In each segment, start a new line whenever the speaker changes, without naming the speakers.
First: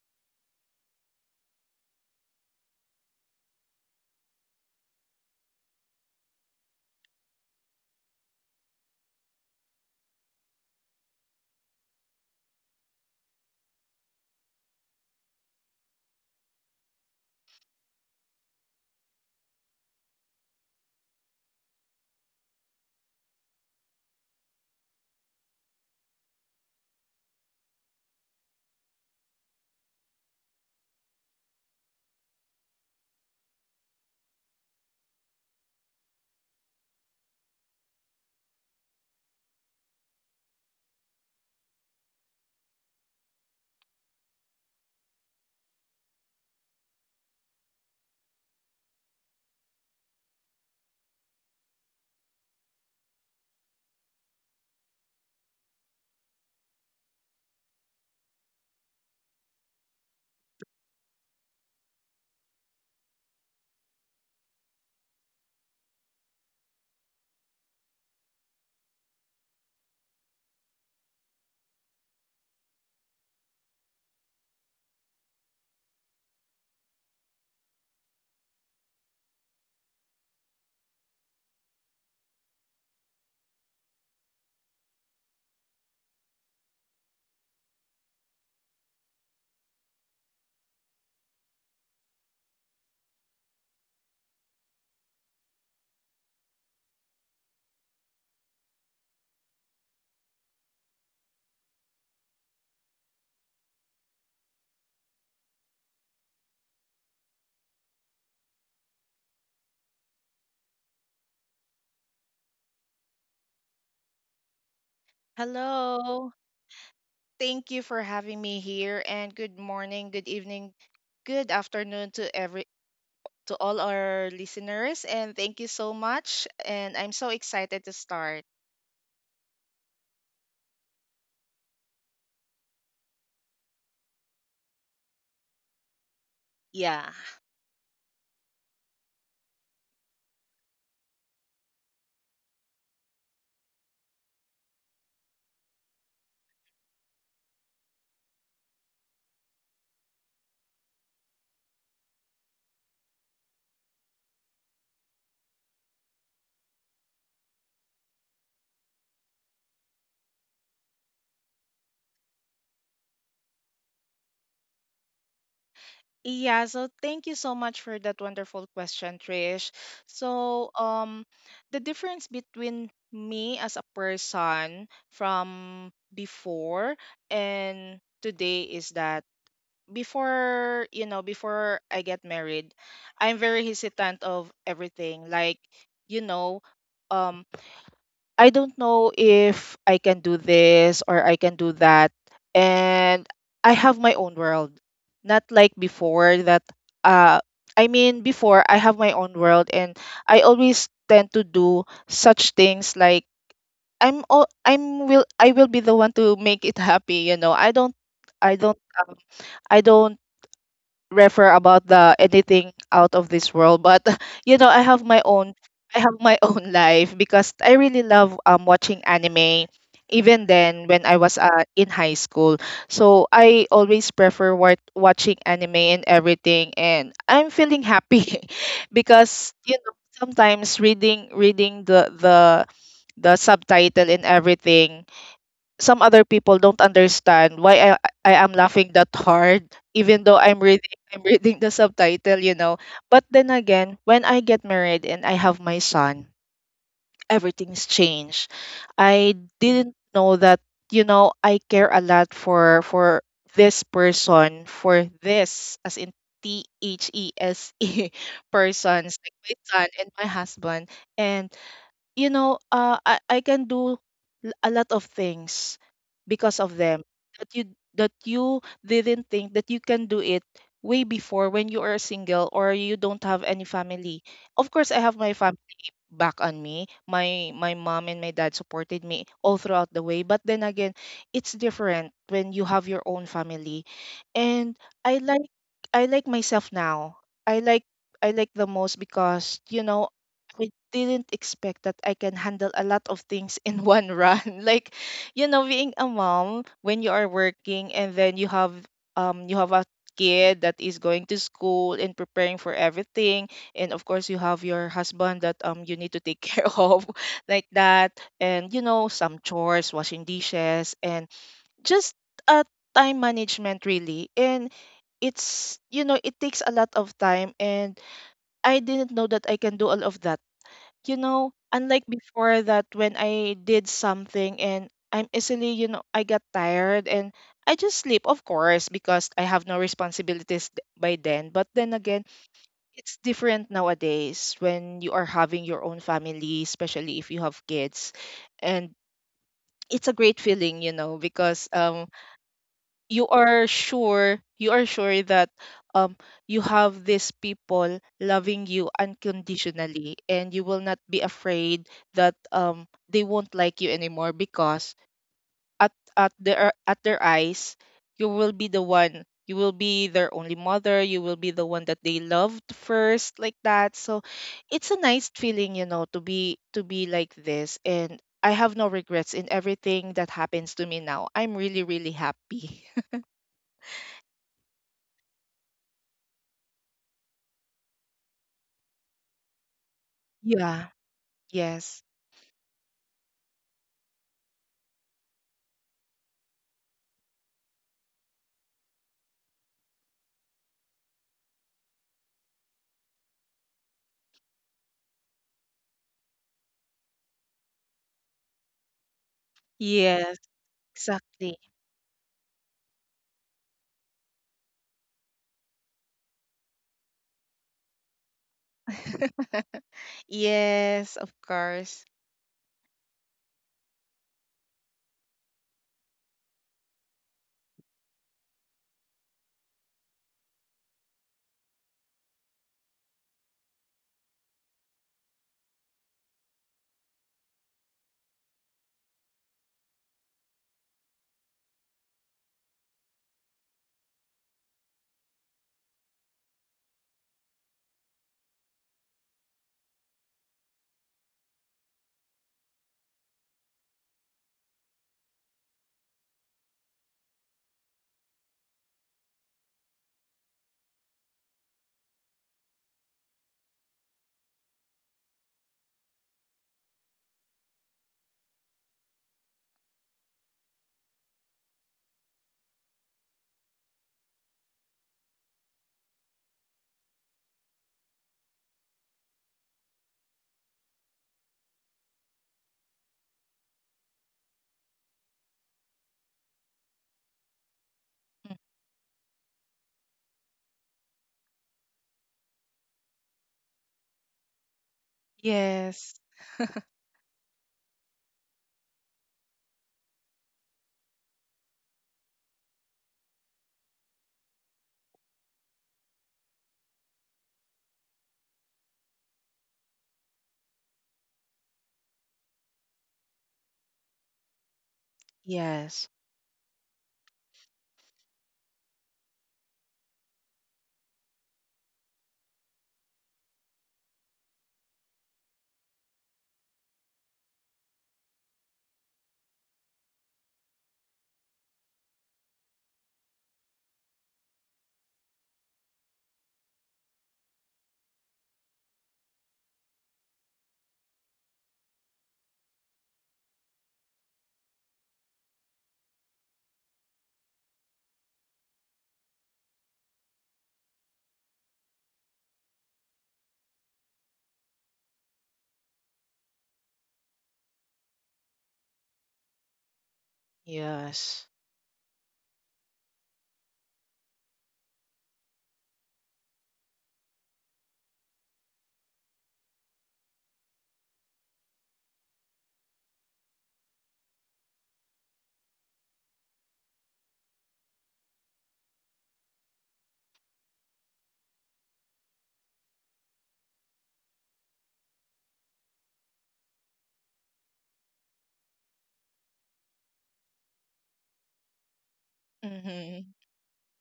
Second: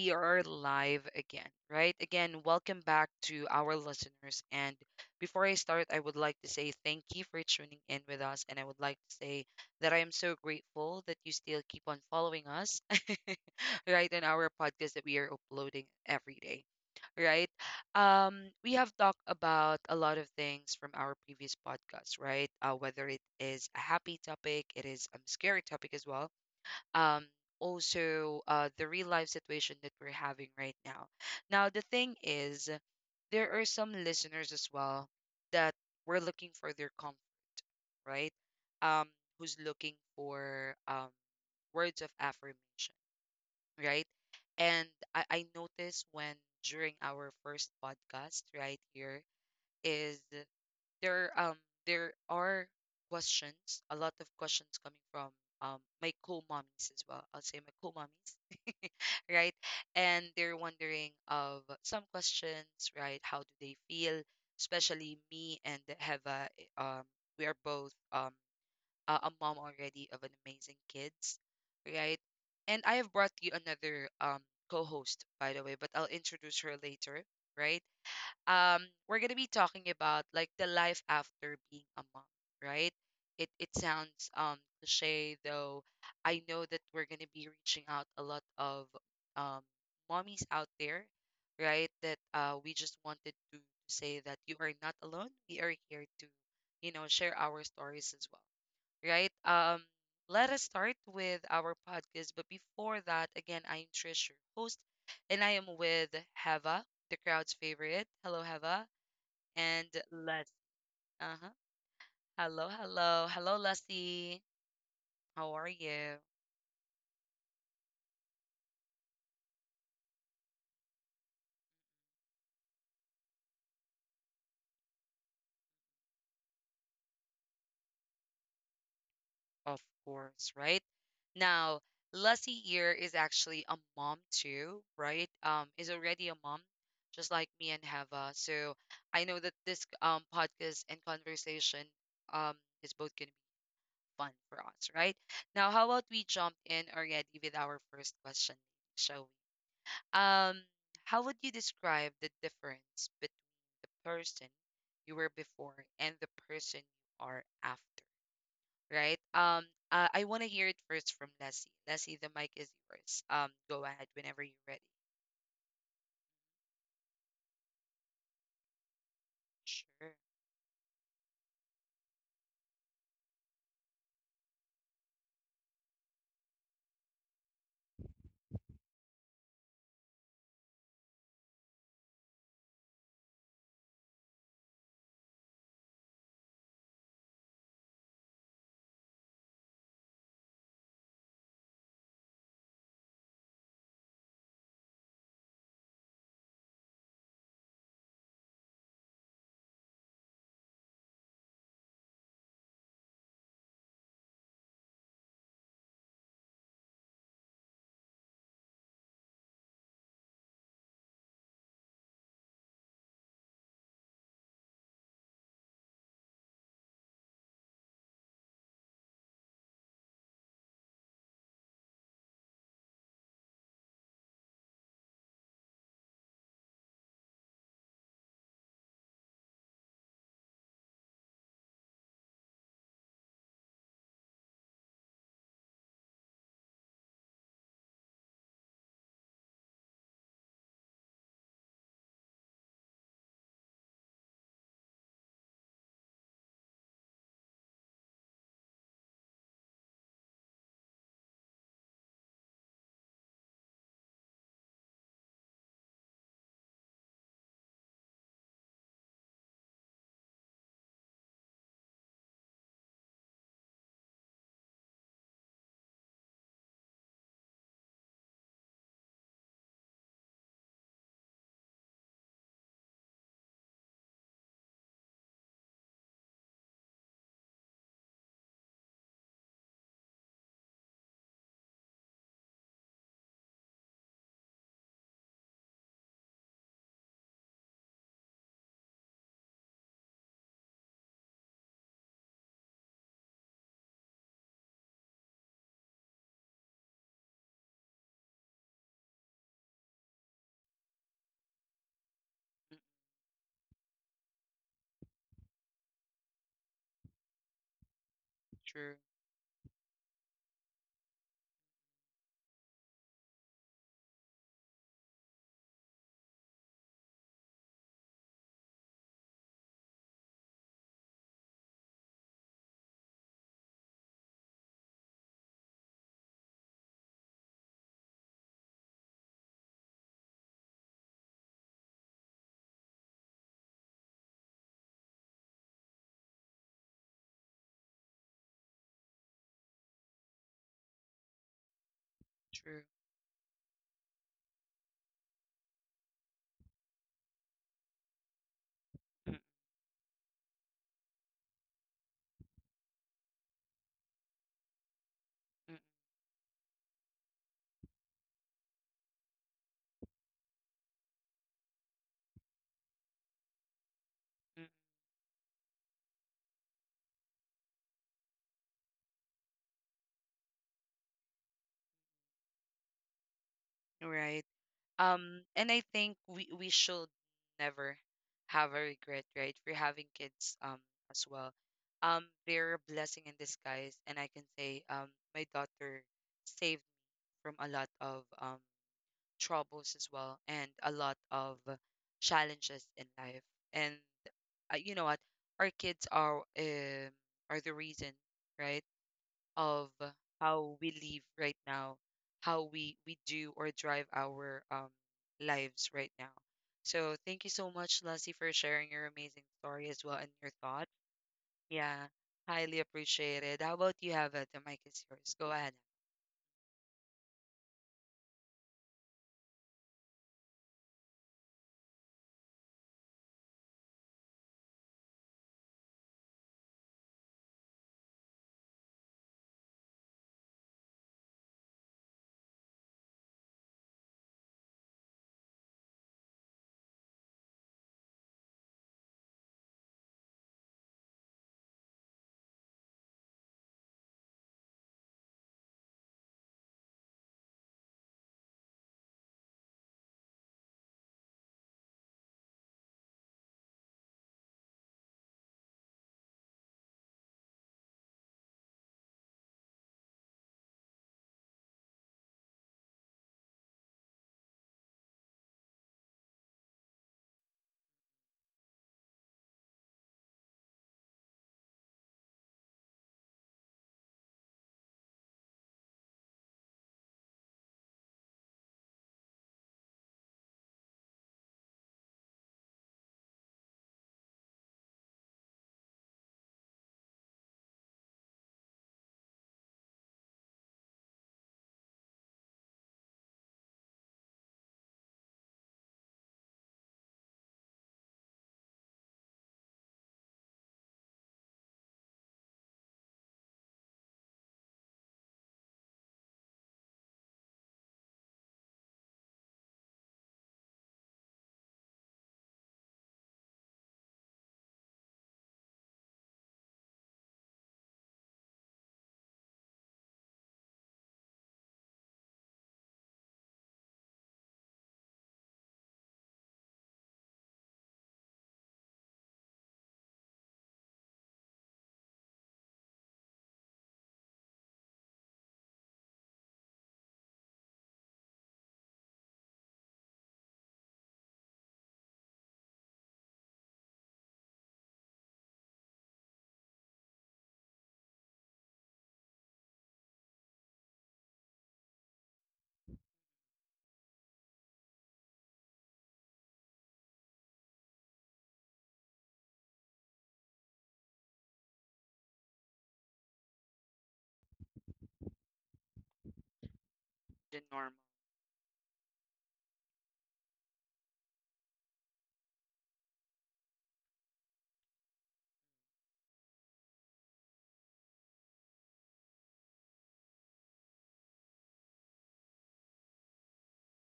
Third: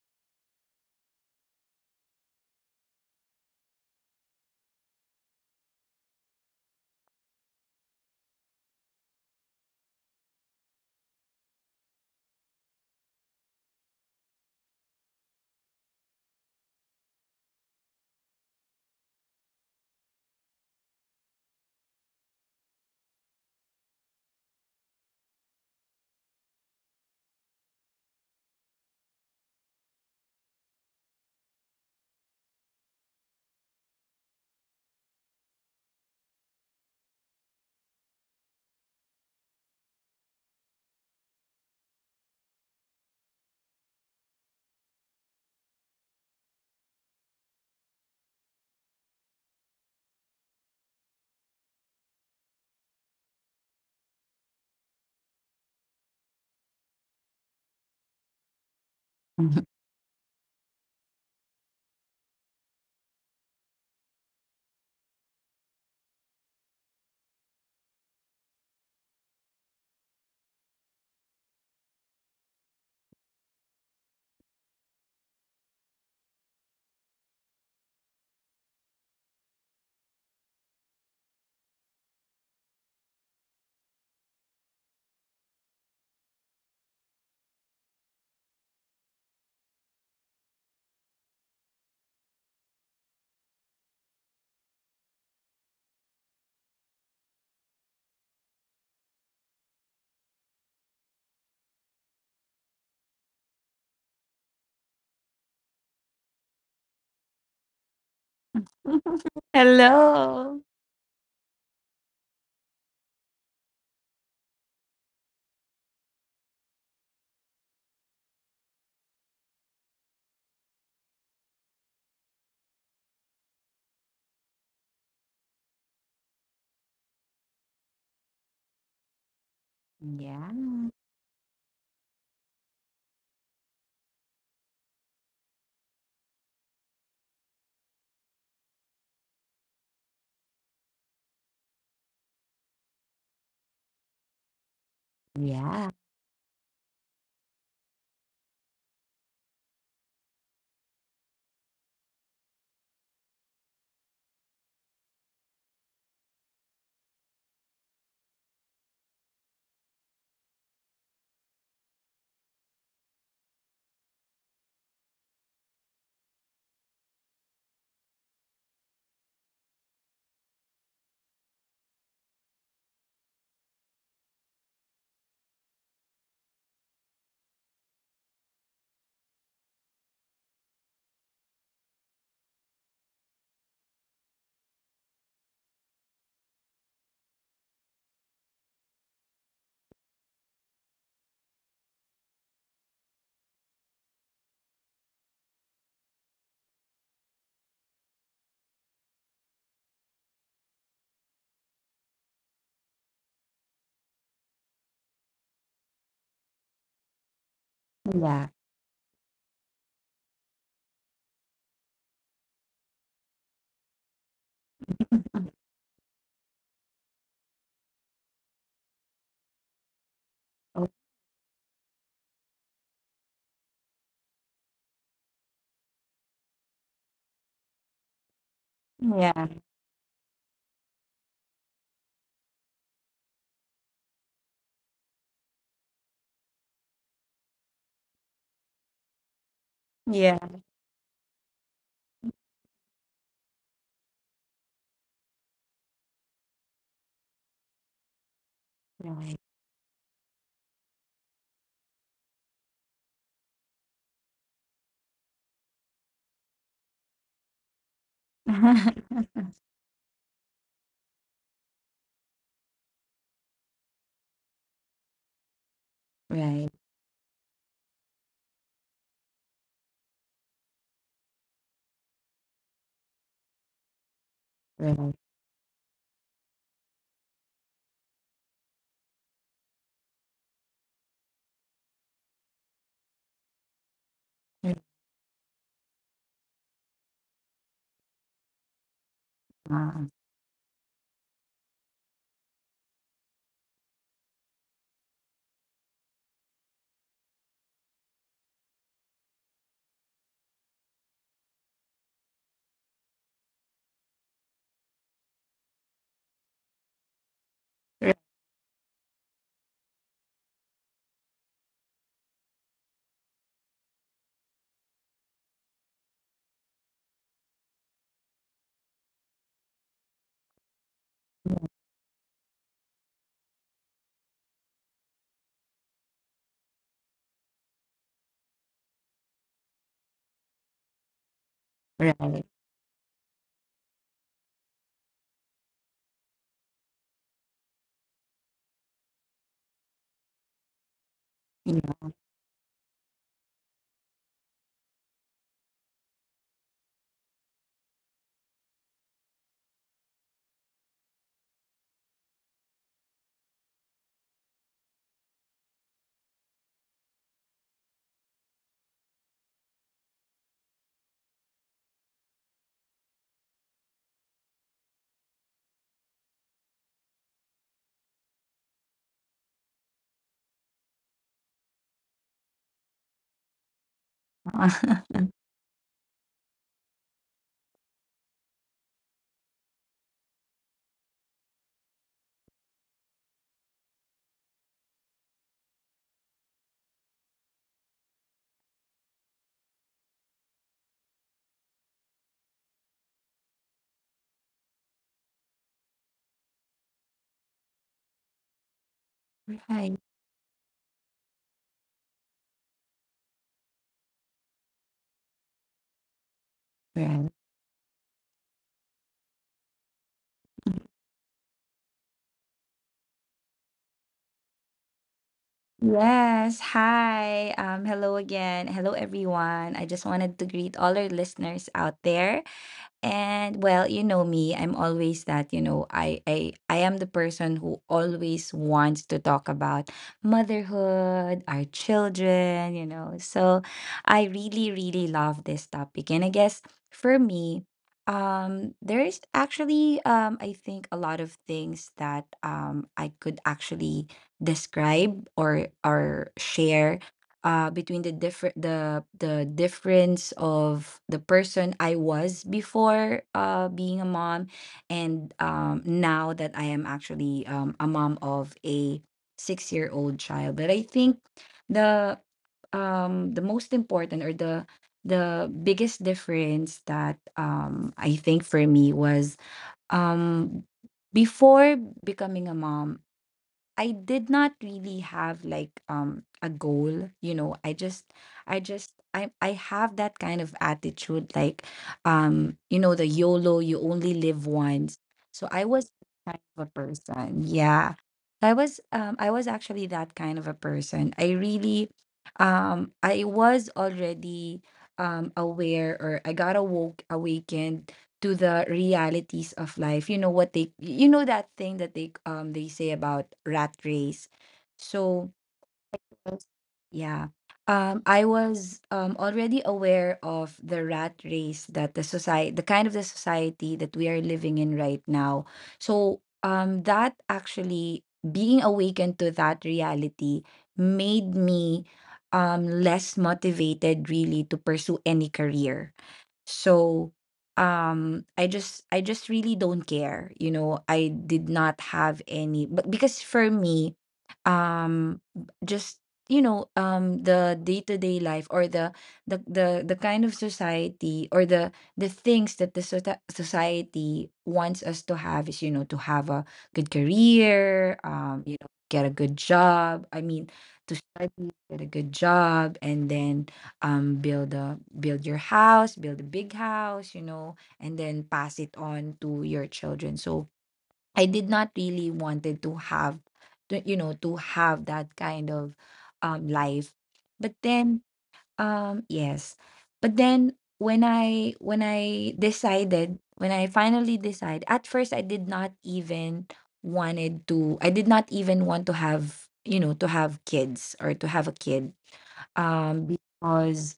we are live again, right? Again, welcome back to our listeners. And before I start, I would like to say thank you for tuning in with us. And I would like to say that I am so grateful that you still keep on following us, right? In our podcast that we are uploading every day, right? We have talked about a lot of things from our previous podcast, right? Whether it is a happy topic, it is a scary topic as well, um also the real life situation that we're having right now. Now the thing is, there are some listeners as well that were looking for their comfort, right? um Who's looking for words of affirmation, right? And I noticed, when during our first podcast right here is, there there are questions, a lot of questions coming from my co-mommies as well, I'll say my co-mommies, right? And they're wondering of some questions, right? How do they feel? Especially me and Heva, we are both a mom already of an amazing kids, right? And I have brought you another co-host, by the way, but I'll introduce her later, right? um we're gonna be talking about like the life after being a mom, right? It sounds cliche though. I know that we're gonna be reaching out a lot of um mommies out there, right? That we just wanted to say that you are not alone, we are here to, you know, share our stories as well, right? Let us start with our podcast. But before that, again, I am Trish, your host, and I am with Heva, the crowd's favorite. Hello, Heva, and Les.
Hello.
Uh huh. Hello, hello, hello, Leslie. How are you?
Hello. Thank you for having me here and good morning, good evening, good afternoon to all our listeners and thank you so much and I'm so excited to start.
Of course,
Yeah.
right? Now, Leslie here is actually a mom too, right? Is already a mom,
Yeah.
just like me and Heva. So I know that this podcast and conversation um is both gonna fun for us, right? Now, how
Yeah.
about we jump in already with our first question, shall we? Um, how would you describe the difference between the person you were before and the person you are after, right? I want to hear it first from Leslie. Leslie, the mic is yours. Go ahead whenever you're ready.
Yeah, so thank you so much for that wonderful question, Trish.
Sure.
So, the difference between me as a person from before and today is that before you know before I get married, I'm very hesitant of everything, like, you know um I don't know if I can do this or I can do that. And I have my own world, not like before that. uh I mean, before, I have my own world and I always tend to do such things like I will be the one to make it happy. You know,
Yeah.
i don't um, I don't refer about the anything out of this world, but you know i have my own I have my own life, because I really love watching anime, even
Oh,
then when I was in high school. So I always prefer watching anime and everything, and I'm feeling happy
yeah.
because you know sometimes reading the subtitle and everything, some other people don't understand why I am laughing that hard, even though
Yeah.
I'm reading the subtitle, you know. But then again, when I get married and I have my son, everything's changed. I
Right.
didn't know that, you know, I care a lot for this person, for this, as in These persons, like my son and my husband. And you know, I can do a lot of things because
Right.
of them, that you that you didn't think that you can do it way before when you are single or you don't have any family. Of course, I
Right.
have my back on me. My mom and my dad supported me all throughout the way. But then again, it's different when you have your own family. And I like I like myself now. I like I like the most because you
Uh,
know I didn't expect that I can handle a lot of things in one run. Like, you know, being a mom when you are working and then you have a kid that is going to school and preparing for
Mm.
everything, and of course you have your husband that you need to take care of, like that,
right.
and you
True.
know some chores, washing dishes, and just uh, time management really, and it's you know it takes a lot of time. And I didn't know that I can do all of that, unlike before that, when I did something and I'm easily you know I got tired and I just sleep, of course, because I have no responsibilities by then. But then again,
Right.
it's different nowadays when you are having your own family, especially if you have kids. And it's a great feeling, you know, because
Yeah.
True.
you are sure that um you have these people loving you
Mm,
unconditionally, and you will not be afraid that they won't like you anymore, because
mm,
at their eyes, you will be their only mother. You will be the one that they loved first, like that. So
mm.
it's a nice feeling, you know, to be like this, and I have no regrets in everything that happens to me now. I'm really really happy.
Right. And I think we should never have a regret, right? For having kids,
Yeah.
uh,
Yes.
they're a blessing in disguise, and I can say, my daughter saved me from a lot of troubles as well, and a lot of challenges in life. And you know what? Our kids are the reason, right, of
Right.
Yes.
how we live
Exactly.
right know how we do or drive our lives right now. So
Right.
thank you so much, Lassie, for sharing your amazing story and your thought.
Yes, of
Yeah,
course.
highly appreciated. How about you, have it? The mic is yours. Go ahead.
Yes. Hi. Hello again. Hello, everyone. I just wanted to greet all our listeners out there. And well, you know me, I'm always that, I am the person who always wants to talk about motherhood, our children. So I really really love this topic. And I guess for me, there is actually I think a lot of things that I could actually describe or share between the difference of the person I was before being a mom, and now that I am actually a mom of a 6-year old child. But I think the the most important or the biggest difference that I think for me was um before becoming a mom, I did not really have like a goal. I just
Mm.
I just I have that kind of attitude, like the YOLO, you only live once. So I was
Yes.
that kind of a person. Yeah. I was actually that kind of a person. I was already aware, or I got awoke awakened to the realities of life. You know that thing that they say about rat race. So
Yes.
yeah. I was already aware of the rat race that the kind of the society that we are living in right now. So that actually, being awakened to that reality, made me less motivated really to pursue any career, so I just really don't care. You know, I did not have any, but because for me, um just the day-to-day life, or the kind of society, or the things that the society wants us to have is, to have a good career, get a good job. I mean, to study,
Yes.
get a good job, and then build a big house, and then pass it on to your children. So I did not really wanted to have to, to have that kind of life. But
The normal.
then yes, but then when I finally decided, at first I did not even want to have, to have kids, or to have a kid,
Hmm.
because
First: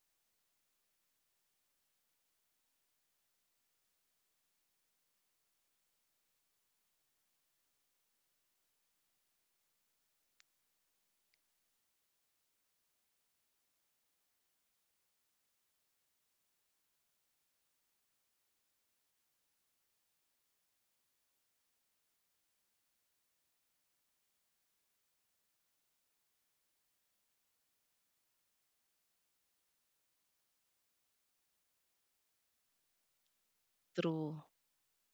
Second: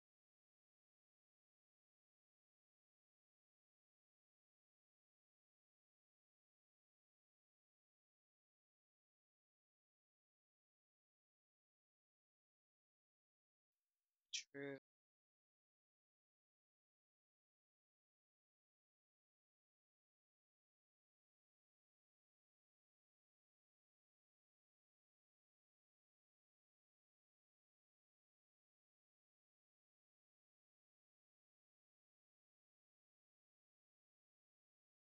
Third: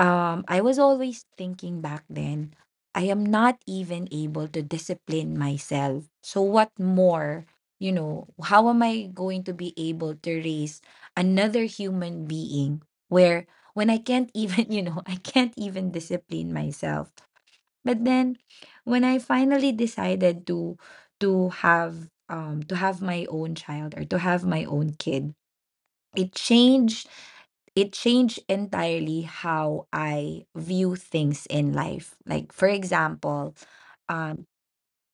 I was always thinking back then, I am not even able to discipline myself. So, what more? You know, how am I going to be able to raise another human being where when I can't even,
True.
I can't even discipline myself? But then when I finally decided to have my own child, or to have my own kid, it changed it changed entirely how I view things in life. Like, for example,
True.
um,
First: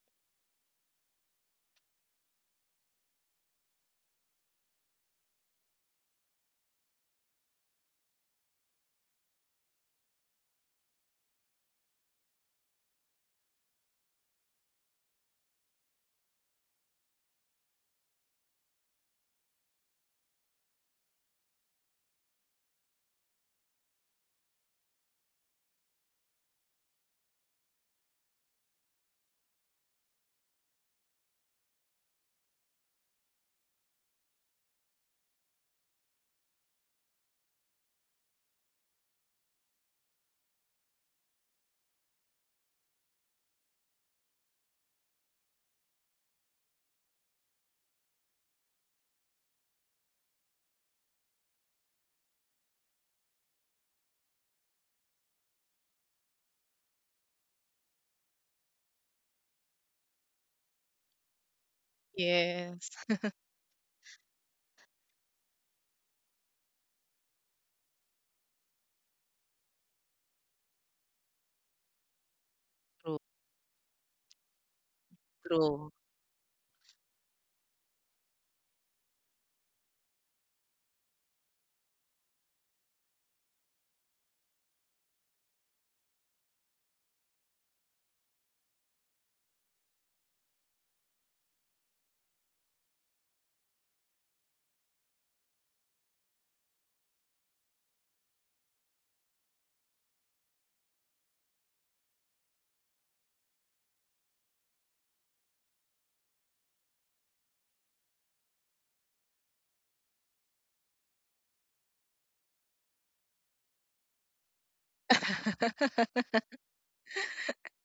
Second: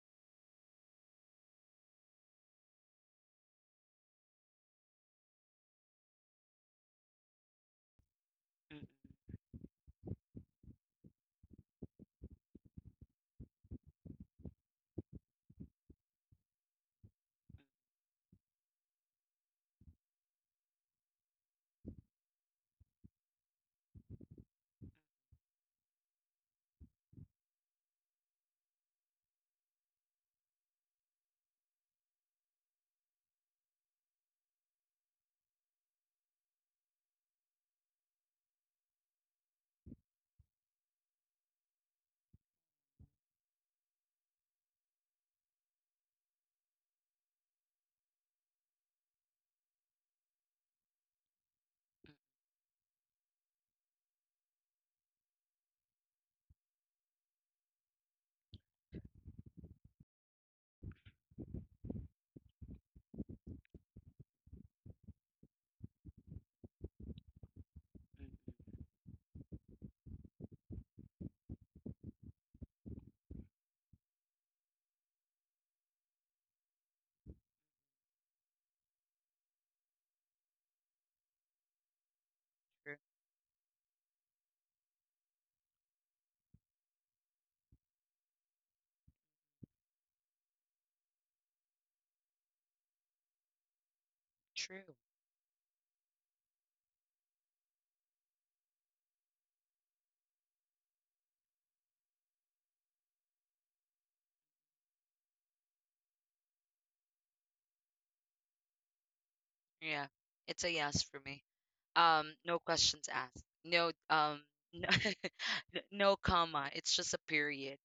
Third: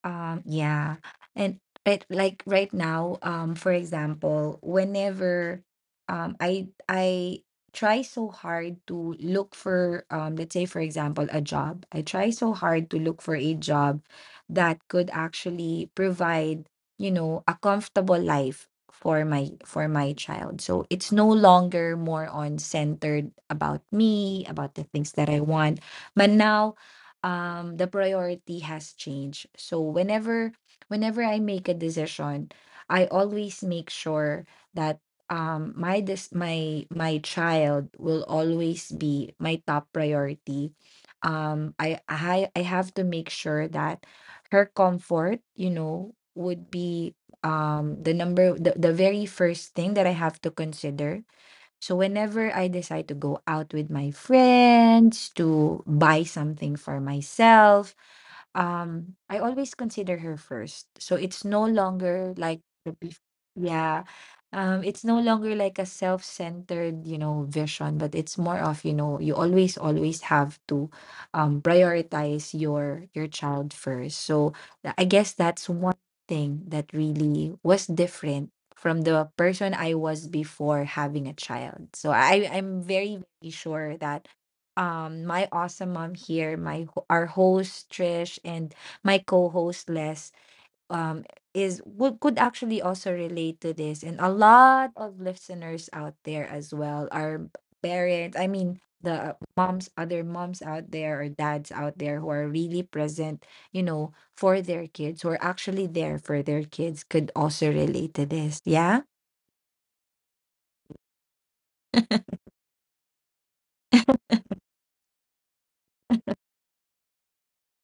yeah. And right like right now, for example, whenever I try so hard
Mm,
to look for let's say, for example, a job. I try so hard to look for a job that could actually provide a comfortable life for my child. So it's no longer more on centered about me, about the things that I want. But now the priority has changed. So whenever I make a decision, I always make sure that my this my my child will always be my top priority. I have to make sure that her comfort would be the very first thing that I have to consider. So
mm,
whenever I decide to go out with my friends, to buy something for myself, I always consider her first. So it's no longer like
Yes.
the bef- yeah. It's no longer like a self-centered vision, but
mm,
it's
mm.
more of you always, always have to prioritize your
True,
your child first. So I guess that's
true.
one thing that really was different from the person I was before having a child. So I'm
True.
very, very sure that my awesome mom here, our host Trish, and my co-host Les um is would could actually also relate to this, and a lot
True.
of listeners out there as well, our parents I mean the moms other moms out there, or dads out there, who are really present, for their kids, who are actually there for their kids, could also relate to this. Yeah.
Yeah, it's a yes for me. No questions asked. No, no, no comma. It's just a period.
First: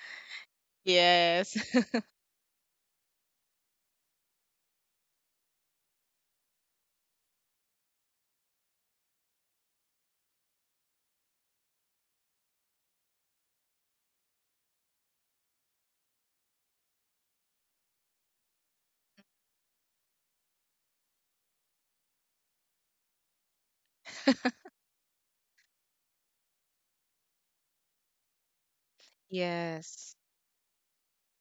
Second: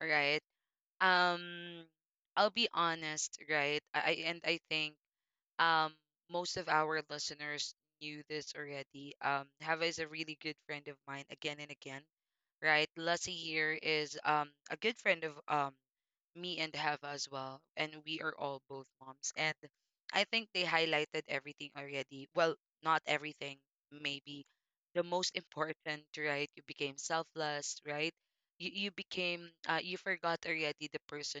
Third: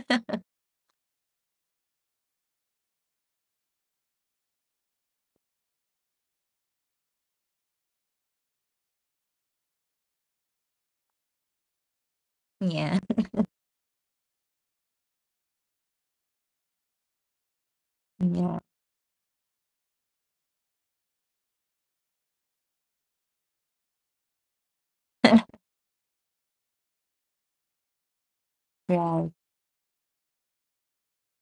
Right.
Yes.
um I'll be honest, right? And I think um most of our listeners knew this already. Hava is a really good friend of mine, again and again, right?
Yeah.
Lassie here is a good friend of me and Hava as well, and we are
Yeah.
all both moms. And I think they highlighted everything already. Well, not everything, maybe the most important, right? You became selfless, right? You
Right.
became you
Yes.
forgot already the person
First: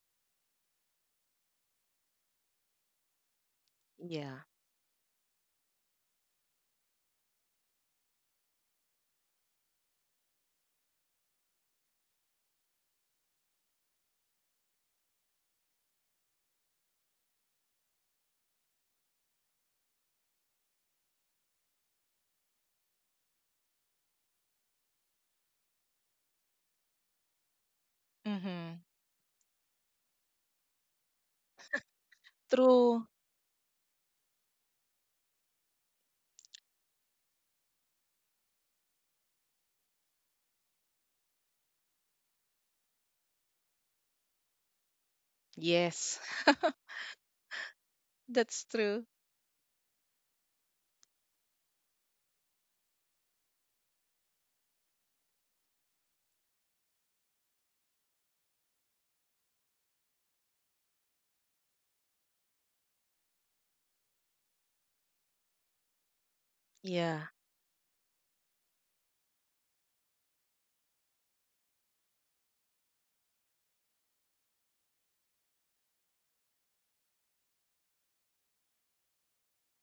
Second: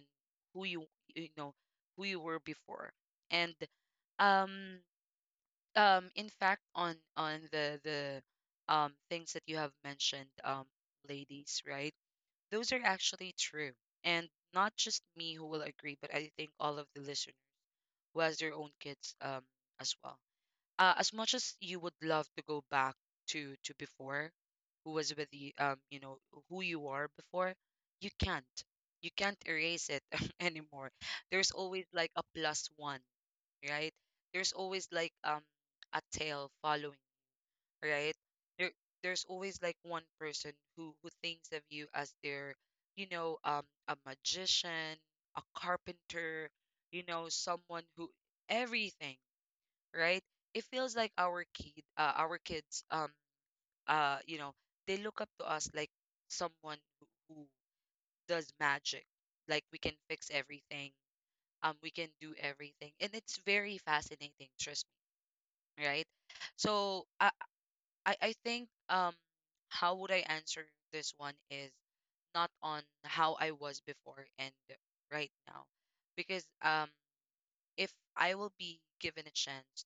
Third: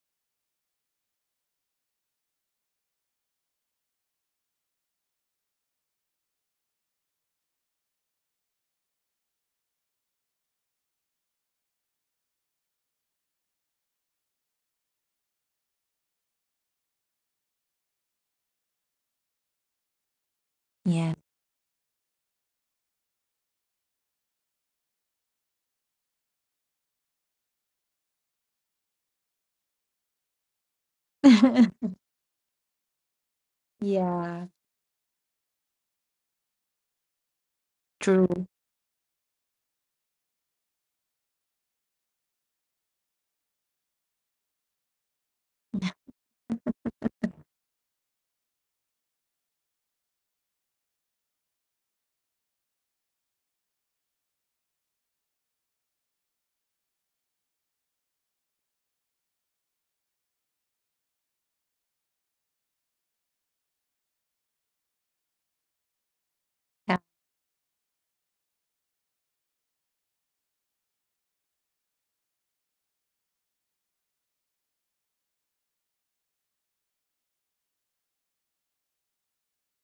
who you, you know, who you were before, and
Yeah.
um in fact on the things that you have mentioned ladies, right? Those are actually true. And not just me who will agree, but I think all of the listeners who has their own kids as well. As
Yeah.
much as you would love to go back to before, who was with the you know who you are before, you can't.
Mm-hmm.
You can't erase it anymore. There's always like a plus one,
True.
right?
Yeah.
There's always like a tail following, right?
True.
There, there's always like one person who thinks of you as their, you know, a magician, a
Yes.
carpenter, you know, someone who
That's true.
everything, right? It feels like our kid, our kids, you know, they look up to us like someone who does magic, like we can fix everything, we can do everything, and it's very fascinating, trust me, right? So,
Yeah.
I think how would I answer this one is not on how I was before and right now. Because if I will be given a chance to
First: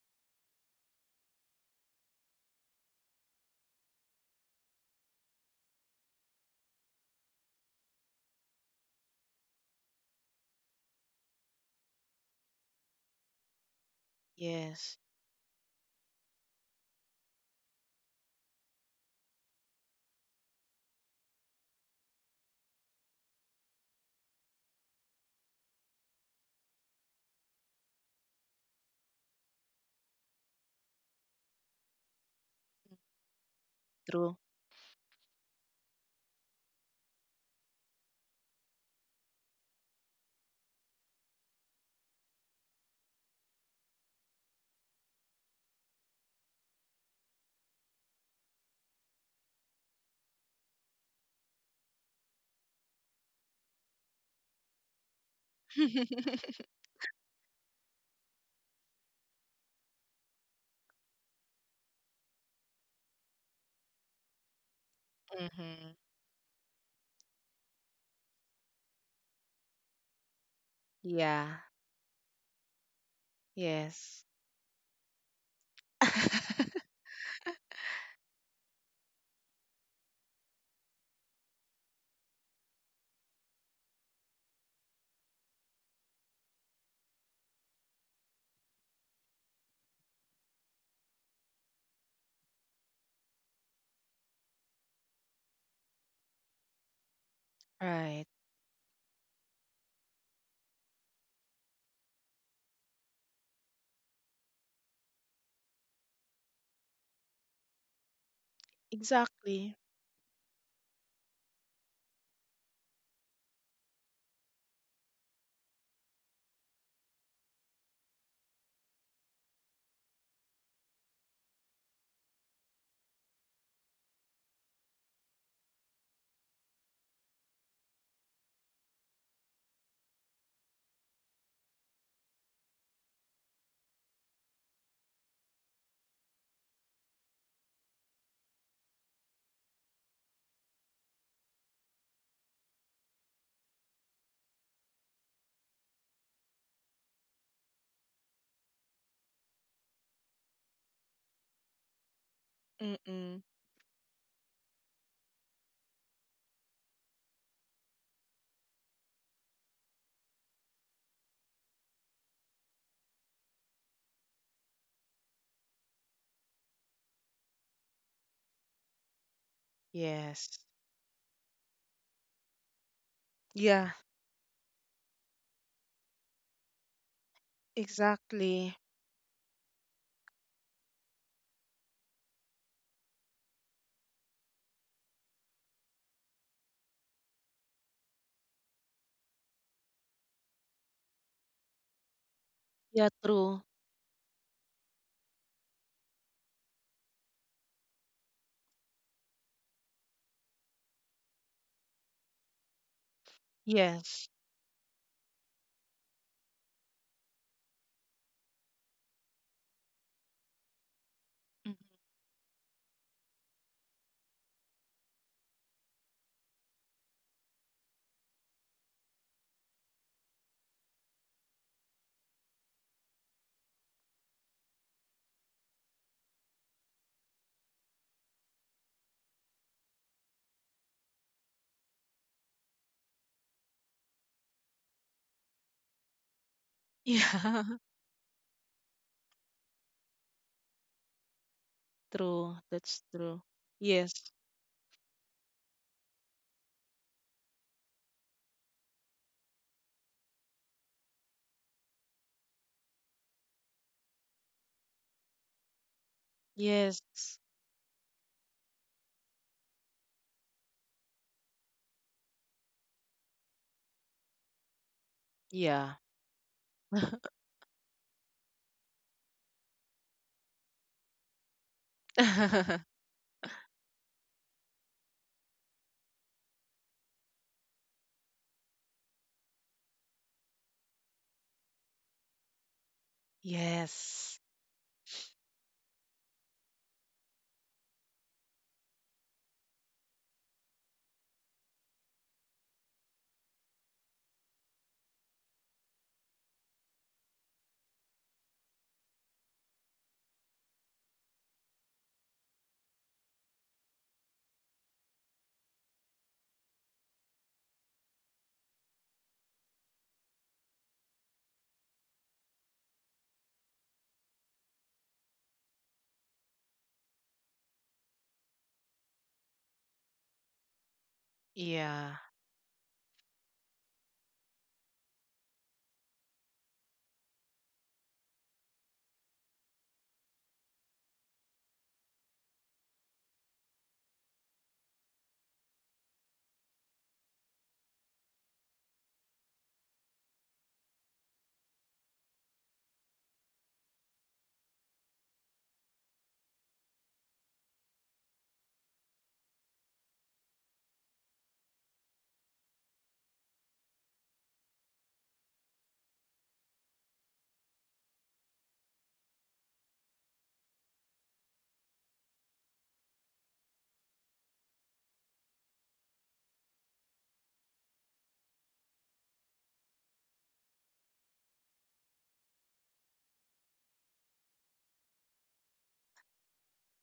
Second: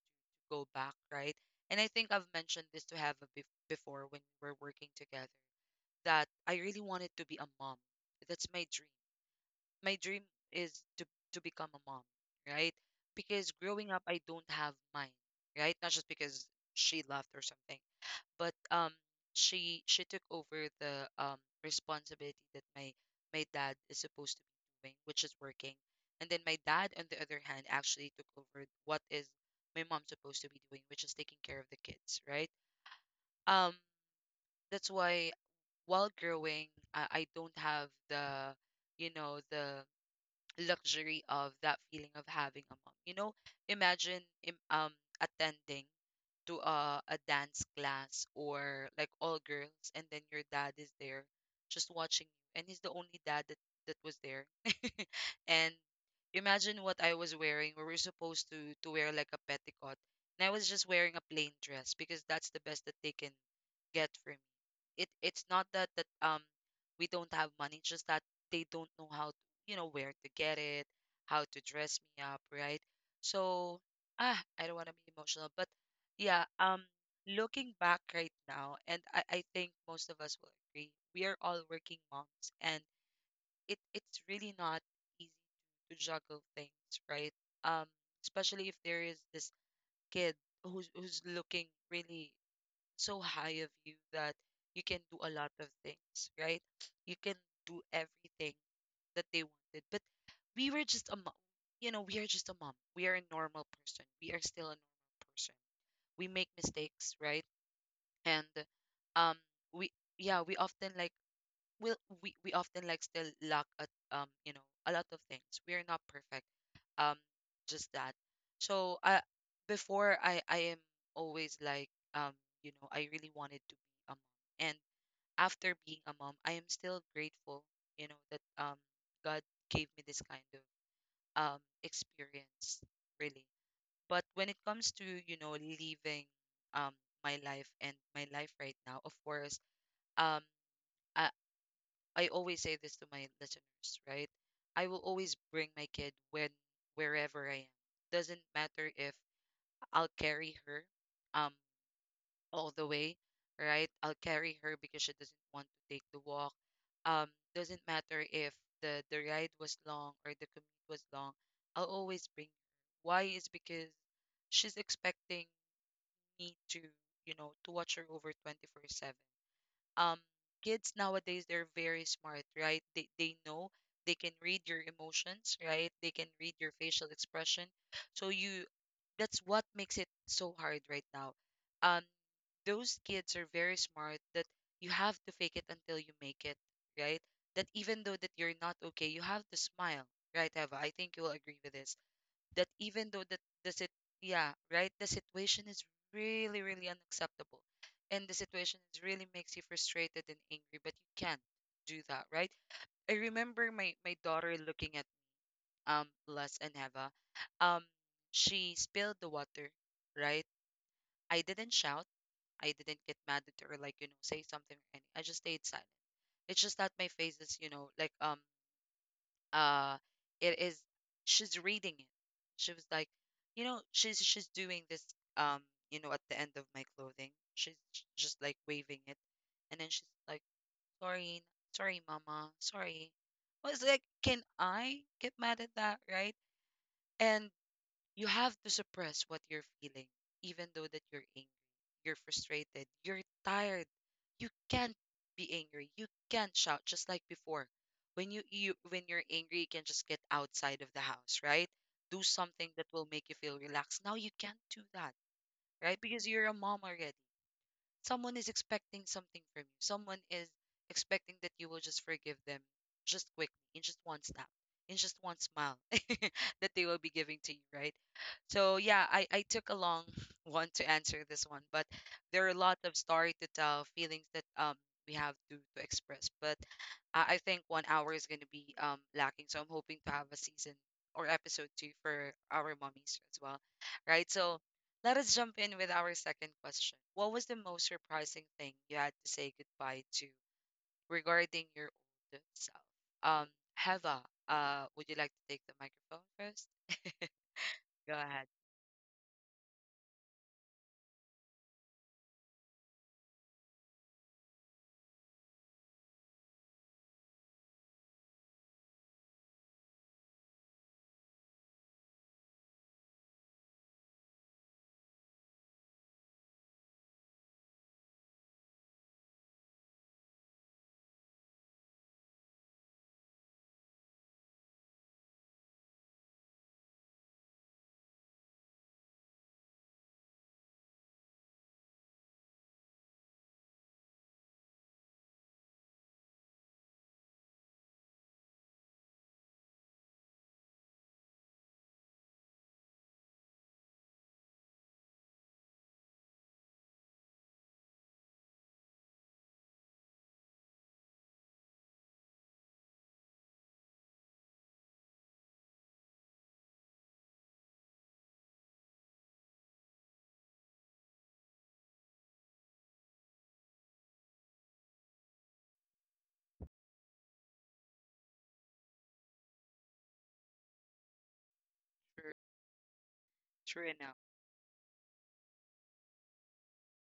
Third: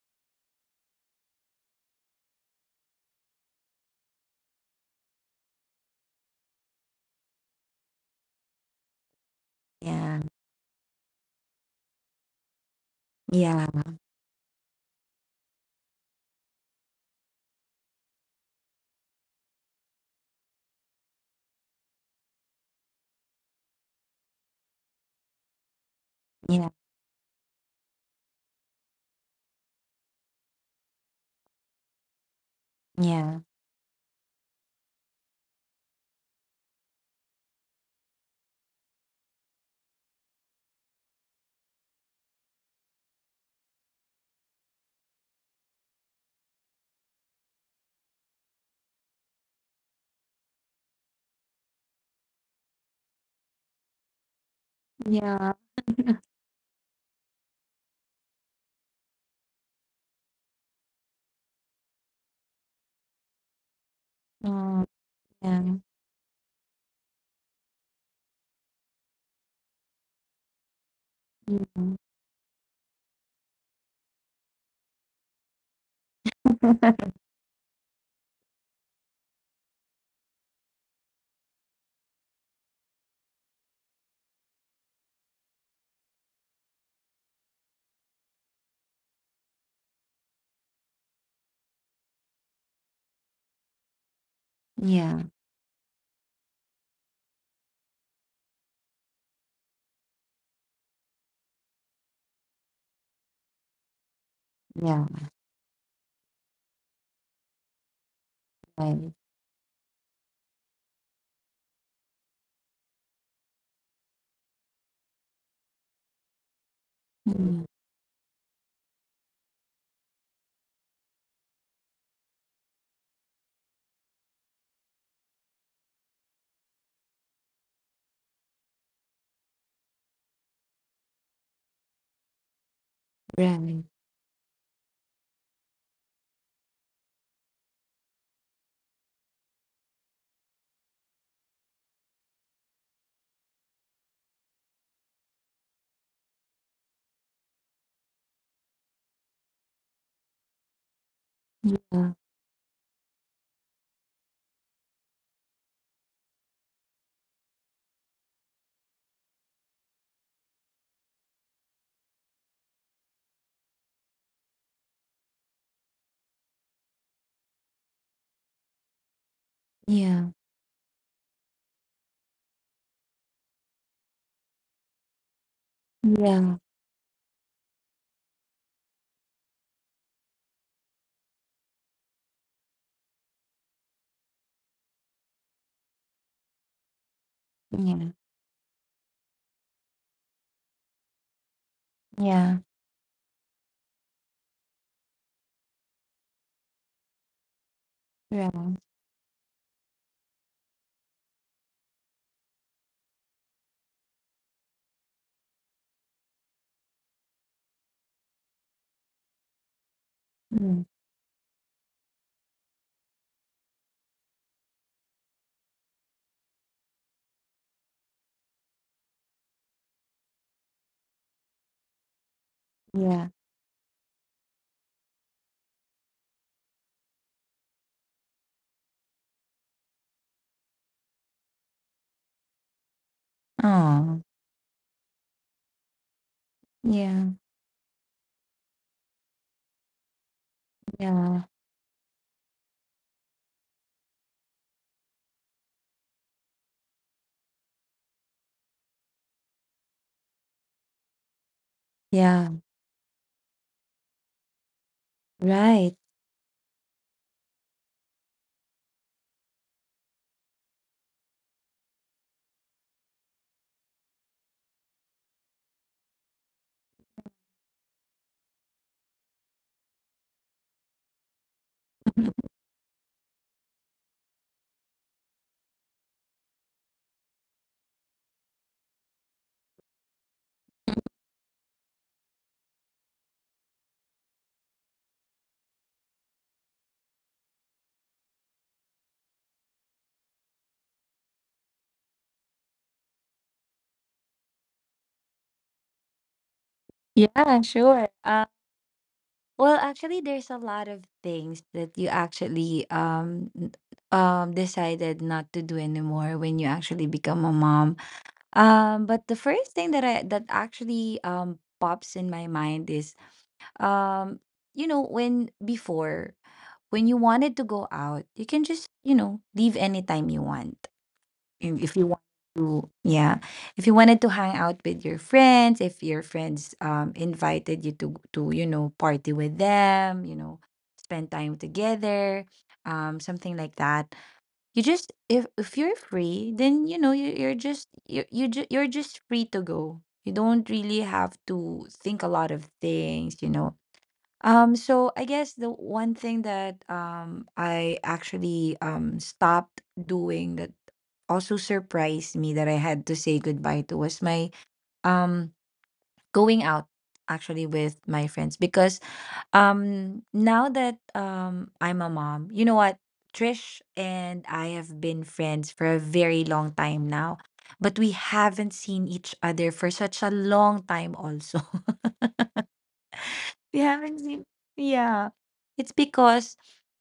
go back, right? And I think I've mentioned this to have before when we were working together that I really wanted to be a mom. That's my dream. My
Yeah,
dream is to become a mom, right? Because
yeah,
growing up I don't have
Yes.
mine, right? Not just because she left or something, but she took over the responsibility that my dad is supposed to be doing, which is working, and then my
yeah,
dad on the other hand actually took over what is my mom supposed to be doing, which is taking care of the kids, right?
yeah,
um
True.
that's why while growing, I don't have the, you know, the luxury of that feeling of having a mom, you know. Imagine attending to a dance class or like all girls, and then your dad is there just watching you, and he's the only dad that, that was there
yeah,
and
Mm-hmm.
imagine what I was wearing. We were supposed to wear like a petticoat, and I was just wearing a plain dress because that's the best that they can get for me.
mm,
It's not
yeah,
that we don't have money, it's just that they don't know how to, you know, where to get it, how
Yeah.
to
mm.
dress me up, right? So
Yes.
I don't want to be emotional, but yeah, looking back right now, and I think most of us will agree, we are all working moms, and it's really not easy to juggle things, right? um Especially if there is this kid who's looking really so high of you, that you can do
Yeah,
a lot of things, right? You can do
Right.
everything that they wanted. But we were just a mom. You know, we are just a mom. We are a normal person. We are still a
yeah.
normal person. We make mistakes, right? And
Right.
um,
Exactly.
we, yeah, we often like we we often like still lack at you know a lot of things. We're not perfect. Um,
Mm.
just that. So I before I am always like um you know, I really wanted to be a mom, and after being a mom, I am still grateful, you know, that God gave me this kind of experience really.
Right.
But when it comes to you know leaving um my life and my life right now, of course, um. I always say this to my listeners, right? I will always bring my kid when wherever I am. Doesn't matter if I'll carry her um
Yeah,
all the way,
Mm-mm.
right? I'll carry her because she doesn't want to take the walk. Um doesn't matter if the ride was long or the commute was long. I'll always bring her. Why is because she's expecting me to, you know, to watch her over 24/7. um
yeah,
Yes.
Kids nowadays, they're very smart, right? They know,
Yeah.
they can read your emotions, right? They can read your facial expression. So you,
Exactly.
that's what makes it so hard right now. um those kids are very smart, that you have to fake it until you make it, right? That even
yeah,
though that you're not okay, you have to smile, right? Eva, I think you'll agree with this,
yeah, yeah.
that even
Yeah.
though
True.
the sit yeah, right, the situation is really really unacceptable, and the
Right.
situation is really makes you frustrated and angry, but you can't do that, right? I remember my
Yes.
daughter looking at Les and Heva, um she spilled the water, right?
Mm.
I didn't
Mhm.
shout, I didn't get mad at her, like you know, say something or anything. I just stayed silent. It's just that my face is, uh it is, she's reading it. She was like,
Yeah.
she's doing this. um at the end of my clothing, she's just like waving it, and then she's like, sorry, sorry, mama, sorry. I was like,
Oh,
can I get mad at that, right?
yeah.
And
Yeah.
you have to suppress what you're feeling, even though that you're
Yeah.
angry, you're
True.
frustrated,
That's
you're
true.
tired.
Yes.
You can't be angry. You can't shout just like before. When you're angry, you can just get outside of the house, right? Do
Yeah.
something that will make you feel relaxed. Now you can't do that, right?
Right.
Because you're a mom already.
Yes.
Someone is expecting something from you. Someone is expecting that you will just forgive them just quickly, in just one snap, in just one smile
Yeah.
that they will be giving to you, right? So yeah, I took a long one to answer this one, but there are a lot of story to tell, feelings that we have to express. But I think one hour is gonna be lacking. So I'm hoping to have a season or episode 2 for our mummies as well. Right.
Yes.
So let us jump in with our second question. What was the most surprising thing you had to say goodbye to regarding your old self? Um, Heva, would you like to take the microphone first?
Yeah, sure.
Go ahead.
Well, actually, there's a lot of things that you actually decided not to do anymore when you actually become a mom. But the first thing that actually pops in my mind is um you know when before when you wanted to go out, you can just leave anytime you want. And if you
Yeah.
want to yeah, if you wanted to hang out with your friends, if your friends invited you to party with them, spend time together, something like that. You just If you're free, then you're just free to go. You don't really have to think a lot of things. So I guess the one thing that I actually stopped doing, that also surprised me, that I had to say goodbye to, was my um going out actually with my friends. Because now that I'm a mom, you know what? Trish and I have been friends for a very long time now, but we haven't seen each other for such a long time also.
True, true
we
enough.
haven't seen Yeah. It's because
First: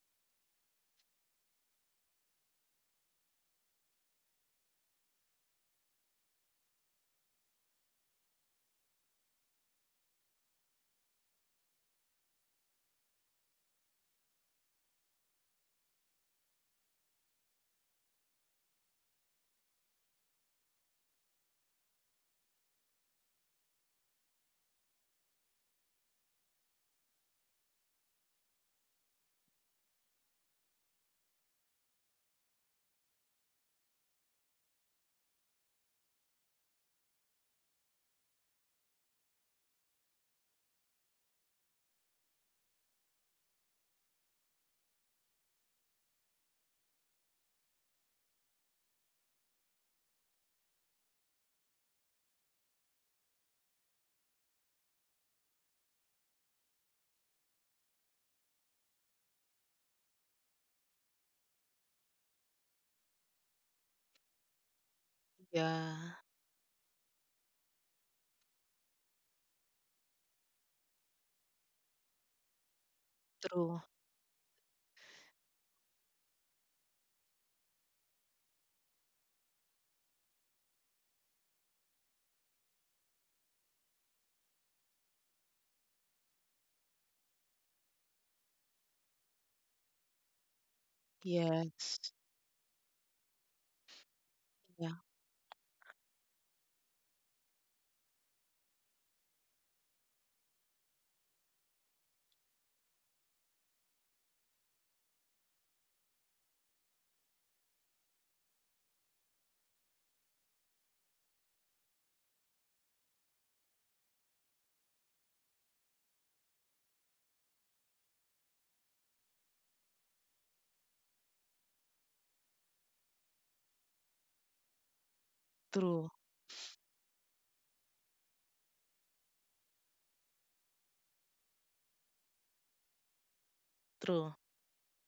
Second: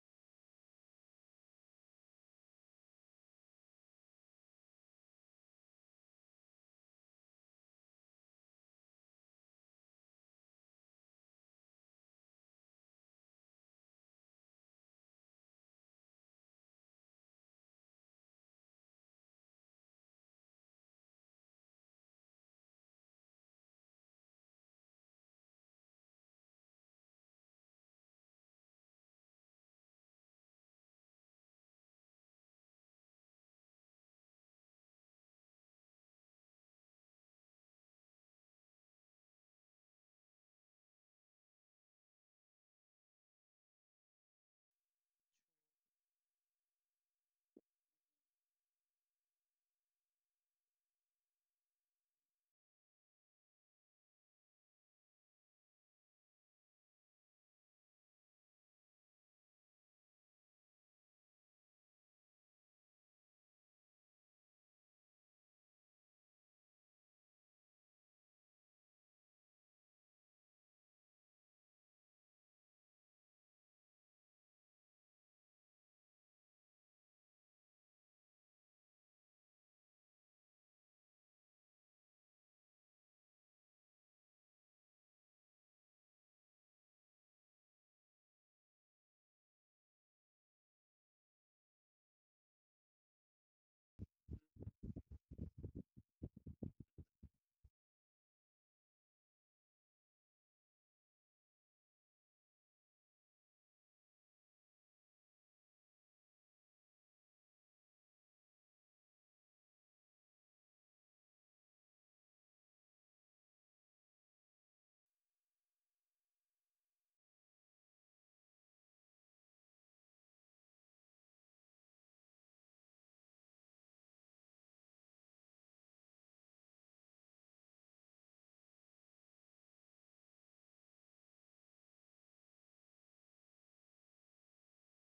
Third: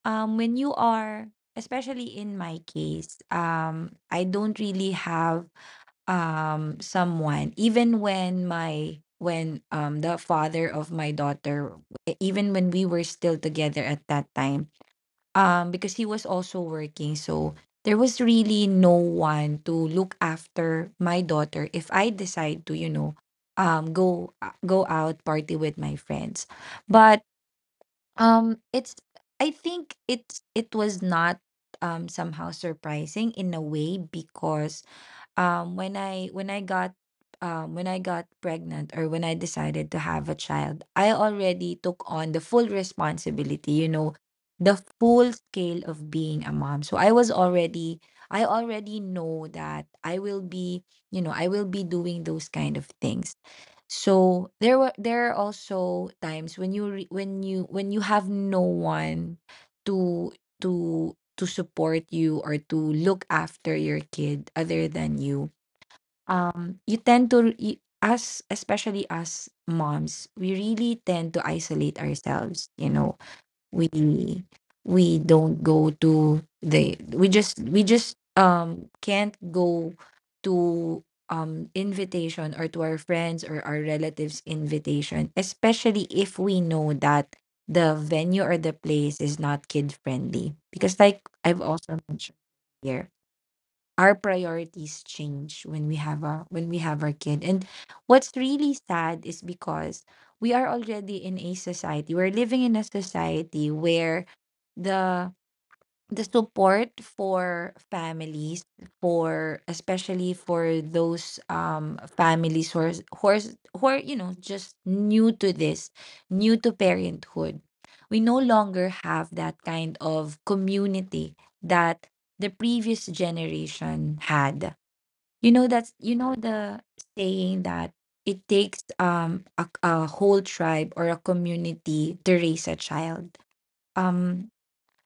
when you are especially in my case, I don't really have someone, even when my when the father of my daughter, even when we were still together at that time, because he was also working, so there was really no one to look after my daughter if I decide to, go out, party with my friends. But it's I think it was not somehow surprising in a way, because um when i when i got when I got pregnant, or when I decided to have a child, I already took on the full responsibility, the full scale of being a mom. So I already know that I will be doing those kind of things. So there are also times when you re, when you have no one to to to support you, or to look after your kid other than you.
Yeah.
You tend to us, especially us moms, we really tend to isolate ourselves.
True.
we we don't go to the we just can't go to invitation, or to our friends' or our relatives' invitation, especially if we know that the venue or the place is not kid friendly, because, like I've also
Yes.
mentioned here, our
Yeah.
priorities change when we have our kid. And what's really sad is because we're living in a society where the the support for families, for especially for those families who are, who are just new to this, new to parenthood, we no longer have that kind of community that the previous generation had. You know,
True.
the saying that it takes a whole tribe or a community to raise a child.
True.
Um,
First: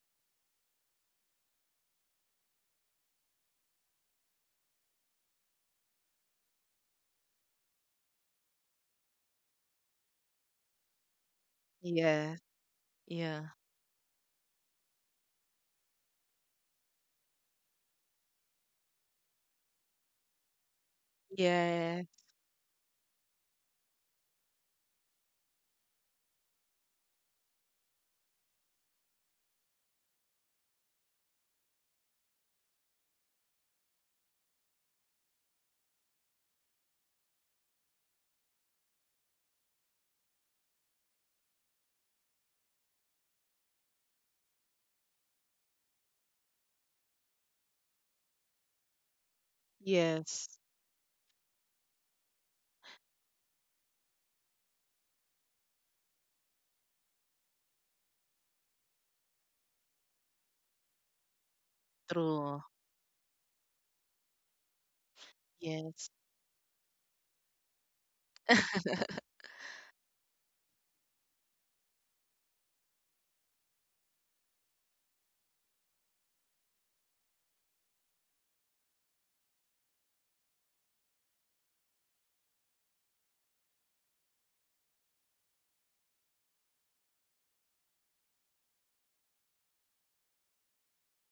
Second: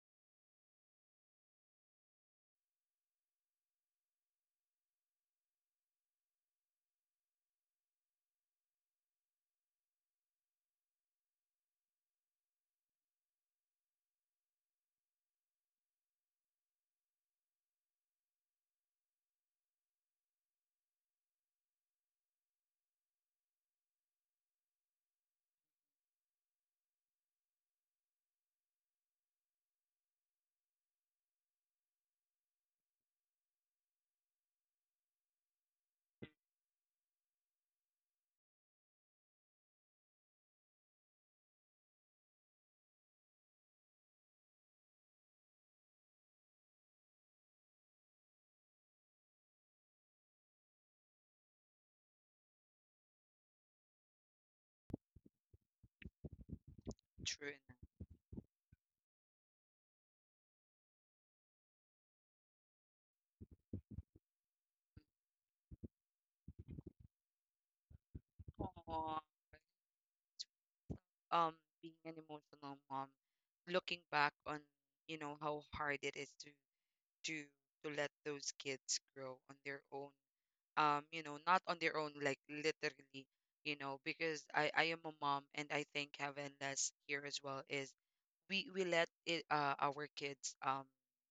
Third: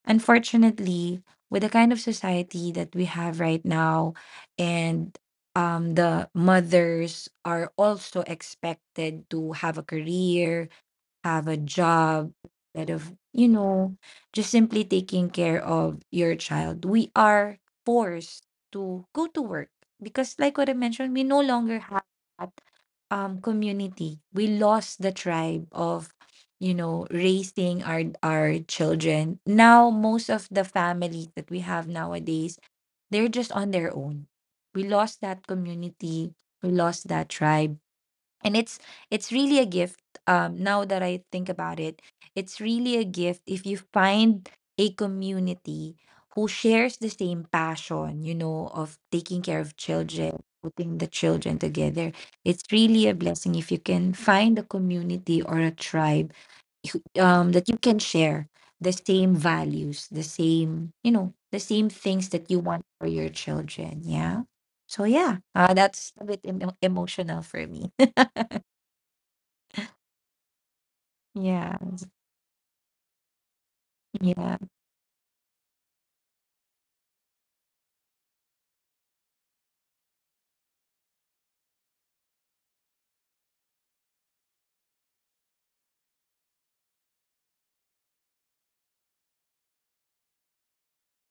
Unfortunately, with the kind of society that we have right now, and the mothers are also expected to have a career, have a job,
Yeah.
instead of
Yeah.
just simply taking care of your child. We are forced to go to work because, like what I mentioned, we no longer
Yeah.
have. Community. We lost the tribe of raising our children. Now most of the families that we have nowadays, they're just on their own. We lost that community, we lost that tribe. And it's really a gift, now that I think about it. It's really a gift if you find a community who shares the same passion, of taking care of children,
Yes.
putting the children together. It's really a blessing if you can find a community or a tribe
True
that you can
enough.
share the same values, the same, the same things that you
True.
want for your children, yeah. So yeah,
Yes.
that's a bit emotional for me.
Aw, um,
Yeah,
being an emotional mom, looking back
yeah,
on, how hard it is do to let those kids grow on their own, you know, not on their own, like literally, because I am a mom, and I think heaven that's here as well is, we let it our kids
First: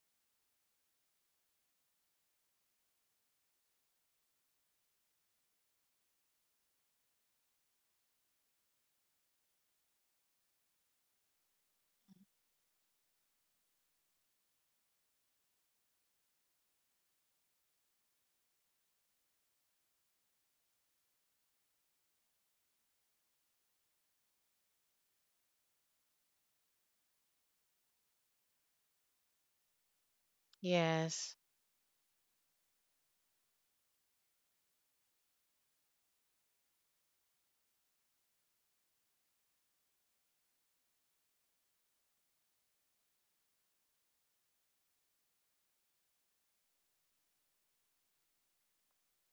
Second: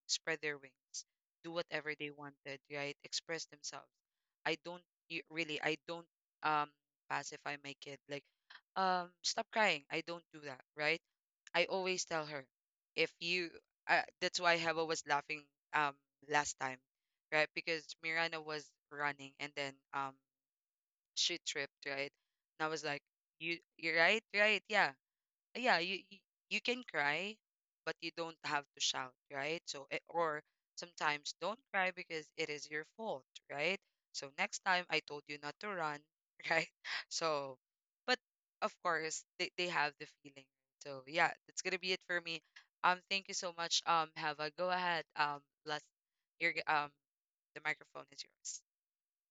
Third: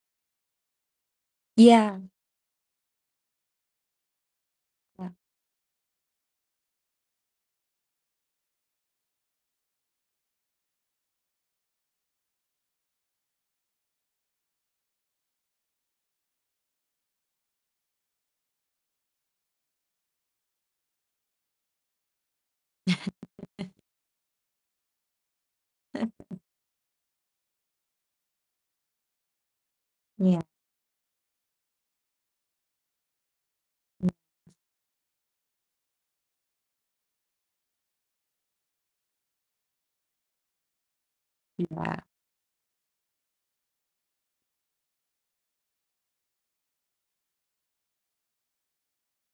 spread their wings, do whatever
yeah,
they wanted, right, express themselves. I don't,
yeah,
really, I don't um pacify my kid, like, stop crying. I don't do that, right? I always tell her, if you that's why Heva was laughing, um last time, right? Because Miranda was running, and then she tripped, right? And I was like, you're right, right? Yeah. Yeah, you can cry, but you don't have to shout, right? So
yeah,
or
Yes.
sometimes don't cry because it is your fault, right? So next time I told you not to run, right? So, but of course they have the feeling. So yeah, that's gonna be
yeah,
it for me. Thank you so much. Hava, go ahead. Bless your g- um the microphone is yours.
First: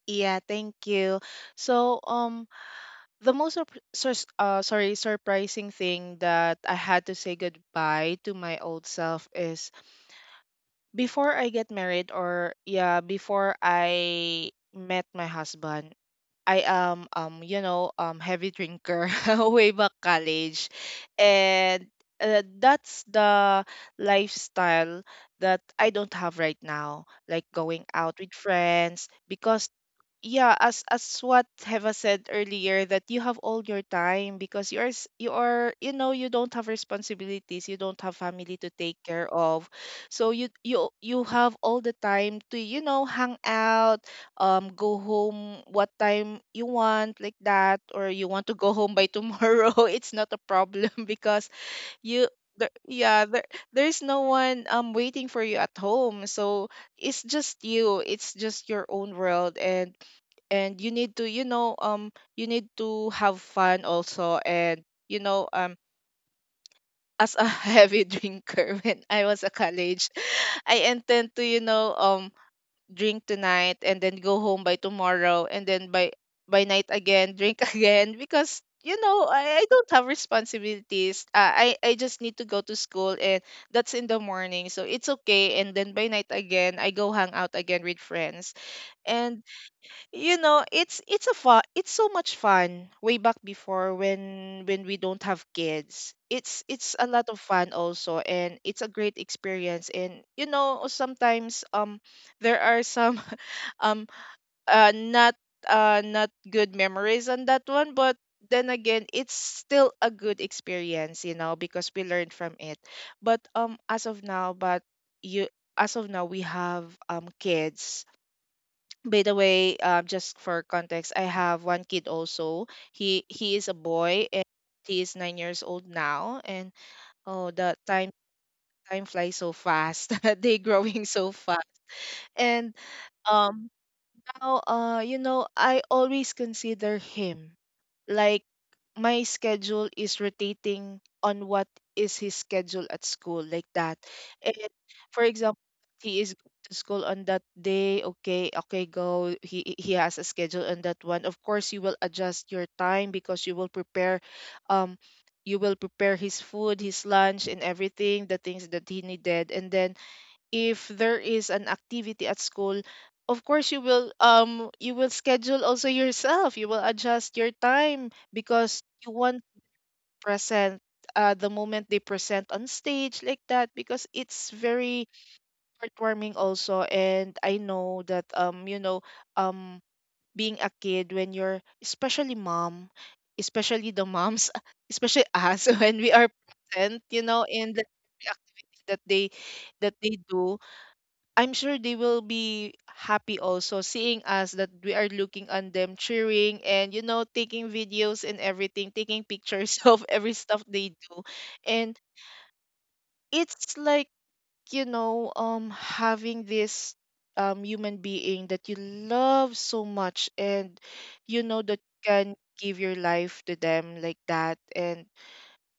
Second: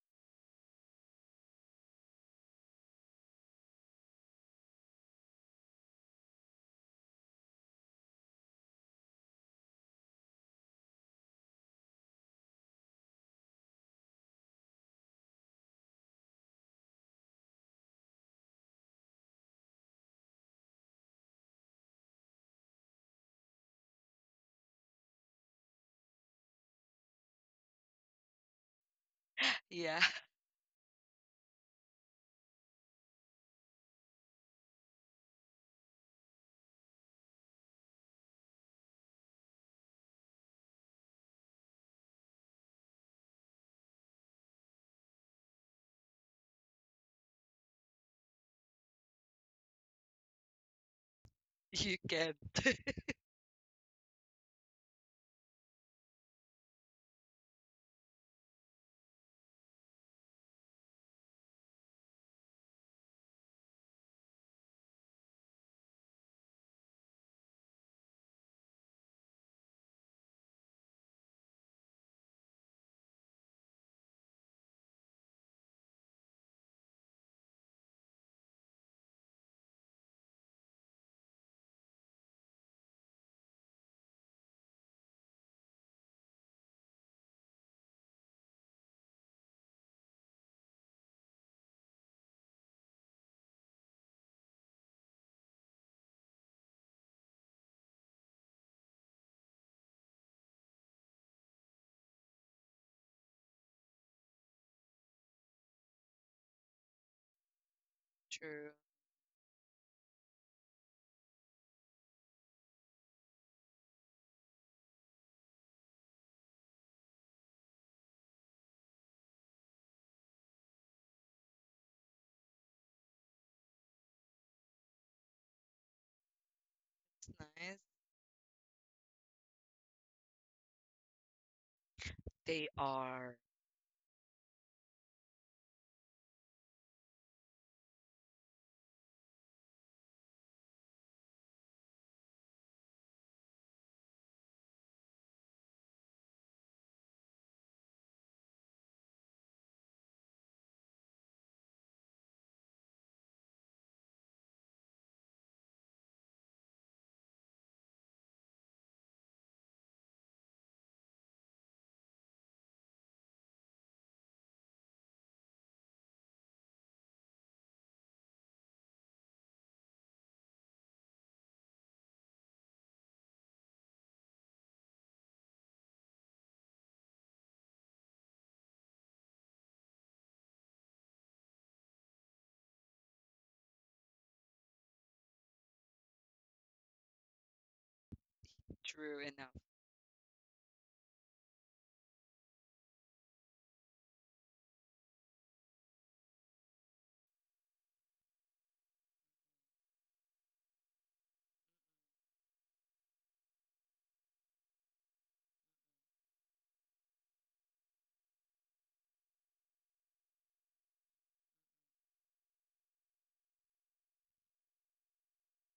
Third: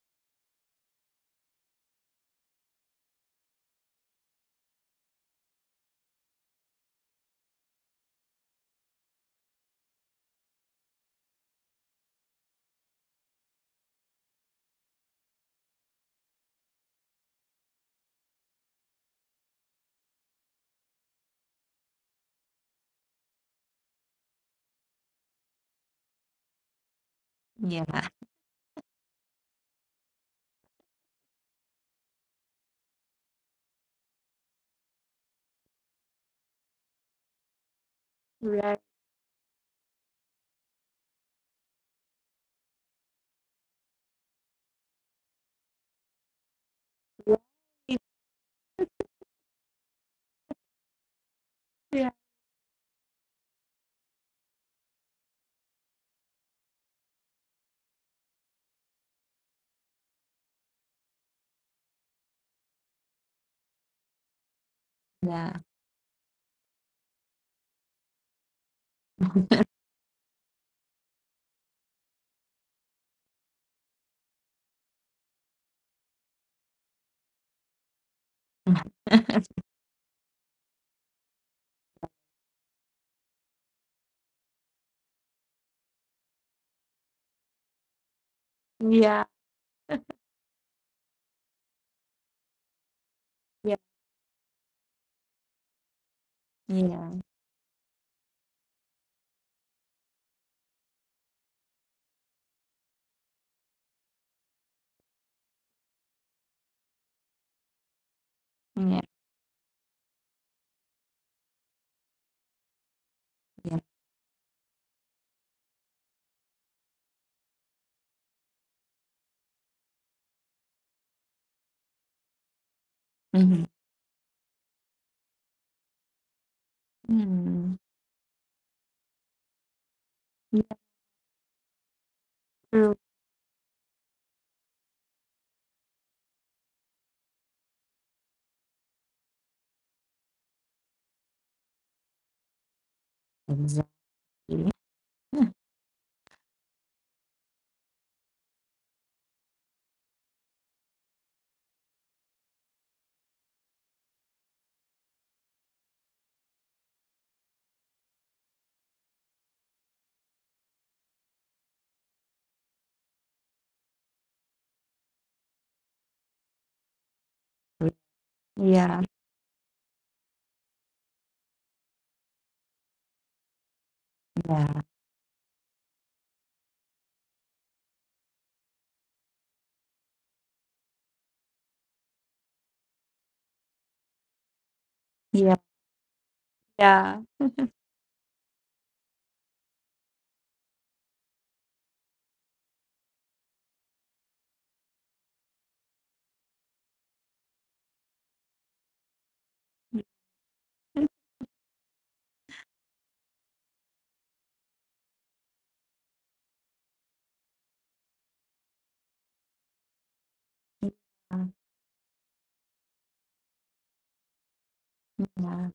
Yeah, thank you. So, the most surprising thing that I had to say goodbye to my old self is: before I get married, or yeah, before I met my husband, I am heavy drinker way back college. And that's the lifestyle that I don't have right now, like going
yeah.
out with friends, because
Yeah,
yeah, as what Heva said earlier, that you have all your time because you are s- you are you know you don't have responsibilities, you don't have family to
Right,
take care of. So you have all the time to hang out, go home what time you want, like
right,
that,
yeah,
or you want to go home by tomorrow. It's not a problem because
you
you
can.
there, yeah there, there's no one waiting for you at home. So it's just your own world, and you need to you know you need to have fun also. And you know
yeah,
um as a heavy drinker when I was a college, I intend to drink tonight and then go home by tomorrow, and then by night again drink again, because I don't have responsibilities. I just need to go to school, and that's in the morning so it's okay, and then by night again I go hang out again with friends.
yeah, yeah,
And it's a fun, it's so much fun way back before when we don't have kids. It's a
yeah,
lot of fun also, and it's a great experience, and sometimes there are some um not not good memories on that one. But then
True.
yeah, yeah.
again, it's still a good experience, because we learned from it. But you as of now we have kids. By the way, just for context, I have one kid also. He
Mm-hmm.
is a boy, and he is 9 years old now. And
It's nice.
oh, the
Mm-hmm.
time flies so fast. They
Yeah,
growing so fast.
They
And
true.
are
um, now, I always consider him, like, my schedule is rotating on what is his schedule at school, like
Exactly.
that. And for example, he is going to school on that day. Okay, okay, go. He has a schedule on that one. Of course, you will adjust your time because um, you will prepare his food, his lunch, and everything, the things that he needed. And then if there is an activity at school, of course you will schedule also yourself, you will adjust your time because
Yeah,
you want present the moment they present on stage, like that, because it's
yeah,
very heartwarming also. And I know that um being a kid, when you're especially mom, especially the moms, especially
yeah, yeah.
us, when we are present, in the activity that
true
they
enough.
that they do, I'm sure they will be happy also, seeing us that we are looking on them, cheering, and taking videos and everything, taking pictures of every stuff they do. And it's like, having this human being that you love so much, and you know that you can give your life to them, like that. And
Yeah,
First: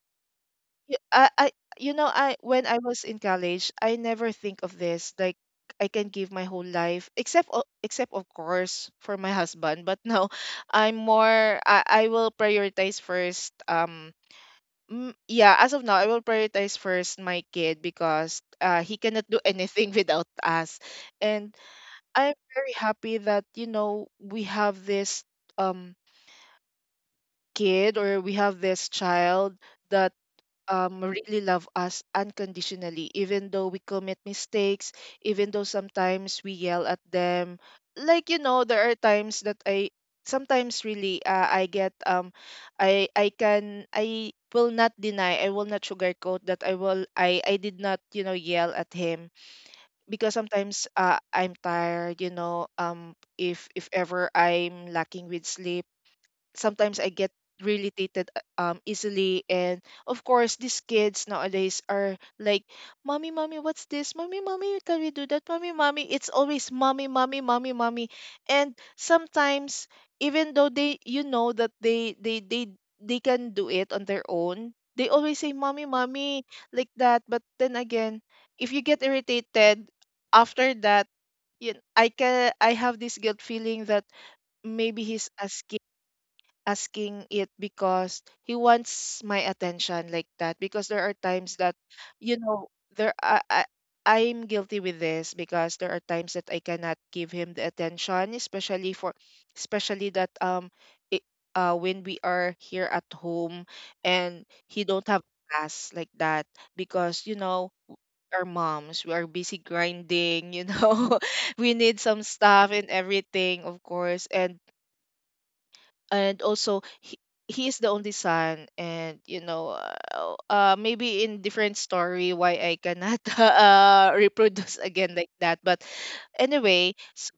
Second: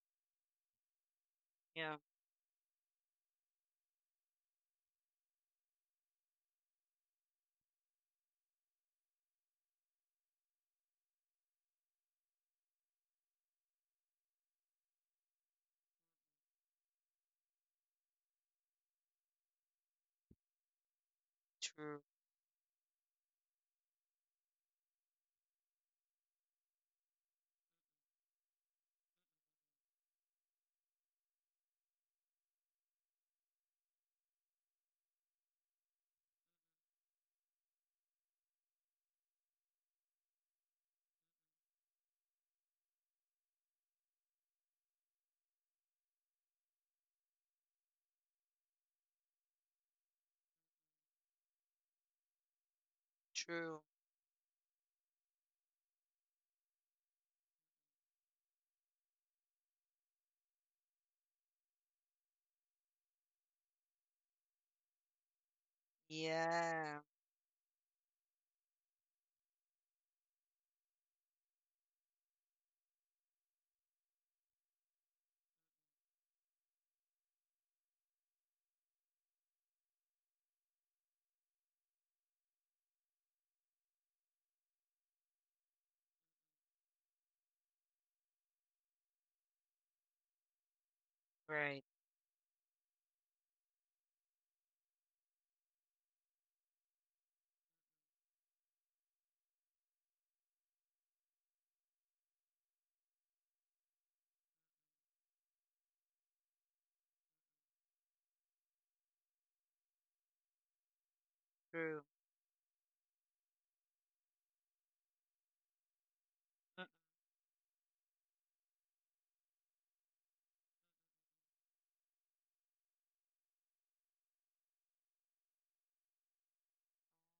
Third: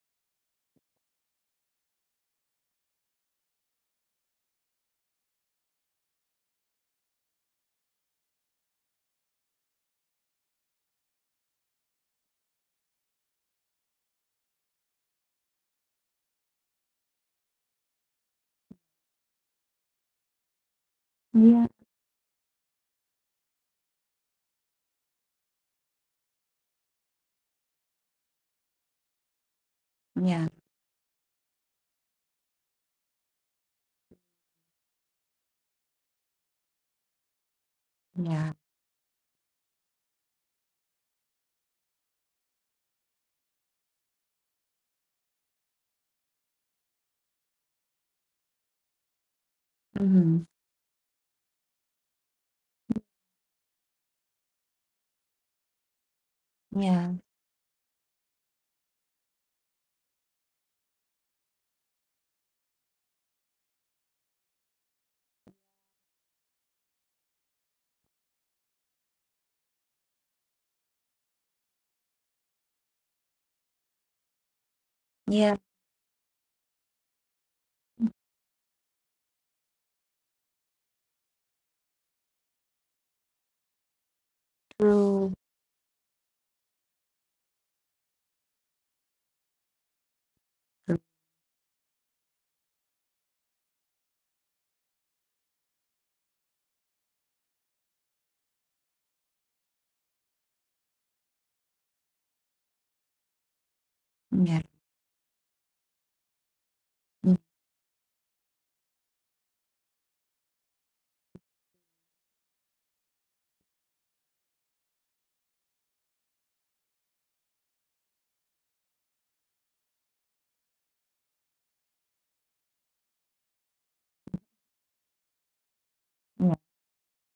Y- I, you
Yeah.
know, I when I was in college, I never think of this. Like, I can give my whole life, except except, of course, for my husband. But now, I'm more. I will prioritize first. Yeah, as of now, I will prioritize first my kid, because he cannot do anything without us. And
yeah,
True,
I'm very happy that we have this um kid, or we have this child that
yeah, yeah.
really love us unconditionally, even though we commit mistakes, even though sometimes we yell at them. Like you
Yeah.
know, there are times that I sometimes really I get um, I can I will not deny, I will not sugarcoat that I will I did not you know yell at him because
Mm-hmm.
sometimes I'm tired you know. If
true.
ever I'm lacking with sleep, sometimes I
Yeah,
get really irritated easily, and of course these kids nowadays are like mommy mommy what's this, mommy mommy can we do that, mommy mommy, it's always
Yeah,
mommy mommy mommy mommy. And sometimes, even though they you know that they can do it on their own, they always say
yeah,
mommy mommy like that. But then again, if you get irritated, after that you, I can, I have this guilt feeling that maybe
true.
he's asking, asking it, because he wants my attention like that. Because
True.
there are times that
right.
you know there I'm guilty with this because there are times that I cannot give him the attention, especially for, especially that it, when we are here at home and
Yeah,
he don't have class like that. Because
yeah,
you know, our moms, we are busy grinding you know, we
True.
need some stuff and everything of course. And also
Mm,
he is the only son, and you know, maybe in different story why I cannot reproduce again like that. But
yeah,
anyway,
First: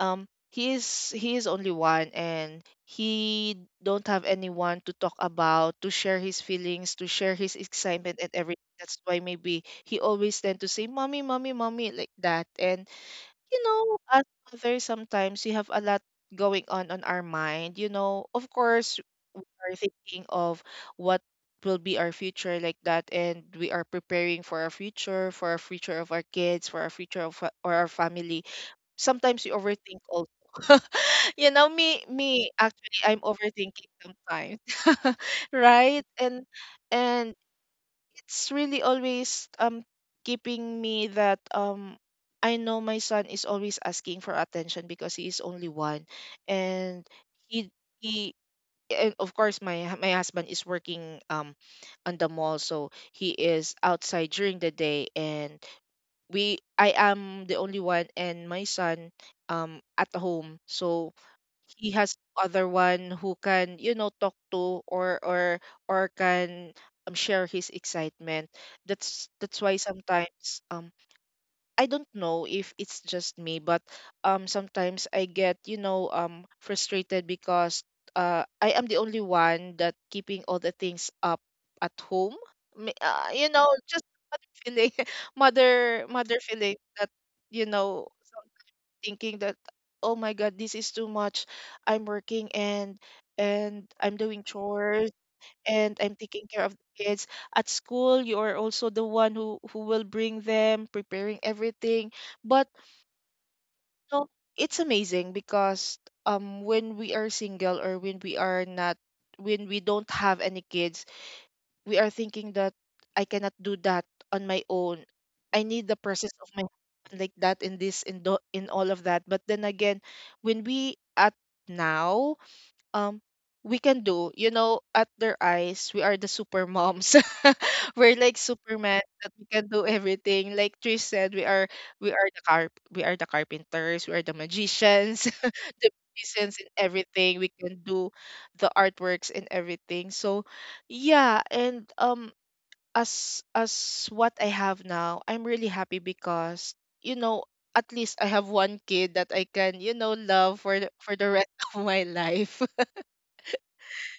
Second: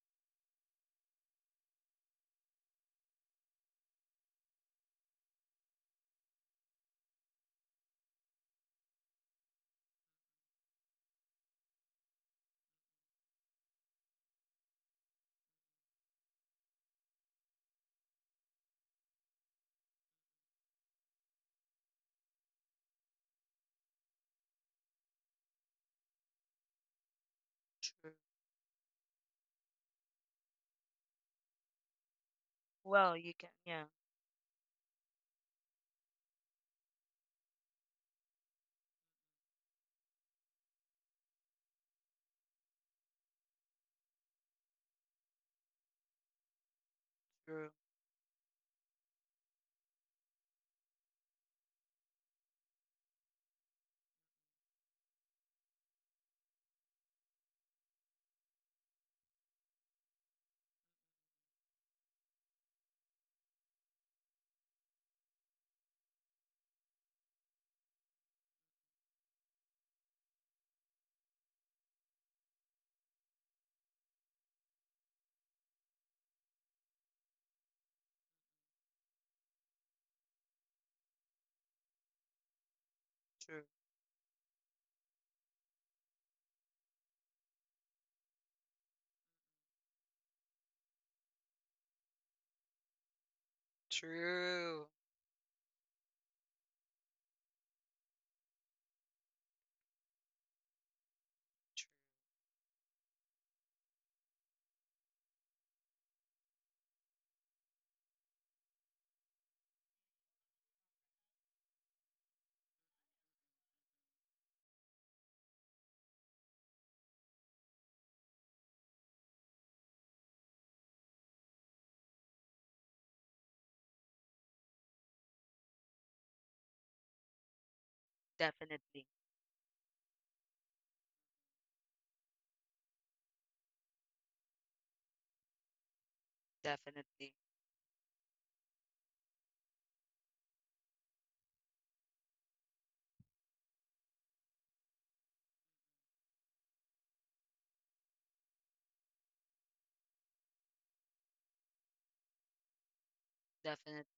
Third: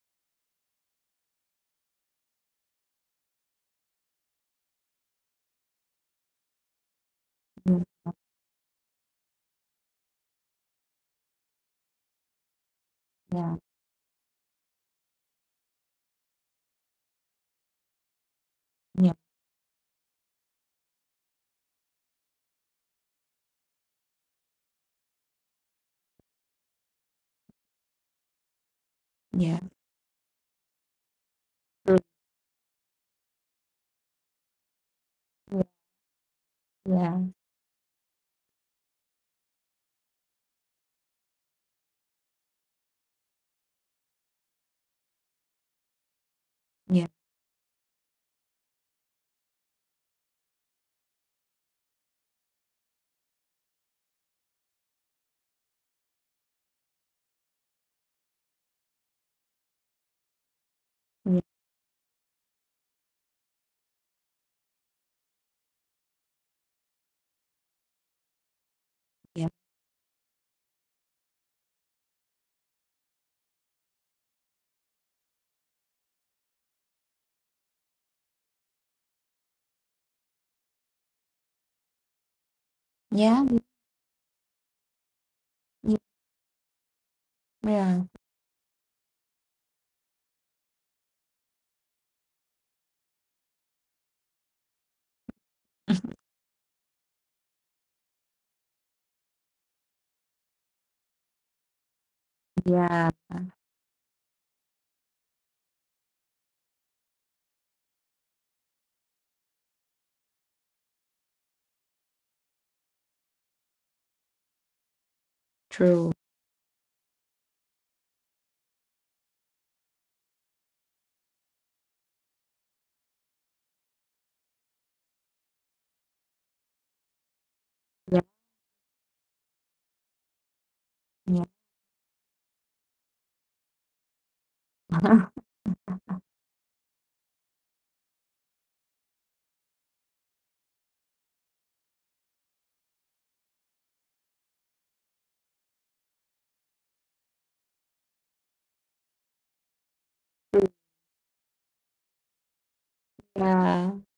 um he is, he is only one and he don't have anyone to talk about, to share his feelings, to share his
mm,
excitement and everything. That's why maybe he always tend to say mommy mommy mommy like that. And
yeah,
you know, as mothers, sometimes we have a lot going on our mind. You know, of course,
yeah,
we are thinking of what will be our future like that, and we are preparing for our future of our kids, for our future of fa- or our
true.
family. Sometimes we overthink also. You know,
yeah,
me actually,
Well,
I'm
you can, yeah,
overthinking sometimes,
yeah,
right?
yeah,
And it's really always keeping me that I know my son is always asking for attention because he is only one. And
yeah,
true,
he he and of course my my husband is working on the mall, so he is outside during the day, and we, I am the only one, and my son at home. So
yeah,
he has other one who can you know talk to, or can um share his excitement. That's why sometimes I don't know if it's just me, but sometimes I get you know frustrated because I am the only one that keeping all the things up at home.
yeah,
You
yeah,
true,
know, just mother feeling, mother mother feeling that you
yeah, yeah,
know, thinking that oh my god, this is too much. I'm working, and I'm doing
true.
chores, and I'm taking care of the kids. At school, you are also the one who will bring them, preparing everything. But
yeah,
no, it's amazing because when we are single, or when we are not, when we don't have any kids, we are thinking that I cannot do that on my own. I need the
true.
process of my, like that, in this, in the, in all of that. But then again, when we at now um we can do you know, at their eyes we are the super moms. We're
Yeah,
like superman,
Definitely,
that we can do everything. Like Trish said, we
yeah,
are, we are the carp, we are the carpenters, we are the magicians, the musicians, and
definitely,
everything we can do, the artworks and everything. So yeah, and as what I have now, I'm really happy because you know, at least I have one kid that I can you know love
true.
for the rest of my life.
Yeah,
definitely.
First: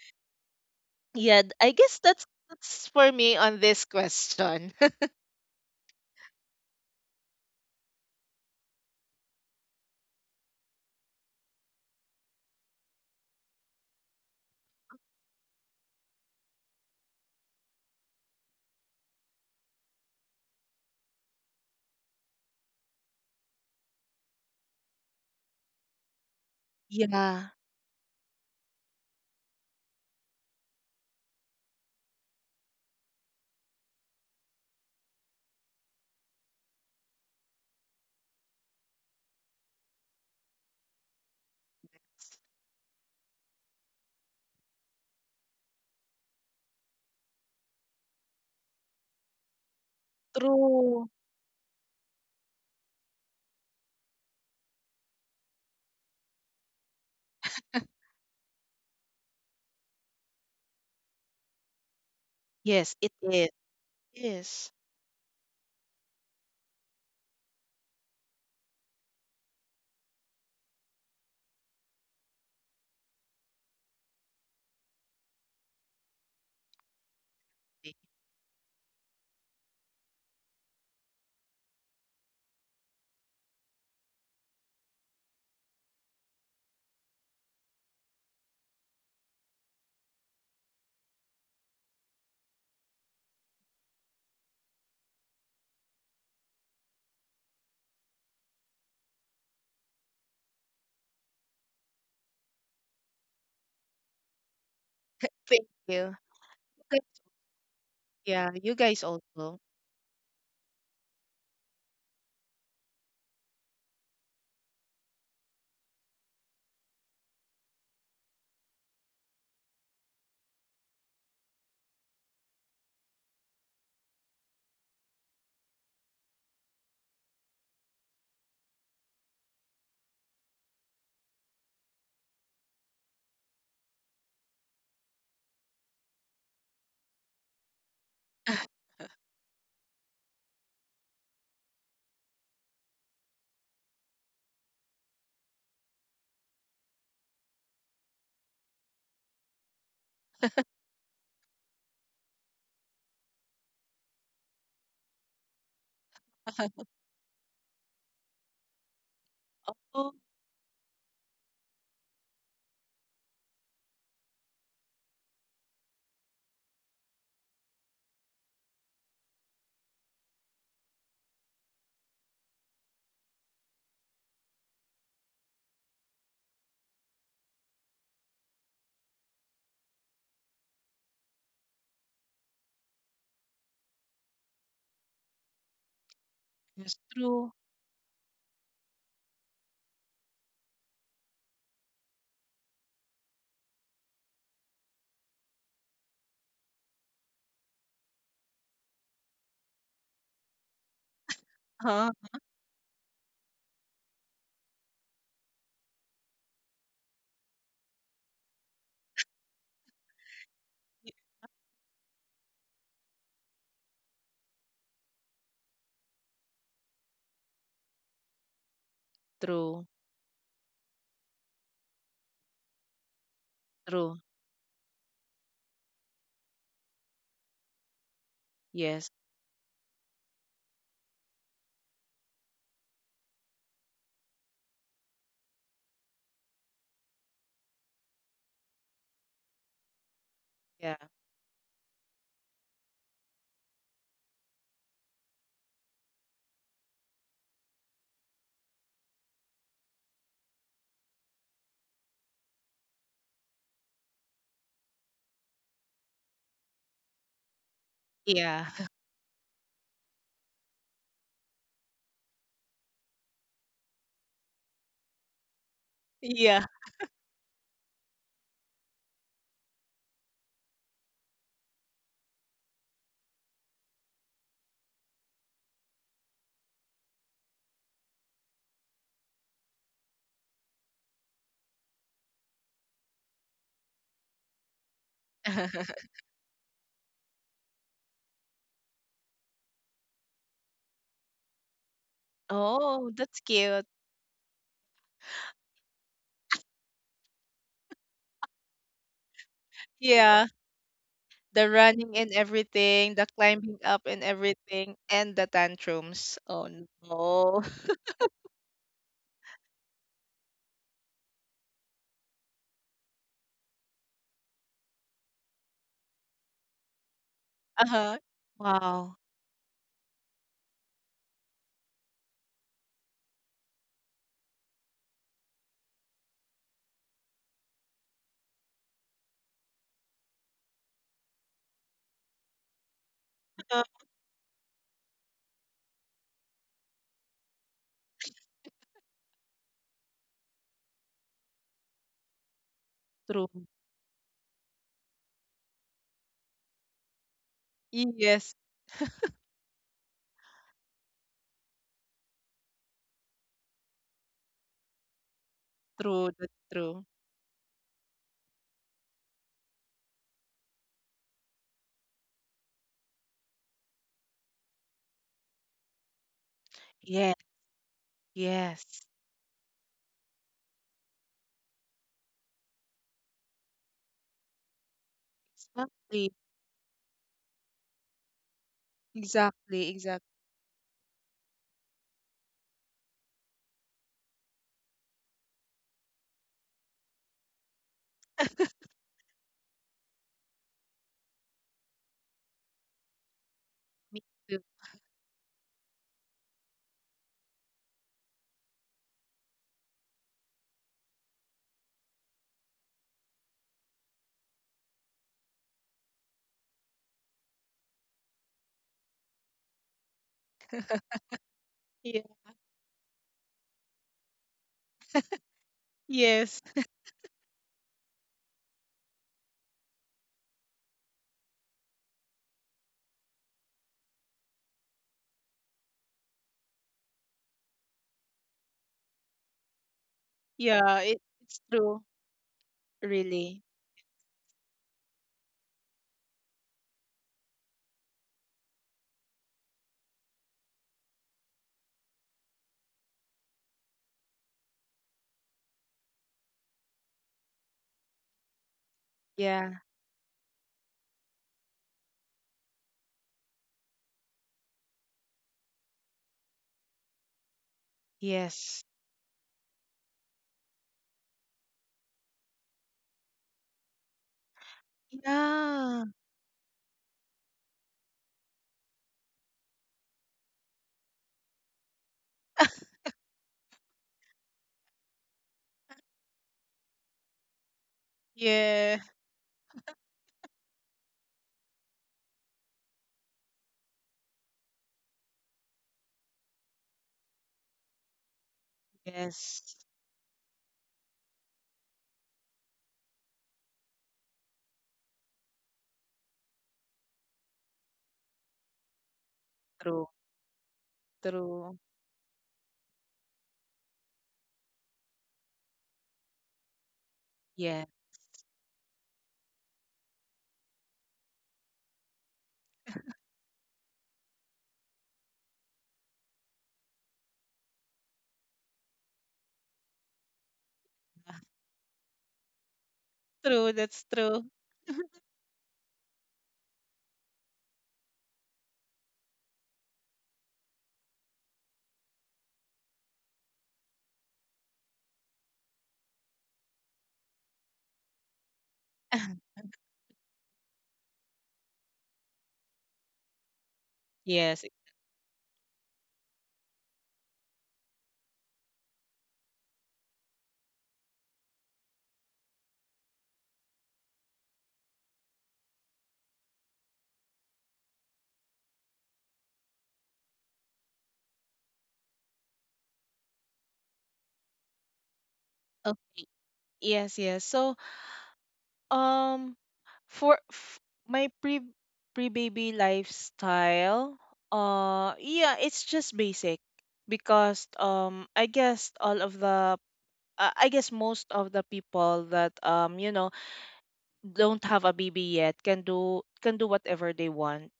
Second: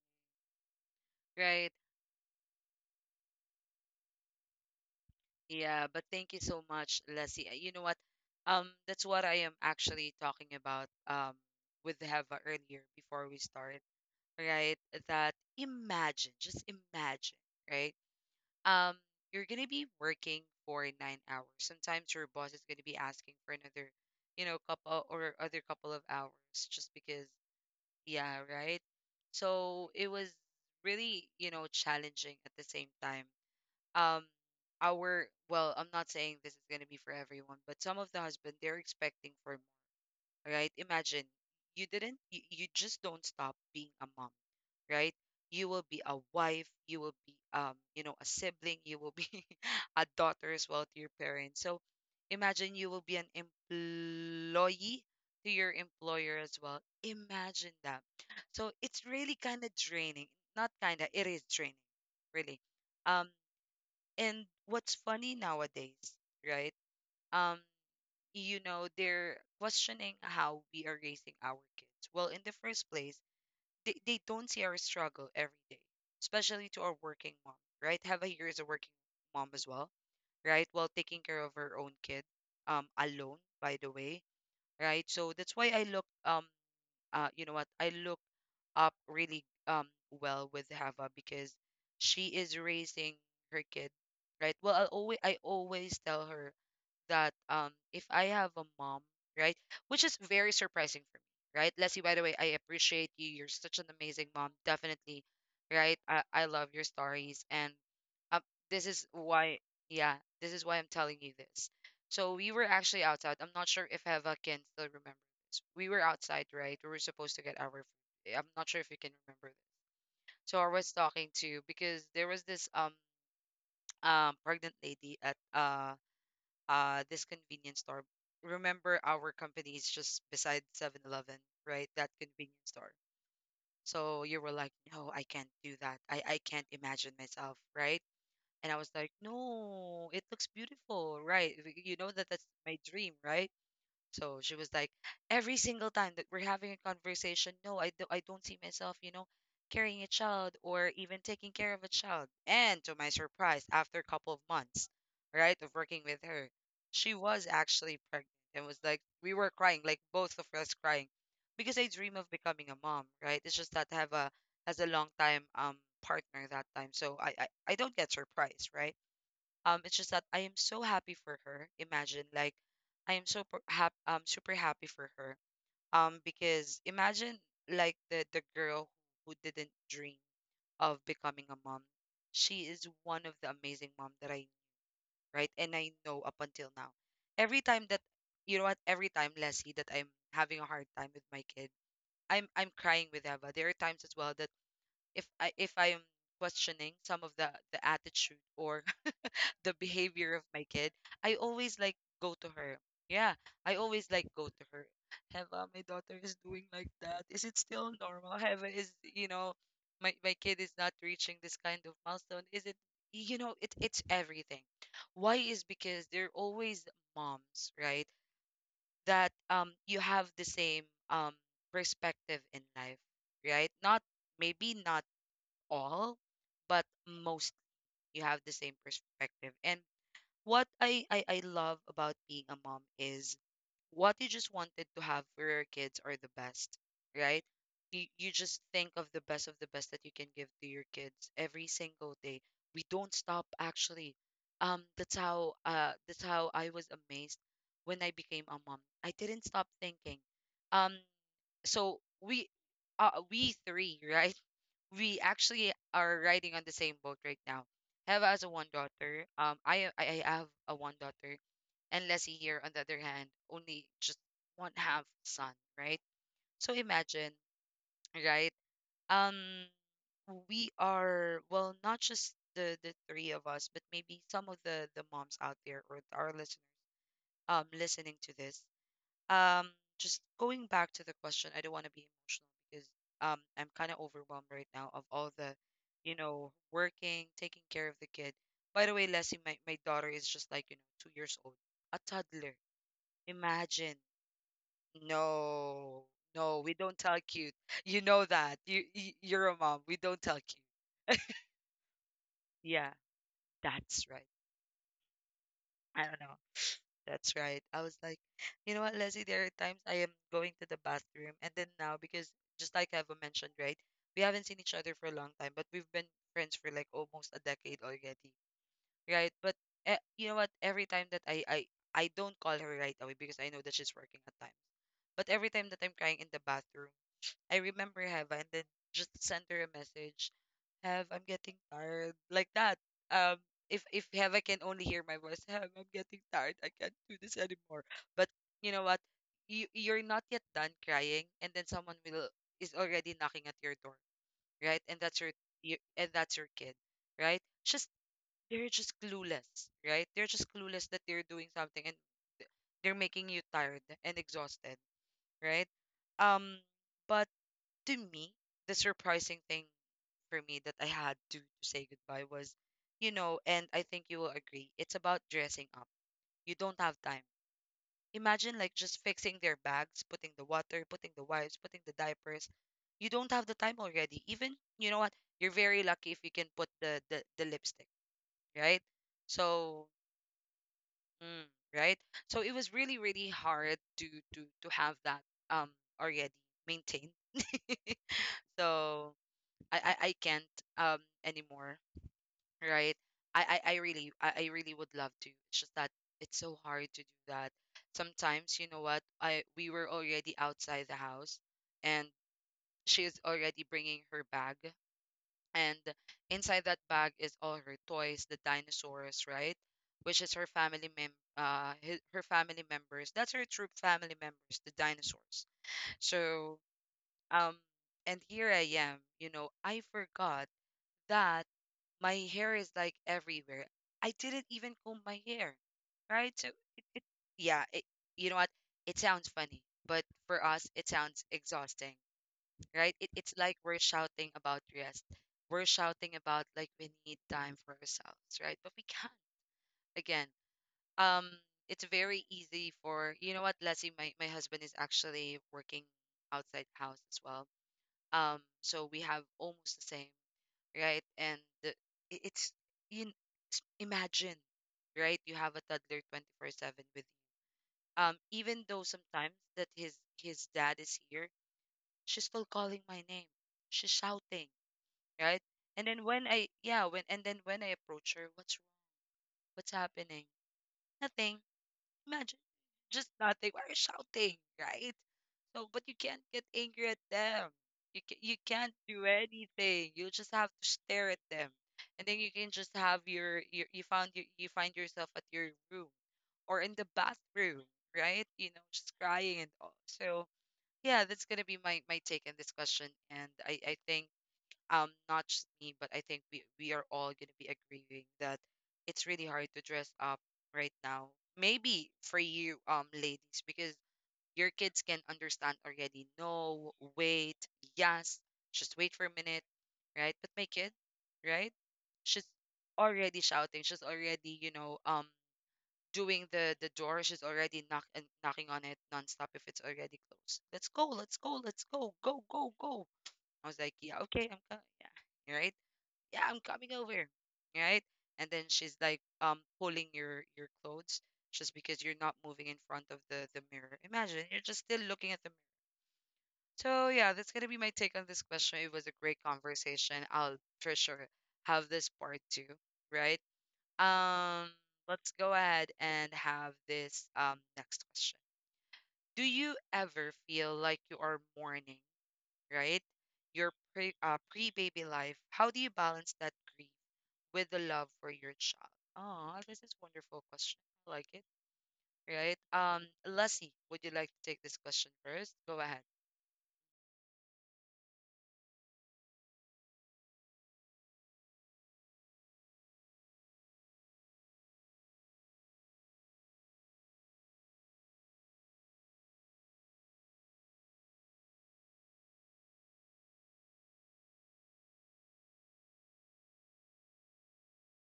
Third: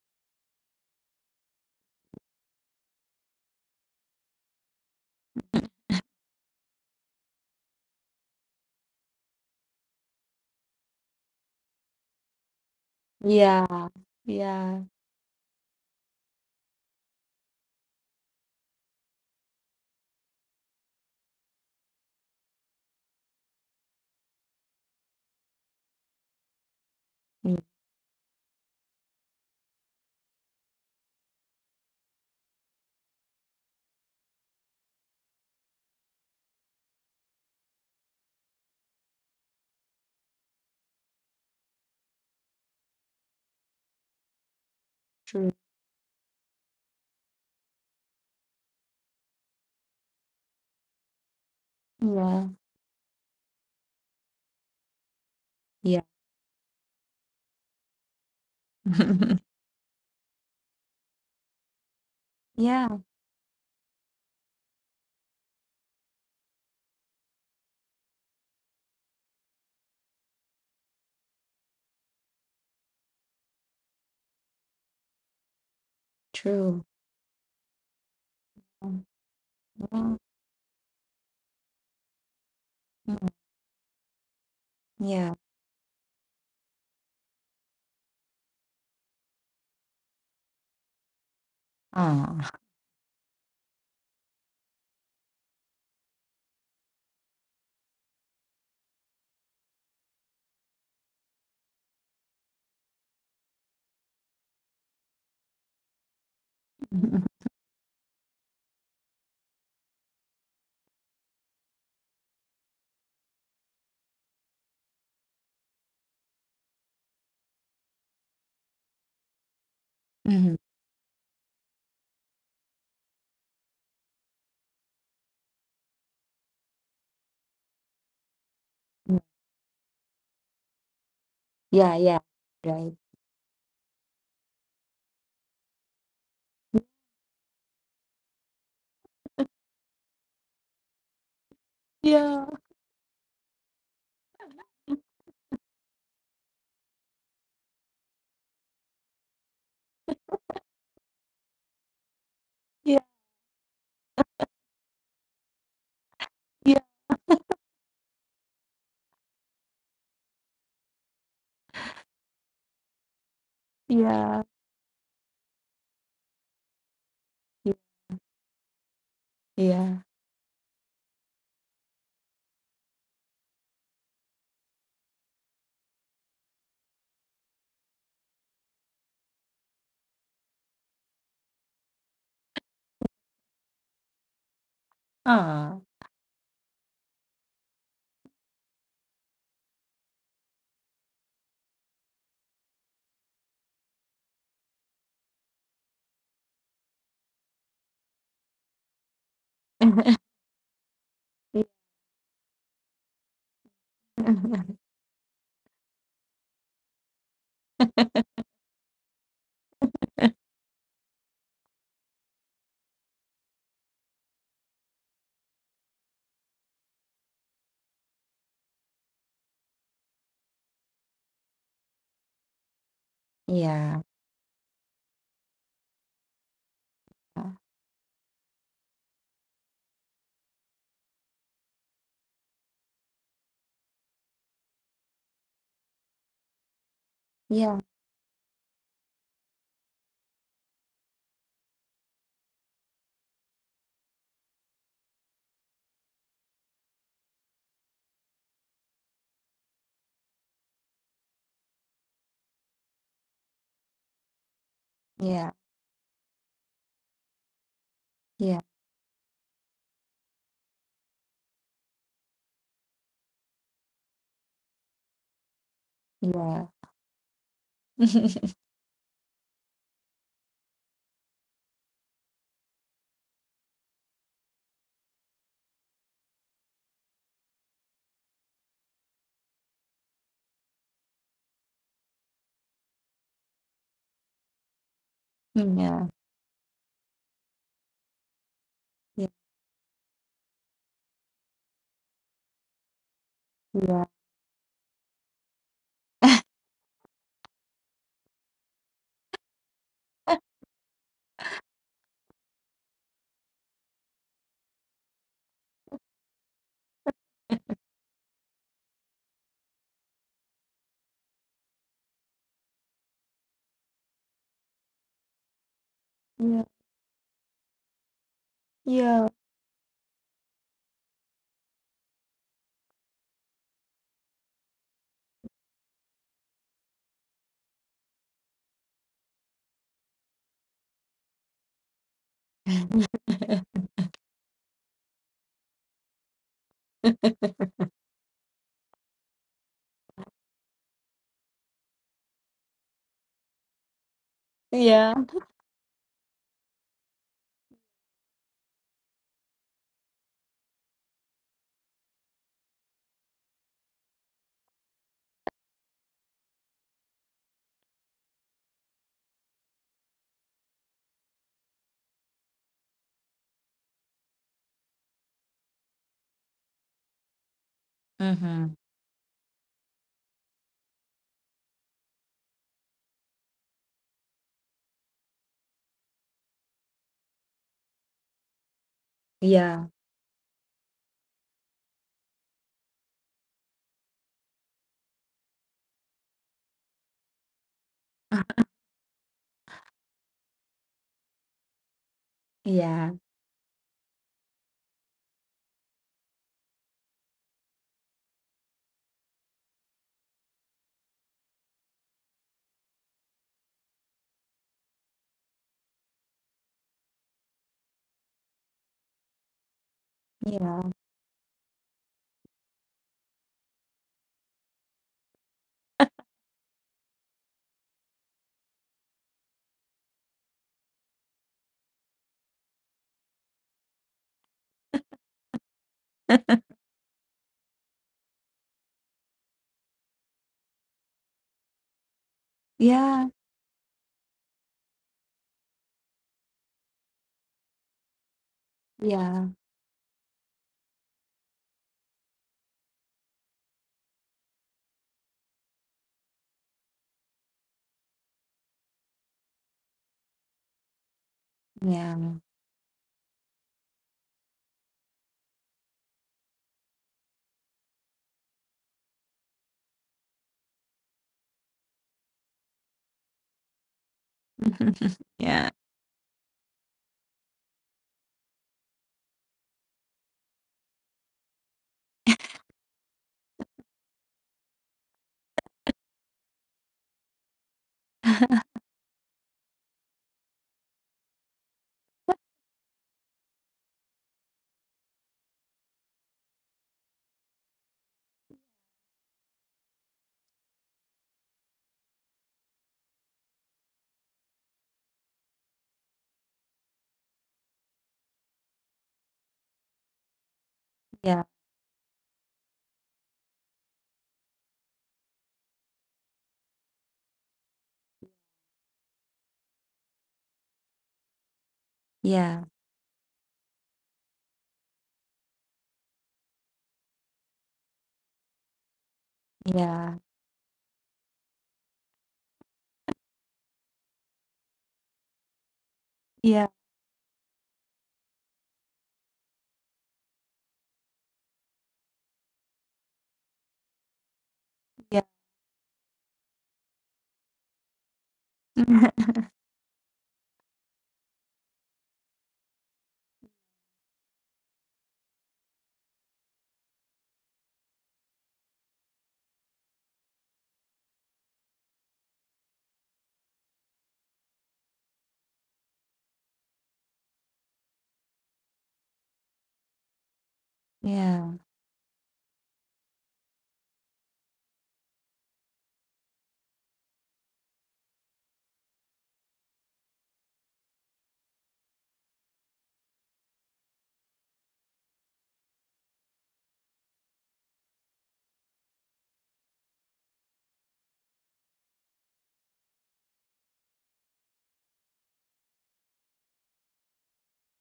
Yeah,
Right.
I guess that's for me on this question.
Yeah, but thank you so much, Leslie. You know what? That's what I am actually talking about with Heva earlier before we started,
yeah,
right?
yeah,
That, imagine, just imagine, right? um you're gonna be working for 9 hours. Sometimes your boss is gonna be asking for another, couple or other couple of hours, just because.
Yeah,
yeah,
Yeah, right. So it was really, challenging at the same time. Um our Well, I'm not saying this is going to be for everyone, but some of the husband, they're expecting for more, right? Imagine, you didn't, you just don't stop being a mom, right?
true.
You will be a wife, you will be, you know, a sibling, you will be a daughter as well. To
true.
your friend. So
Yeah,
imagine, you will be an employee to your
yeah,
employer as well. Imagine that. So it's really kind of draining. Not kind of, it is draining, really.
Yes,
yeah,
it
Um,
is.
and
Yes.
what's funny nowadays, right? Um, you know, they're questioning how we are raising our kids. Well, in the first place, they don't see our struggle every day, especially to
true.
our working mom, right? Have here is a working
Um,
mom as well,
Yeah,
right? While taking care of her own kid,
mm,
alone, by the way, right? So
yeah,
that's why you know what? I look up really, well with Hava because she is
ah,
raising her kid, right? Well, I always tell her that, if I have a mom, right, which is very surprising for me, right? Leslie, by the way, I appreciate you. You're such an amazing mom, definitely,
Thank
right?
you.
I love your
Okay.
stories, and, um,
Yeah, you
this is
guys
why.
also.
Yeah, this is why I'm telling you this. So we were actually outside. I'm not sure if Heva can still remember this. We were outside, right? We were supposed to get our food. I'm not sure if you can remember this.
mhm,
So I was talking to, because there was this pregnant lady at this convenience store. Remember
mm,
our company is just beside 7-Eleven, right?
yeah,
That
yeah,
convenience store.
right.
So you were like, "No, I can't do that. I can't imagine myself, right?" And I was like, "No, it looks beautiful, right? You know that that's
Yeah,
my dream, right?" So she was like, every single time that we're having a conversation, no, I don't see myself, carrying a child or even taking care of a child. And to
yeah,
my surprise, after a couple of months, right, of working with her,
yeah,
she was actually pregnant and was like, we were crying, like
Oh,
both of us crying, because I dream of becoming a mom, right? It's just that I have a,
yeah,
as a long time partner that time, so I, I
yeah,
I don't get surprised, right? It's
yeah,
just that I am so happy for her. Imagine, like, I am so happy, super happy for her. Because imagine, like, the girl who didn't dream of becoming a mom. She is one of the amazing mom that I, right, and
ah,
I know up until now.
yes,
Every
true.
time that, you know what, every time, Leslie, that I'm having a hard time with my kid, I'm crying with Eva. There are times as well that, if I am questioning some of the attitude or the
yeah,
behavior of my kid, I always like
Huh?
go to her. Yeah, I always like go to her. Heva, my daughter is doing like that. Is it still normal? Heva is, you know, my kid is not reaching this kind of milestone. Is it, it's everything. Why is because they're always moms, right? That, you
True.
have the same um perspective in life, right?
yeah,
Not
True.
maybe not all, but most, you have the same
Yes.
perspective. And what I love about being a mom is what you just wanted to have for your kids are the best, right?
yeah.
You just think of the best that you can give to your
Yeah.
kids every single day. We don't stop actually. That's how, that's how I was amazed when I became a mom. I didn't stop thinking. Um, so we, we three, right, we
Yeah,
actually are riding on the same boat right now. Have has a
yeah,
one
Yeah.
daughter, I have a one daughter, and Leslie here on the other hand only just one half son, right?
yeah.
So
Yeah.
imagine, right, um we are well, not just the three of us, but maybe some of the moms out there or our listeners, listening to this, um just going back to the question, I don't want to be emotional because, I'm kind of overwhelmed right now of all the,
Yeah,
working, taking care of the kid. By the way,
yeah,
Leslie, my daughter is just like, you know, 2 years old, a toddler.
Oh, that's
Imagine.
yeah,
cute.
No, no, we don't tell cute. You know that you're a mom. We don't tell cute.
Yeah. The running and everything, the climbing
That's
up
right.
and everything, and the
I don't know.
tantrums. Oh
That's right.
no.
I was. You know what, Leslie? There are times I am going to the bathroom, and then now, because just like Eva mentioned, right, we haven't seen each other for a long time, but we've been friends for like almost a decade
Uh-huh.
already,
yeah,
Wow.
yeah.
right? Eh, you know what? Every time that I don't call her right away because I know that she's working at time. But every time that I'm crying in the bathroom, I remember Hava, and then just send her a message. Have, I'm getting tired like that. Um, if if
Uh-huh.
Hava can only hear my voice, Have, I'm getting tired. I can't do this anymore. But you know what? You're not yet done crying, and then someone will is already knocking at your
True.
door, right? And
Yeah.
that's your, you, and that's your kid, right? Just
Yes,
They're just clueless, right? They're just clueless that they're doing something, and they're making you tired and exhausted, right?
true.
Um,
That's true.
but to me, the surprising thing for me that I had to say goodbye was, and I think you will agree, it's about dressing up. You don't have time.
Yes,
Imagine, like,
Mm-hmm.
just
yes.
fitting their bags, putting the water, putting the wipes, putting the diapers. You don't have the time already. Even you know what? You're very lucky if you
Exactly.
can put the lipstick, right? So,
Yeah,
Exactly, exactly.
mm, right? So it was really really hard to have that um already maintained. So I can't anymore, right?
yeah,
I, I I really
Me
I, I
too.
really would love to. It's just that it's so hard to do that. Sometimes, you know what? I We were already outside the house, and she is already bringing her bag, and inside that bag is all her toys, the dinosaurs, right? Which is
yeah.
her
Yeah.
family members. That's her true family members, the dinosaurs. So
Yes.
um and here I am, I forgot that my hair is like everywhere. I didn't even comb my hair, right? So yeah, it, you know what? It sounds funny, but for us, it
Yeah,
sounds
it, it's
exciting,
true.
right. It,
Yeah,
it's like
Really.
we're shouting about rest. We're shouting about like we need time for ourselves, right? But we can't.
yeah,
Again, um, it's very easy for Leslie. My husband is actually working outside house as well. So we have almost
Yeah.
the same. Right? And the- I-
yeah.
it's you kn- s- Imagine, right? You have a toddler 24/7 with you. Even though
Yes.
sometimes that his dad is here, she's still calling my name. She's shouting, right?
Yeah.
And then
Yeah.
when I yeah, when and then when I approach her, what's wrong? What's happening? Nothing. Imagine just they were shouting, right? So, but you can't get angry at them. You can't do
Yeah.
anything. You just have to stare at them, and then you can just have you find yourself at your room or in the bathroom, right? You know, just crying and all.
Yes.
So yeah, that's gonna be my take on this question, and I think not just me, but I think we are all gonna be agreeing that it's really hard to dress
True.
up right now.
Yeah,
True.
Maybe for you, ladies, because your kids can understand already. No, wait,
Yeah.
yes, just wait for a minute, right? But my kid, right, she's already shouting, she's already, doing the door, she's already knocking on it nonstop if it's
yeah,
already
yeah,
closed. Let's go, let's go, let's go, go, go, go. I was like,
True.
yeah,
That's
okay,
true.
right, yeah, I'm
yeah,
coming over, right? And then she's like, pulling your clothes just because you're not moving in front of the mirror. Imagine you're just still looking at
yeah.
the mirror. So yeah, that's gonna be my take on this question. It was a great conversation. I'll for sure have this part two, right? Um,
Yes.
let's go ahead and have this next question. Do you ever feel like you are mourning, right? Your pre-baby life. How do you balance that grief with the love for your child? Oh, this is wonderful question. I like it,
Yeah.
right? Leslie, would you like to take this question first? Go ahead.
Oh, yes, yes. So, um, for my pre baby lifestyle, yeah, it's just basic because I guess all of the, I guess most of the people that you know, don't have a baby yet, can do whatever they want.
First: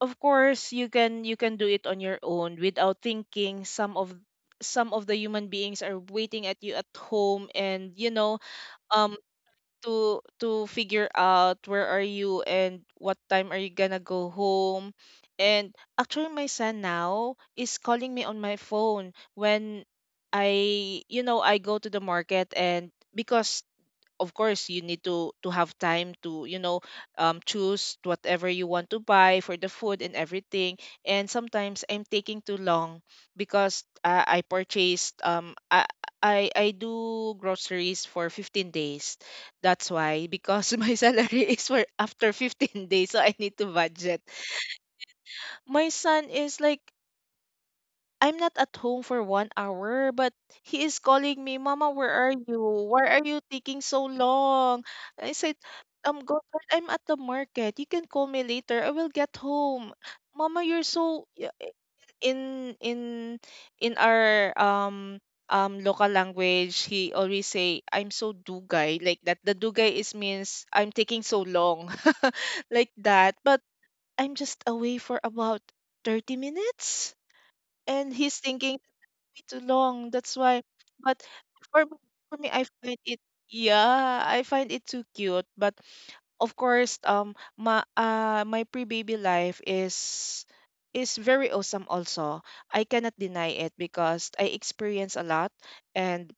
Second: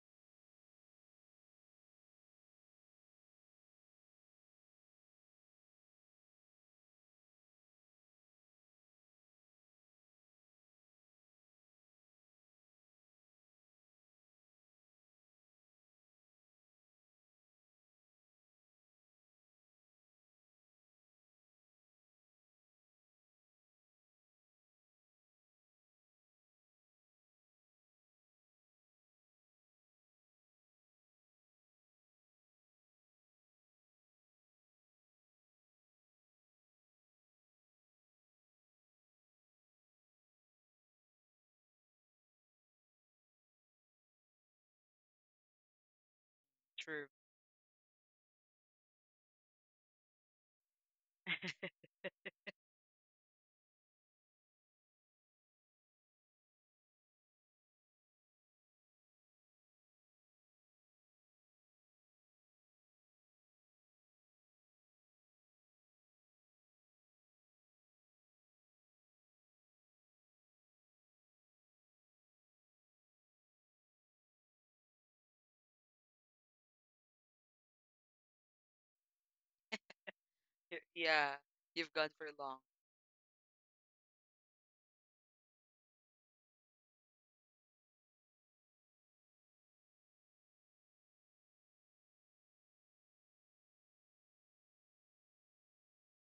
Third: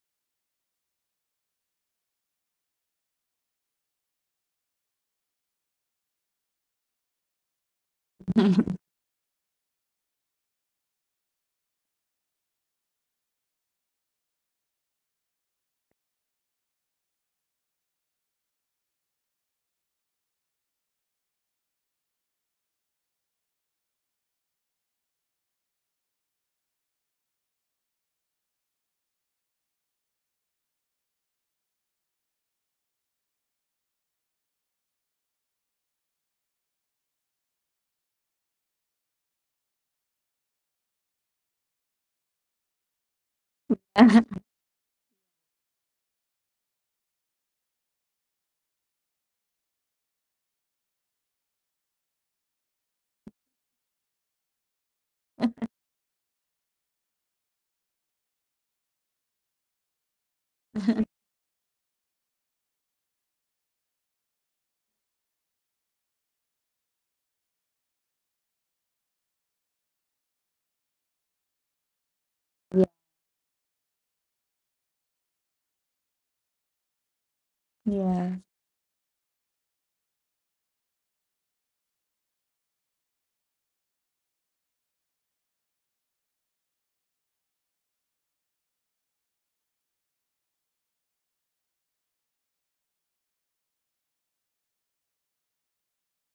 Of course, you can, you can do it on your own without thinking some of, some of the human beings are waiting at you at home, and you know um to figure out where are you and what time are you gonna go home. And actually my son now is calling me on my phone when i, you know, I go to the market. And because of course you need to have time to you know um choose whatever you want to buy for the food and everything. And sometimes I'm taking too long because I purchased I do groceries for 15 days, that's why, because my salary is for after 15 days, so I need to budget. My son is like,
True.
I'm not at home for 1 hour, but he is calling me, Mama, where are you? Why are you taking so long? I said, God, I'm at the market. You can call me later. I will get home. Mama, you're so in in in our local language, he always say, I'm so dugay like that. The dugay is means I'm taking so long, like that. But I'm just away for about 30 minutes, and he's
Yeah,
thinking me too long, that's why. But
Yeah,
for
you've
me,
gone for
for me,
long.
I find it. Yeah, I find it too cute. But of course, my my pre-baby life is very awesome also. I cannot deny it because I experience a lot. and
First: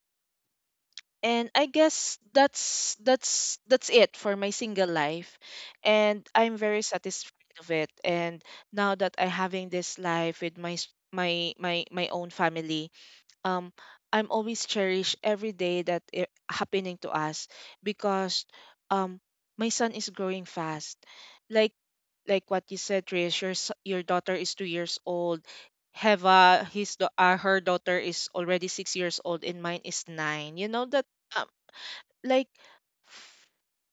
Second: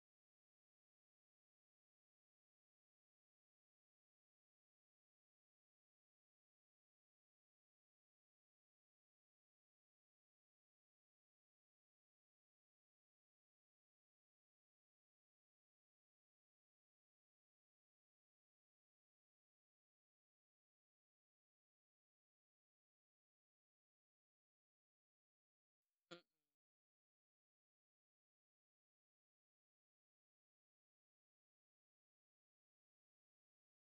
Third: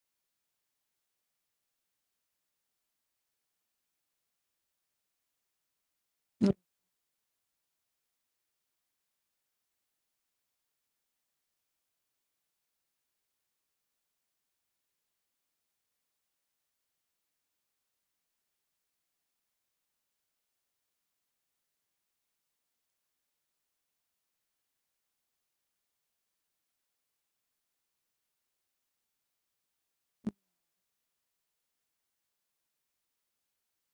and I guess that's it for my single life, and
yeah.
I'm very satisfied of it. And now that I having this life with my my my my own family, um I'm always cherish every day that it happening to us because um my son is growing fast. Like like what you said, Trish, your your daughter is 2 years old.
Mm.
Heva, his her daughter is already 6 years old, and mine is nine. You know that um, like f-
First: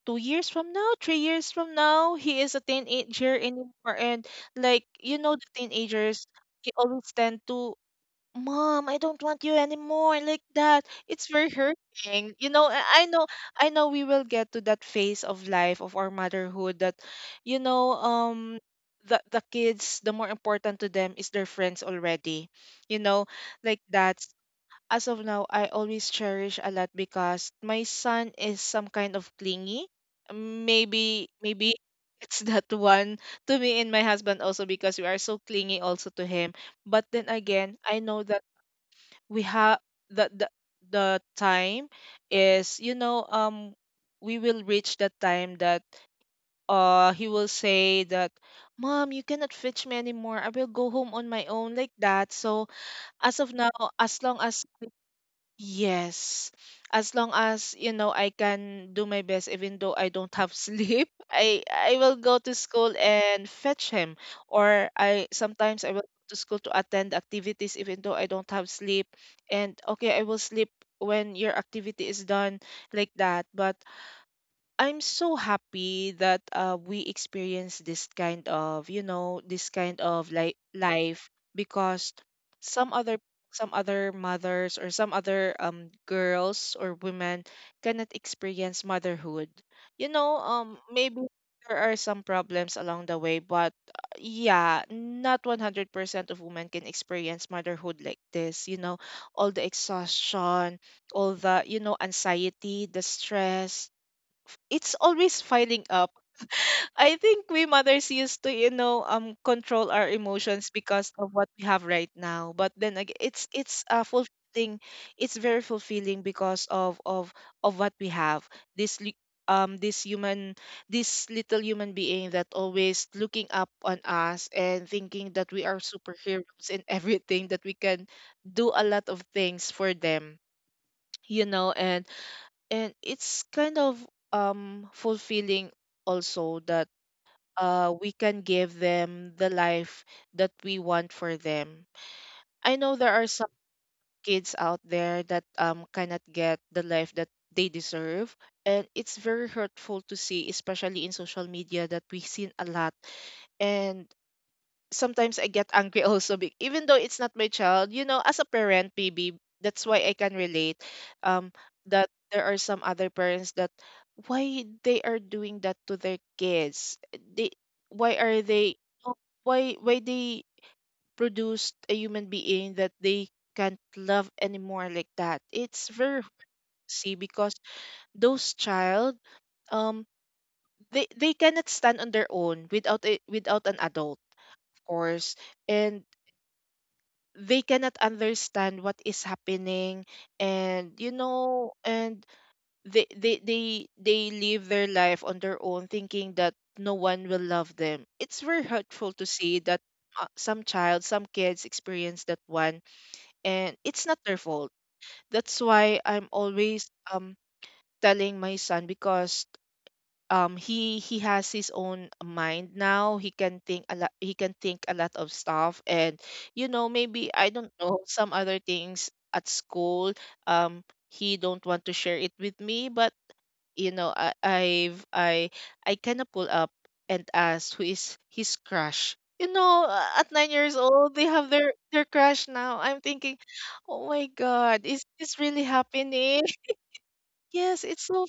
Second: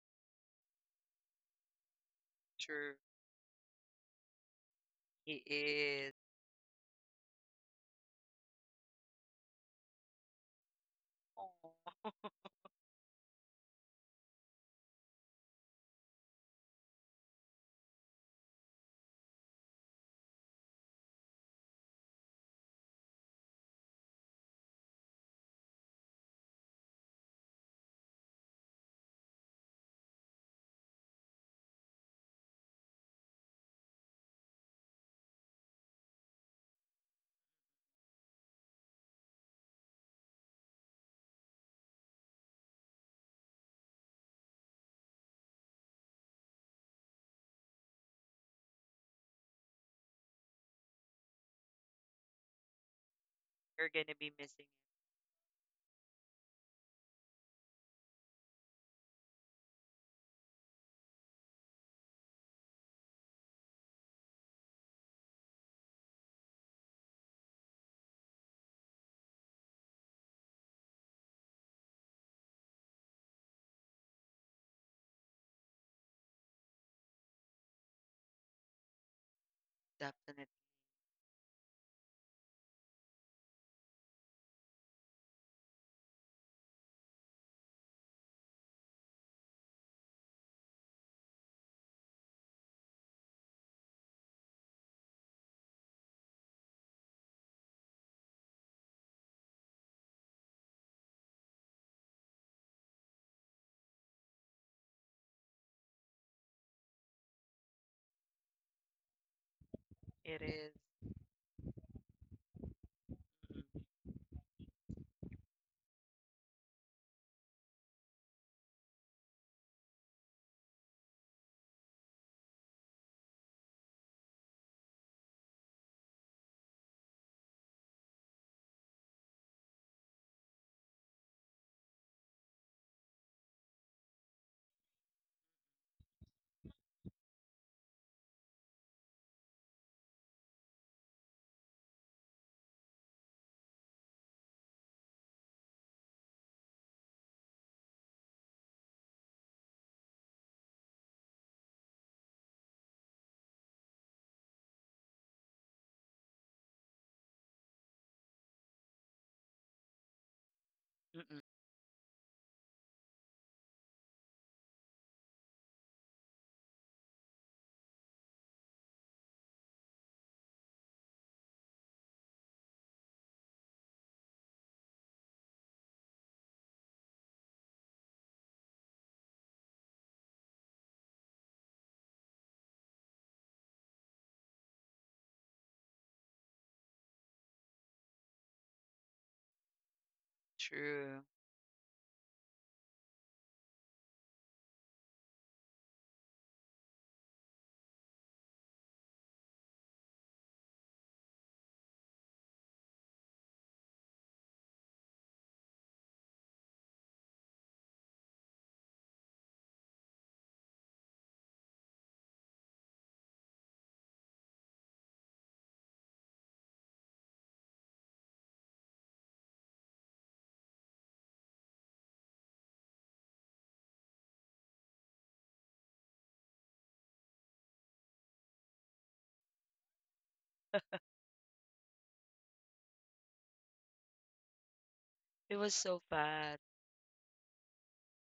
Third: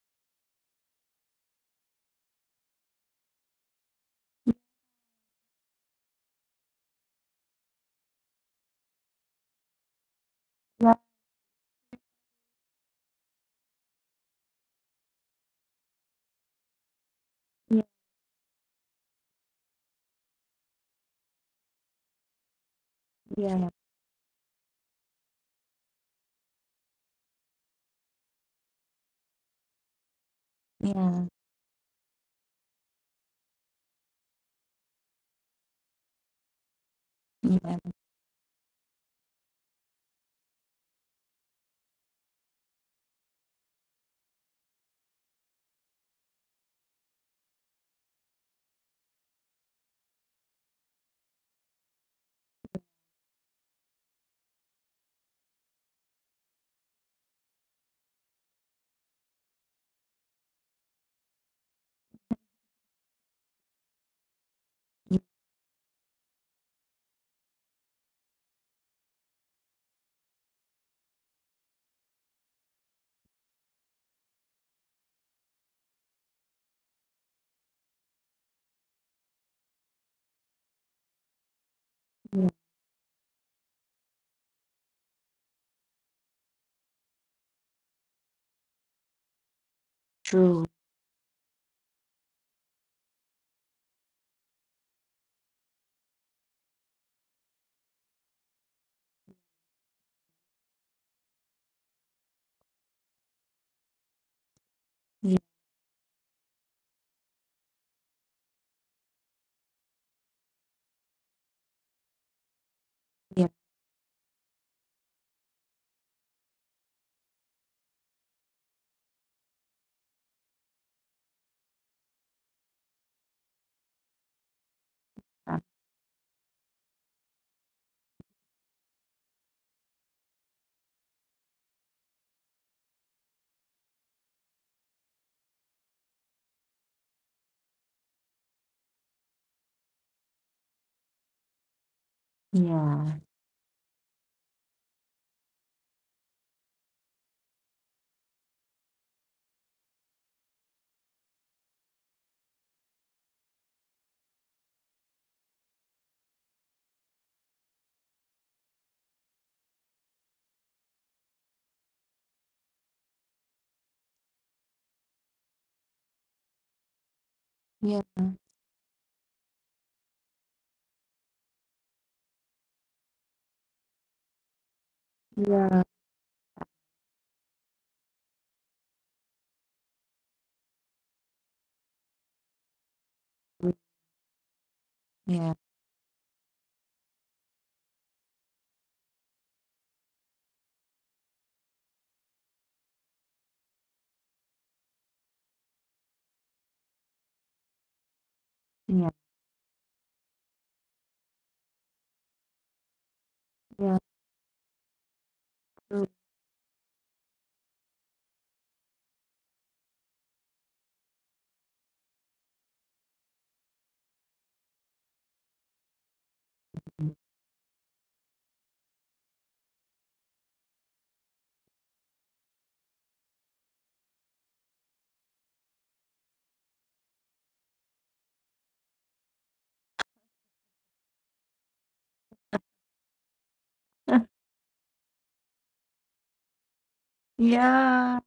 2 years from now, 3 years from now, he is a
True.
teenager anymore, and like you know
He
the
is.
teenagers, they always tend to, Mom, I don't want you anymore, like that. It's very
Oh,
hurting. You know, I know, I know we will get to that phase of life of our motherhood that you know, the kids, the more important to them is their friends already. You know,
Yeah, yeah,
like that. As of now, I always cherish a lot because my son is some kind of clingy.
yeah, yeah,
Maybe it's that one, to me and my husband also, because we are so clingy also to him. But then again,
yeah,
I know that we have the, the the time is, you know, we will reach the time that he will say that, mom, you cannot fetch me anymore, I will go home on my own, like that. So as of now,
you're gonna
as
be
long
missing
as,
it.
Yes. As long as, you know, I can do my best even though I don't have sleep, I will go to school and fetch him. Or I sometimes I will go to school to attend activities even though I don't have sleep. And okay, I will sleep when your activity is done, like that. But I'm so happy that we experience this kind of, you know, this kind of
Definitely.
like life, because
yeah,
some other, some other mothers or some other girls or women cannot experience motherhood. You know,
true.
maybe there are some problems along the way, but yeah, not 100% of women can experience motherhood like this, you know, all the exhaustion, all the, you know, anxiety, the stress, it's
Yeah,
always filing up. I think we mothers used to, you know, um control our
It
emotions
is.
because of what we have right now. But then again, it's
yeah,
fulfilling. It's very fulfilling because of, of what we have. This li- this human, this little human being that always looking up on us and thinking that we are superheroes in everything that we can do a lot of things for them you know and and it's kind of fulfilling also that we can give them the life that we want for them. I know there
yeah,
are some kids out there that cannot get the life that they deserve, and it's very hurtful to see, especially in social media that we seen a lot. And sometimes I get angry also even though it's not my child, you know, as a parent, maybe that's why I can relate
Mm, mm-mm.
um that there are some other parents that why they are doing that to their kids they
yeah,
why are they oh, why they produced a human being that they can't love anymore like that,
yeah.
it's very see, because those child um they cannot stand on their own without a, without an adult of course.
Yeah.
And they cannot understand what is happening. And you
True.
know, and they live their life on their own thinking that no one will love them. It's very hurtful
Yeah.
to see that some child, some kids experience that one, and
Yeah.
it's not their fault. That's why
True.
I'm always telling my son, because he has his own mind now, he can think a lot, he can think a lot of stuff. And you know, maybe I don't know some other things at school, um he don't want to share it with me. But you know, I I've I kind of pull up and ask who is his crush, you know, at 9 years old they have their crush now. I'm thinking, "Oh my god, is this
It
really
was so
happening?"
fun.
Yes, it's
Yeah.
so.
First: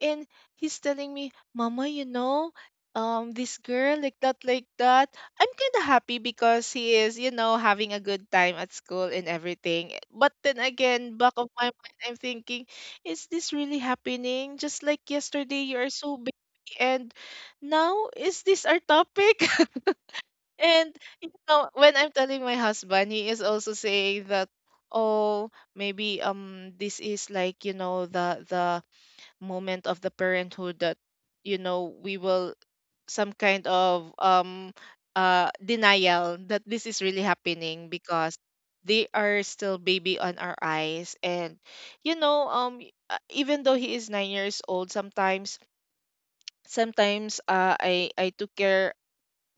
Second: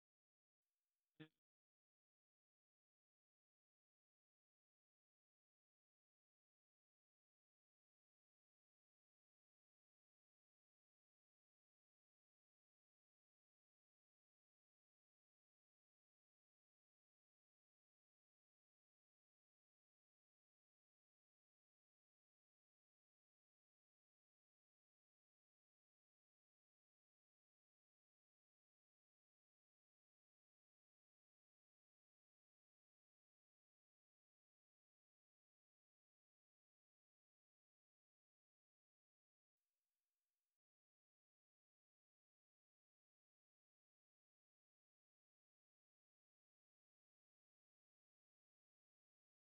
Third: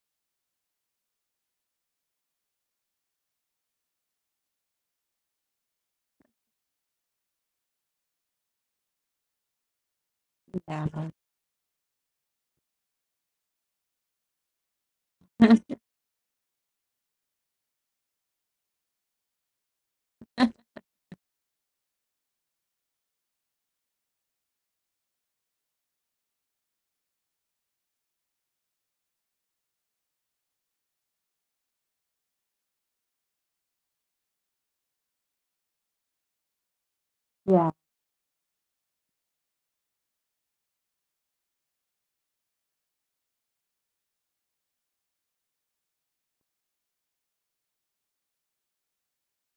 And he's telling me, "Mama, you know, this girl like that, like that." I'm kind of happy because he is, you know, having a good time at school and everything. But then
Yeah.
again, back of my mind, I'm thinking, "Is this really happening? Just like yesterday, you are so busy, and now is this our topic?" And you know, when I'm telling my husband, he is also saying that, oh, maybe this is like, you know, the moment of the parenthood that you know we will some kind of denial that this is really
Yeah.
happening, because they are still baby on our eyes. And you know, even though he is 9 years old, sometimes I took care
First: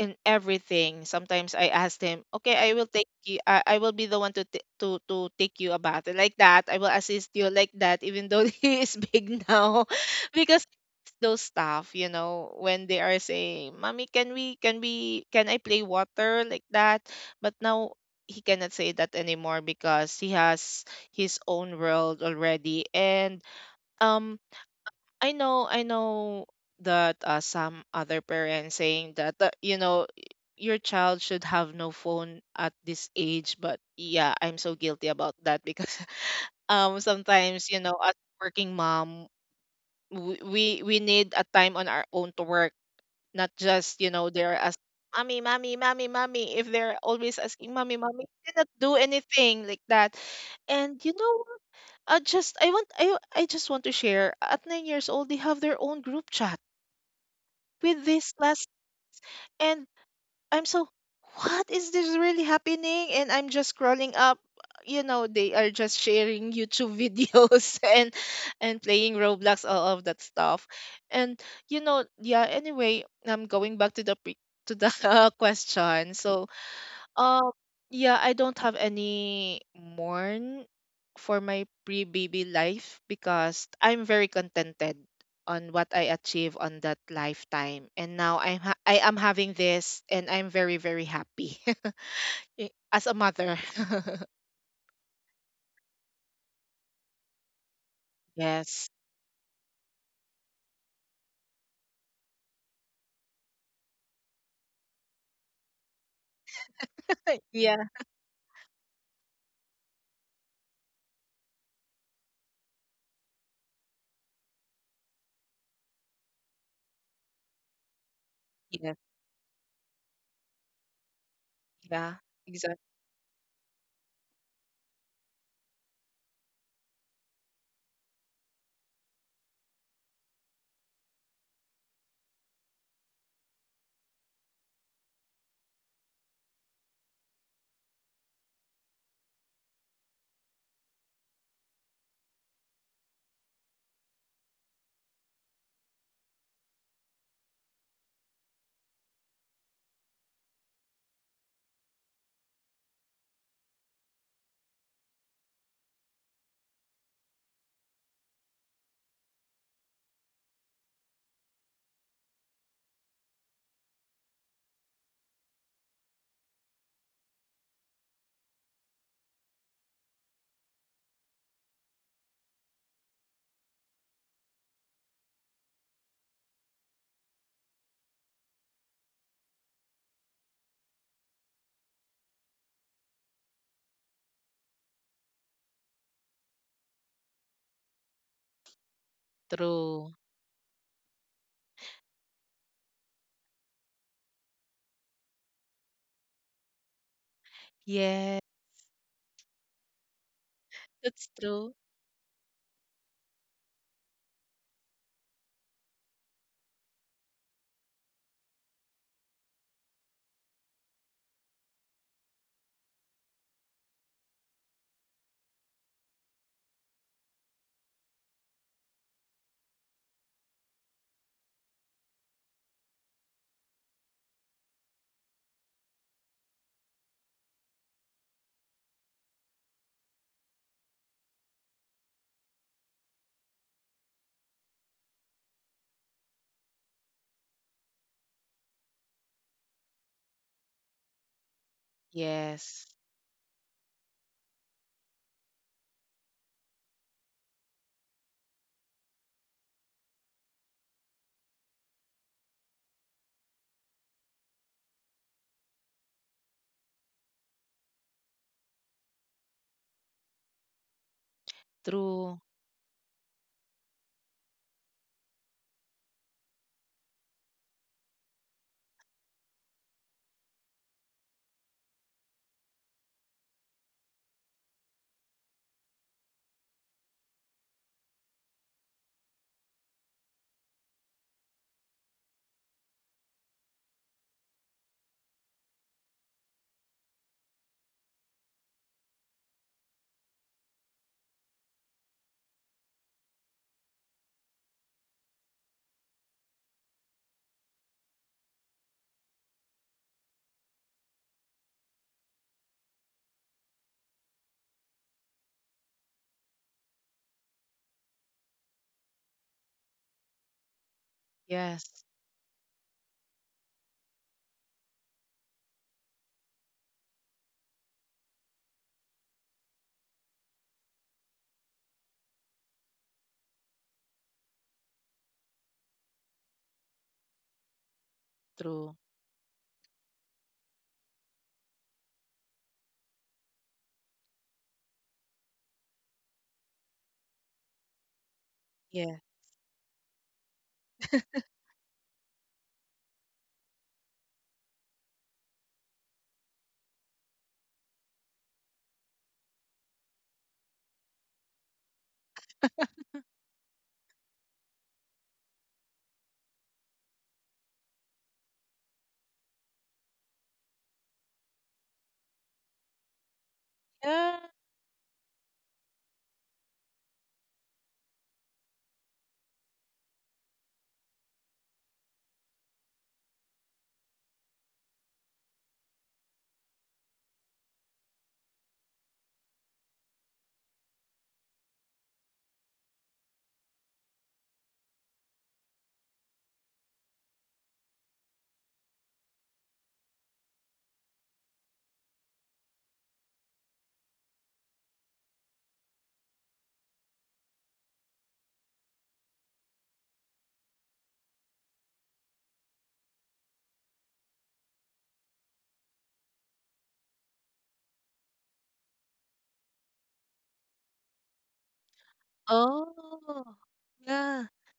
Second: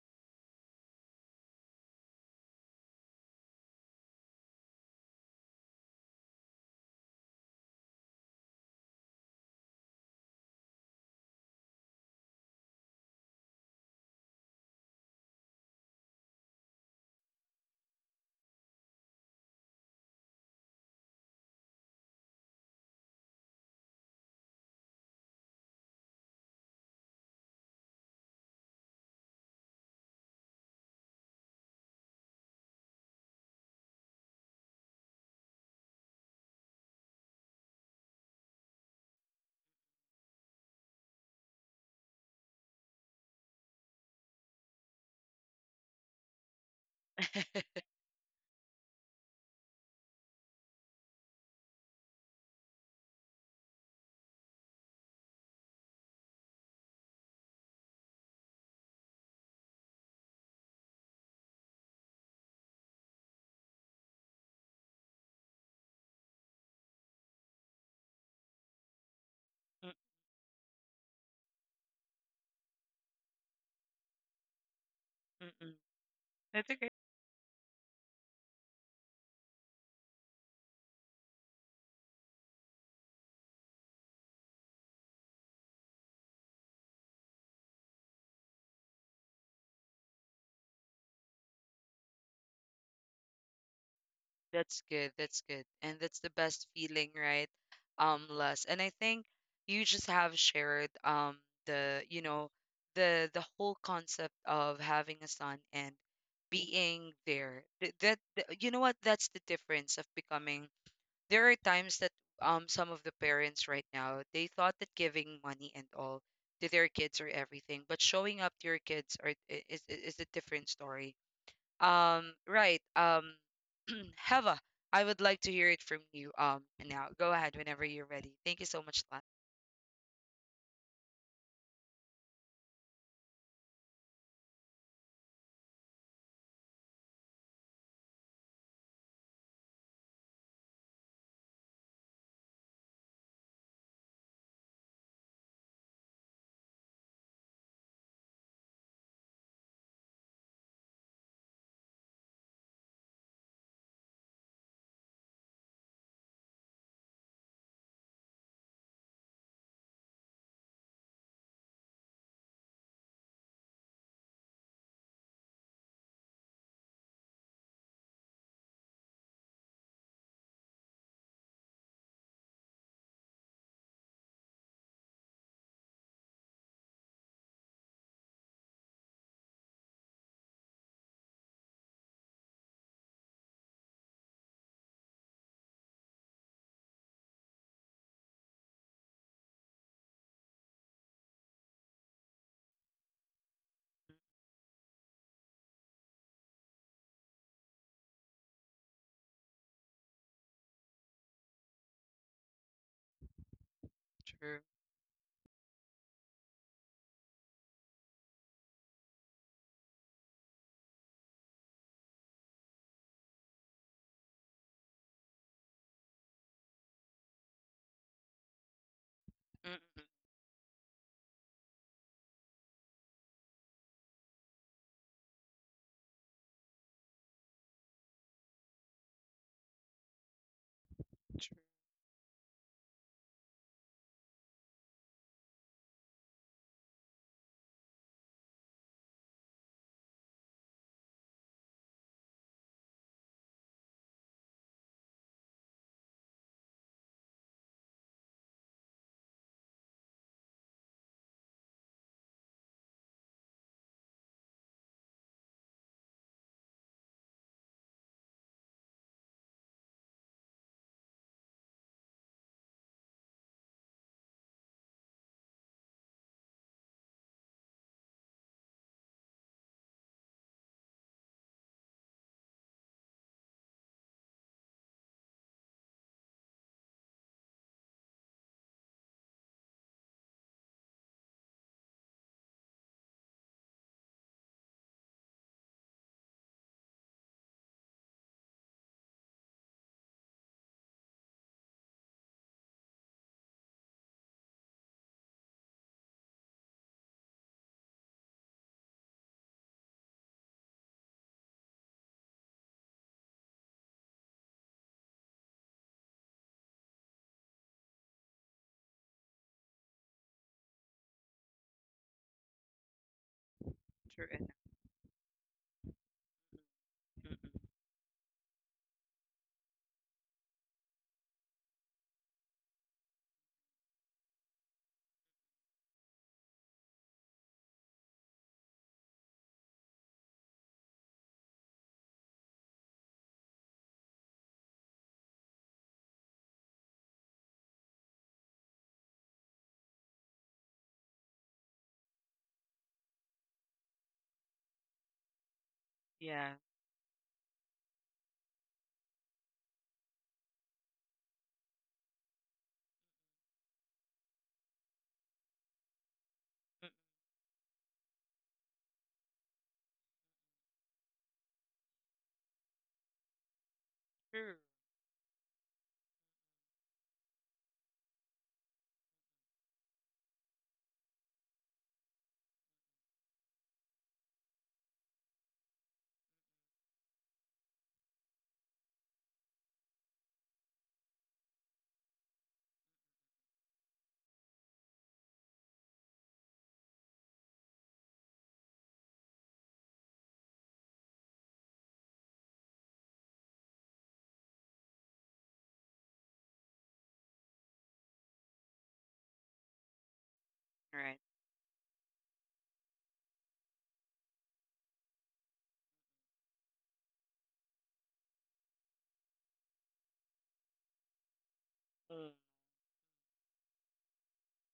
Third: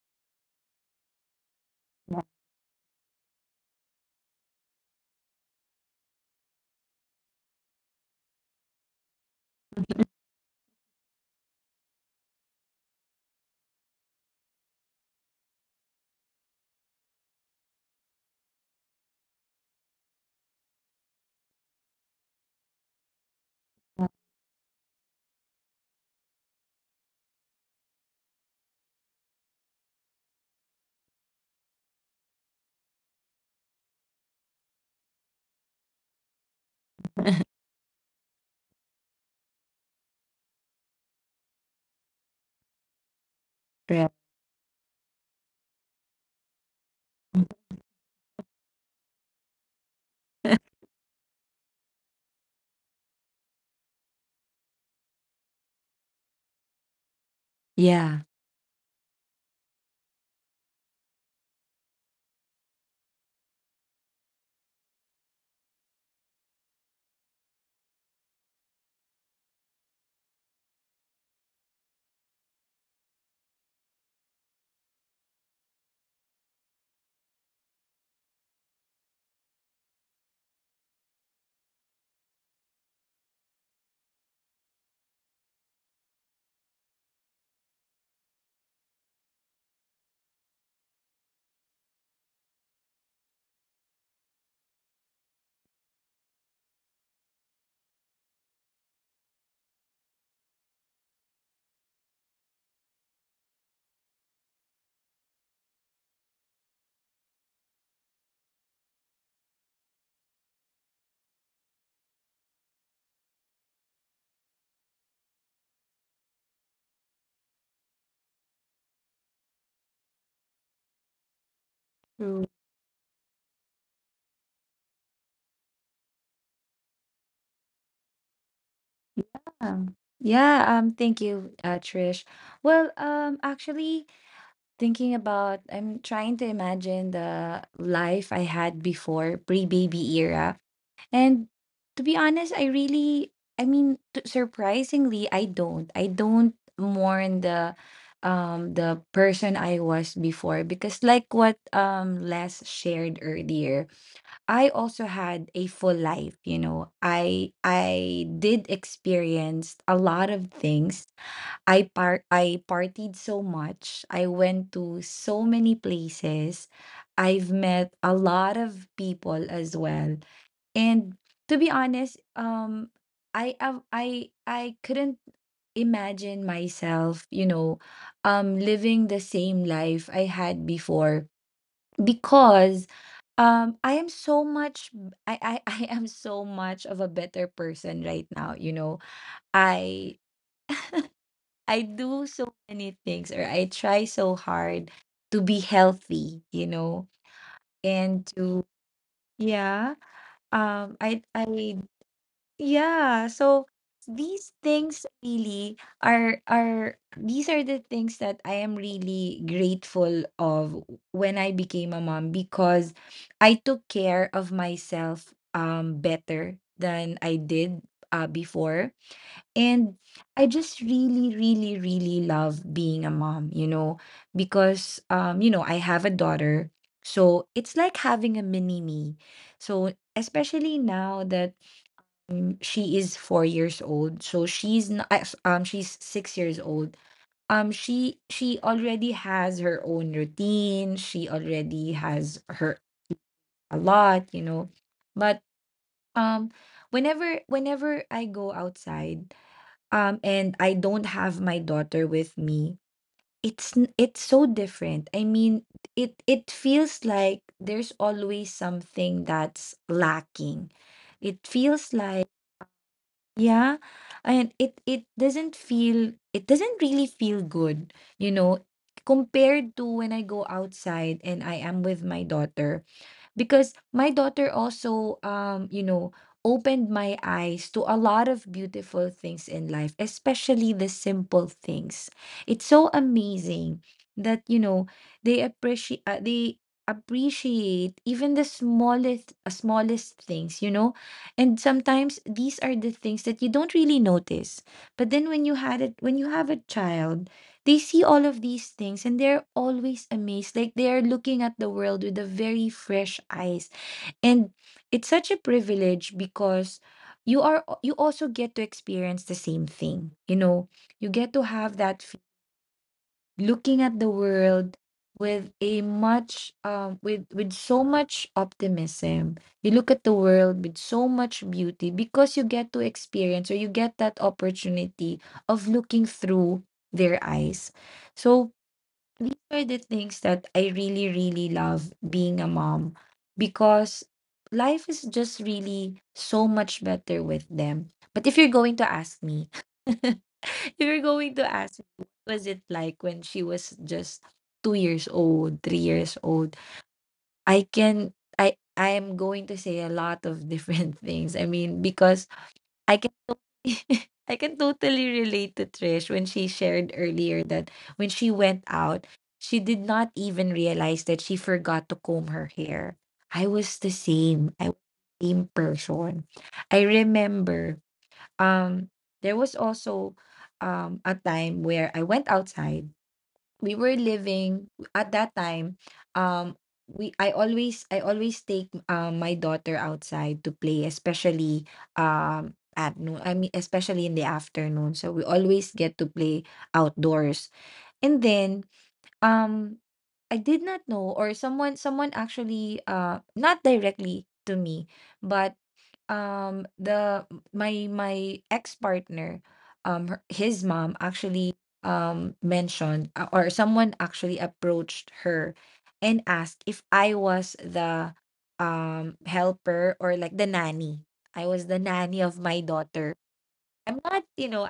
in everything. Sometimes I asked
Yeah.
him, okay, I will take you, I will be the one to to take you a bath like that, I will assist you like that, even though he is big now. Those staff, you know, when they are saying, "Mommy, can I play water like that?" But now he cannot say that anymore because he has his own world already. And um I know that some other parents saying that you know, your child should have no phone at this age. But yeah, I'm so guilty about that, because sometimes, you know, as working mom, we need a time on our own to work, not just, you
Yeah.
know, they're as mommy, mommy, mommy, mommy. If they're always asking mommy, mommy, you cannot do anything like that. And you know what? I just want to share, at 9 years old they have their own group chat with
Yeah.
this class. And I'm so, what is this really happening? And I'm just scrolling up. You know, they are just sharing YouTube videos and playing Roblox,
Mm,
all of that stuff. And you know, yeah. Anyway, I'm going back to the to the
mm-mm.
question. So
That's okay.
um, yeah, I don't have any mourn for my pre-baby life, because I'm very contented on what I achieve on that lifetime. And now I'm I am having this, and I'm very happy as a mother.
That's good. That's good. And that's the best feeling, right? Les. And
Yes.
I think you just have shared the, you know, the whole concept of having a son and being there.
Yeah.
That, that, you know what? That's the difference of becoming. There are times that some of the parents right now they thought that giving money and all to their kids are everything, but showing up to your
Yeah.
kids are I- is a different story,
Yeah.
True.
Exactly.
right. Heva, I would like to hear it from you, now. Go ahead whenever you're ready. Thank you so much, Lan.
Yeah. Thank you, Trish. Well, actually, I'm trying to imagine the life I had before pre-baby era. And to be honest, I really, I mean, surprisingly, I don't. I don't mourn the the person I was before, because like what Les shared earlier, I also had a full life, you know. I did experience a lot of things. I partied so much. I went to so many places. I've met a lot of people as well. And to be honest, I couldn't imagine myself, you know, living the same life I had before, because I am so much I I am so much of a better person right now, you know.
True.
I I do so many things, or I try so hard to be healthy, you know, and
Yeah.
to yeah,
That's
I
true.
yeah, so these
True.
things really are these are the things that I am really grateful of when I became a mom, because I took care of myself better than I did before.
Mm,
And
mm,
I just really, really, really love being a mom, you know, because you know, I have a daughter. So it's like having a mini me. So especially now
mm. True.
that, mm, she is 4 years old, so she's not, she's 6 years old. She already has her own routine. She already has her
Yes.
a lot, you know. But um, whenever I go outside, and I don't have my daughter with me, it's so different. I mean, it feels like there's always something that's lacking. It feels like,
True.
yeah, and it doesn't feel, it doesn't really feel good, you know, compared to when I go outside and I am with my daughter, because my daughter also you know opened my eyes to a lot of beautiful things in life, especially the simple things. It's so amazing that you know they appreciate, they appreciate even the smallest, smallest things, you know. And sometimes these are the things that you don't really notice, but then when you had it, when you have a child, they see all of these things and they're always amazed, like they are looking at the world with a very fresh eyes. And it's such a privilege, because you are you also get to experience the same thing, you know, you get to have
Yes.
looking at the
True enough.
world with a much
Mm,
with
mm.
so much optimism. You look at the world with so much beauty, because you get to experience, or you get that opportunity of looking through their eyes. So
True.
these are the things that I really, really love being a mom, because life is just really so much better with them. But if you're going to
Yeah.
ask me, if you're going to ask me, what was it like when she was just 2 years old, 3 years
Yeah.
old? I can, I am going to say a lot of different things. I mean, because I I can totally relate to Trish when she
Mm.
shared earlier that when she went out, she did not even realize that she forgot to comb her hair. I was the
Yeah.
True.
same. I was the same person. I remember um there was also a time where I went outside. We were living at that time, um we I always take my daughter outside to play, especially at noon I mean especially in the afternoon, so we always get to play outdoors. And then um I did not know, or someone, someone actually, not directly to me, but the my ex-partner, his mom
Right.
actually mentioned, or someone actually approached her, and asked if I was the helper, or like the nanny. I was the nanny
Mm.
of my daughter.
Oh.
I'm not,
Yeah.
you know,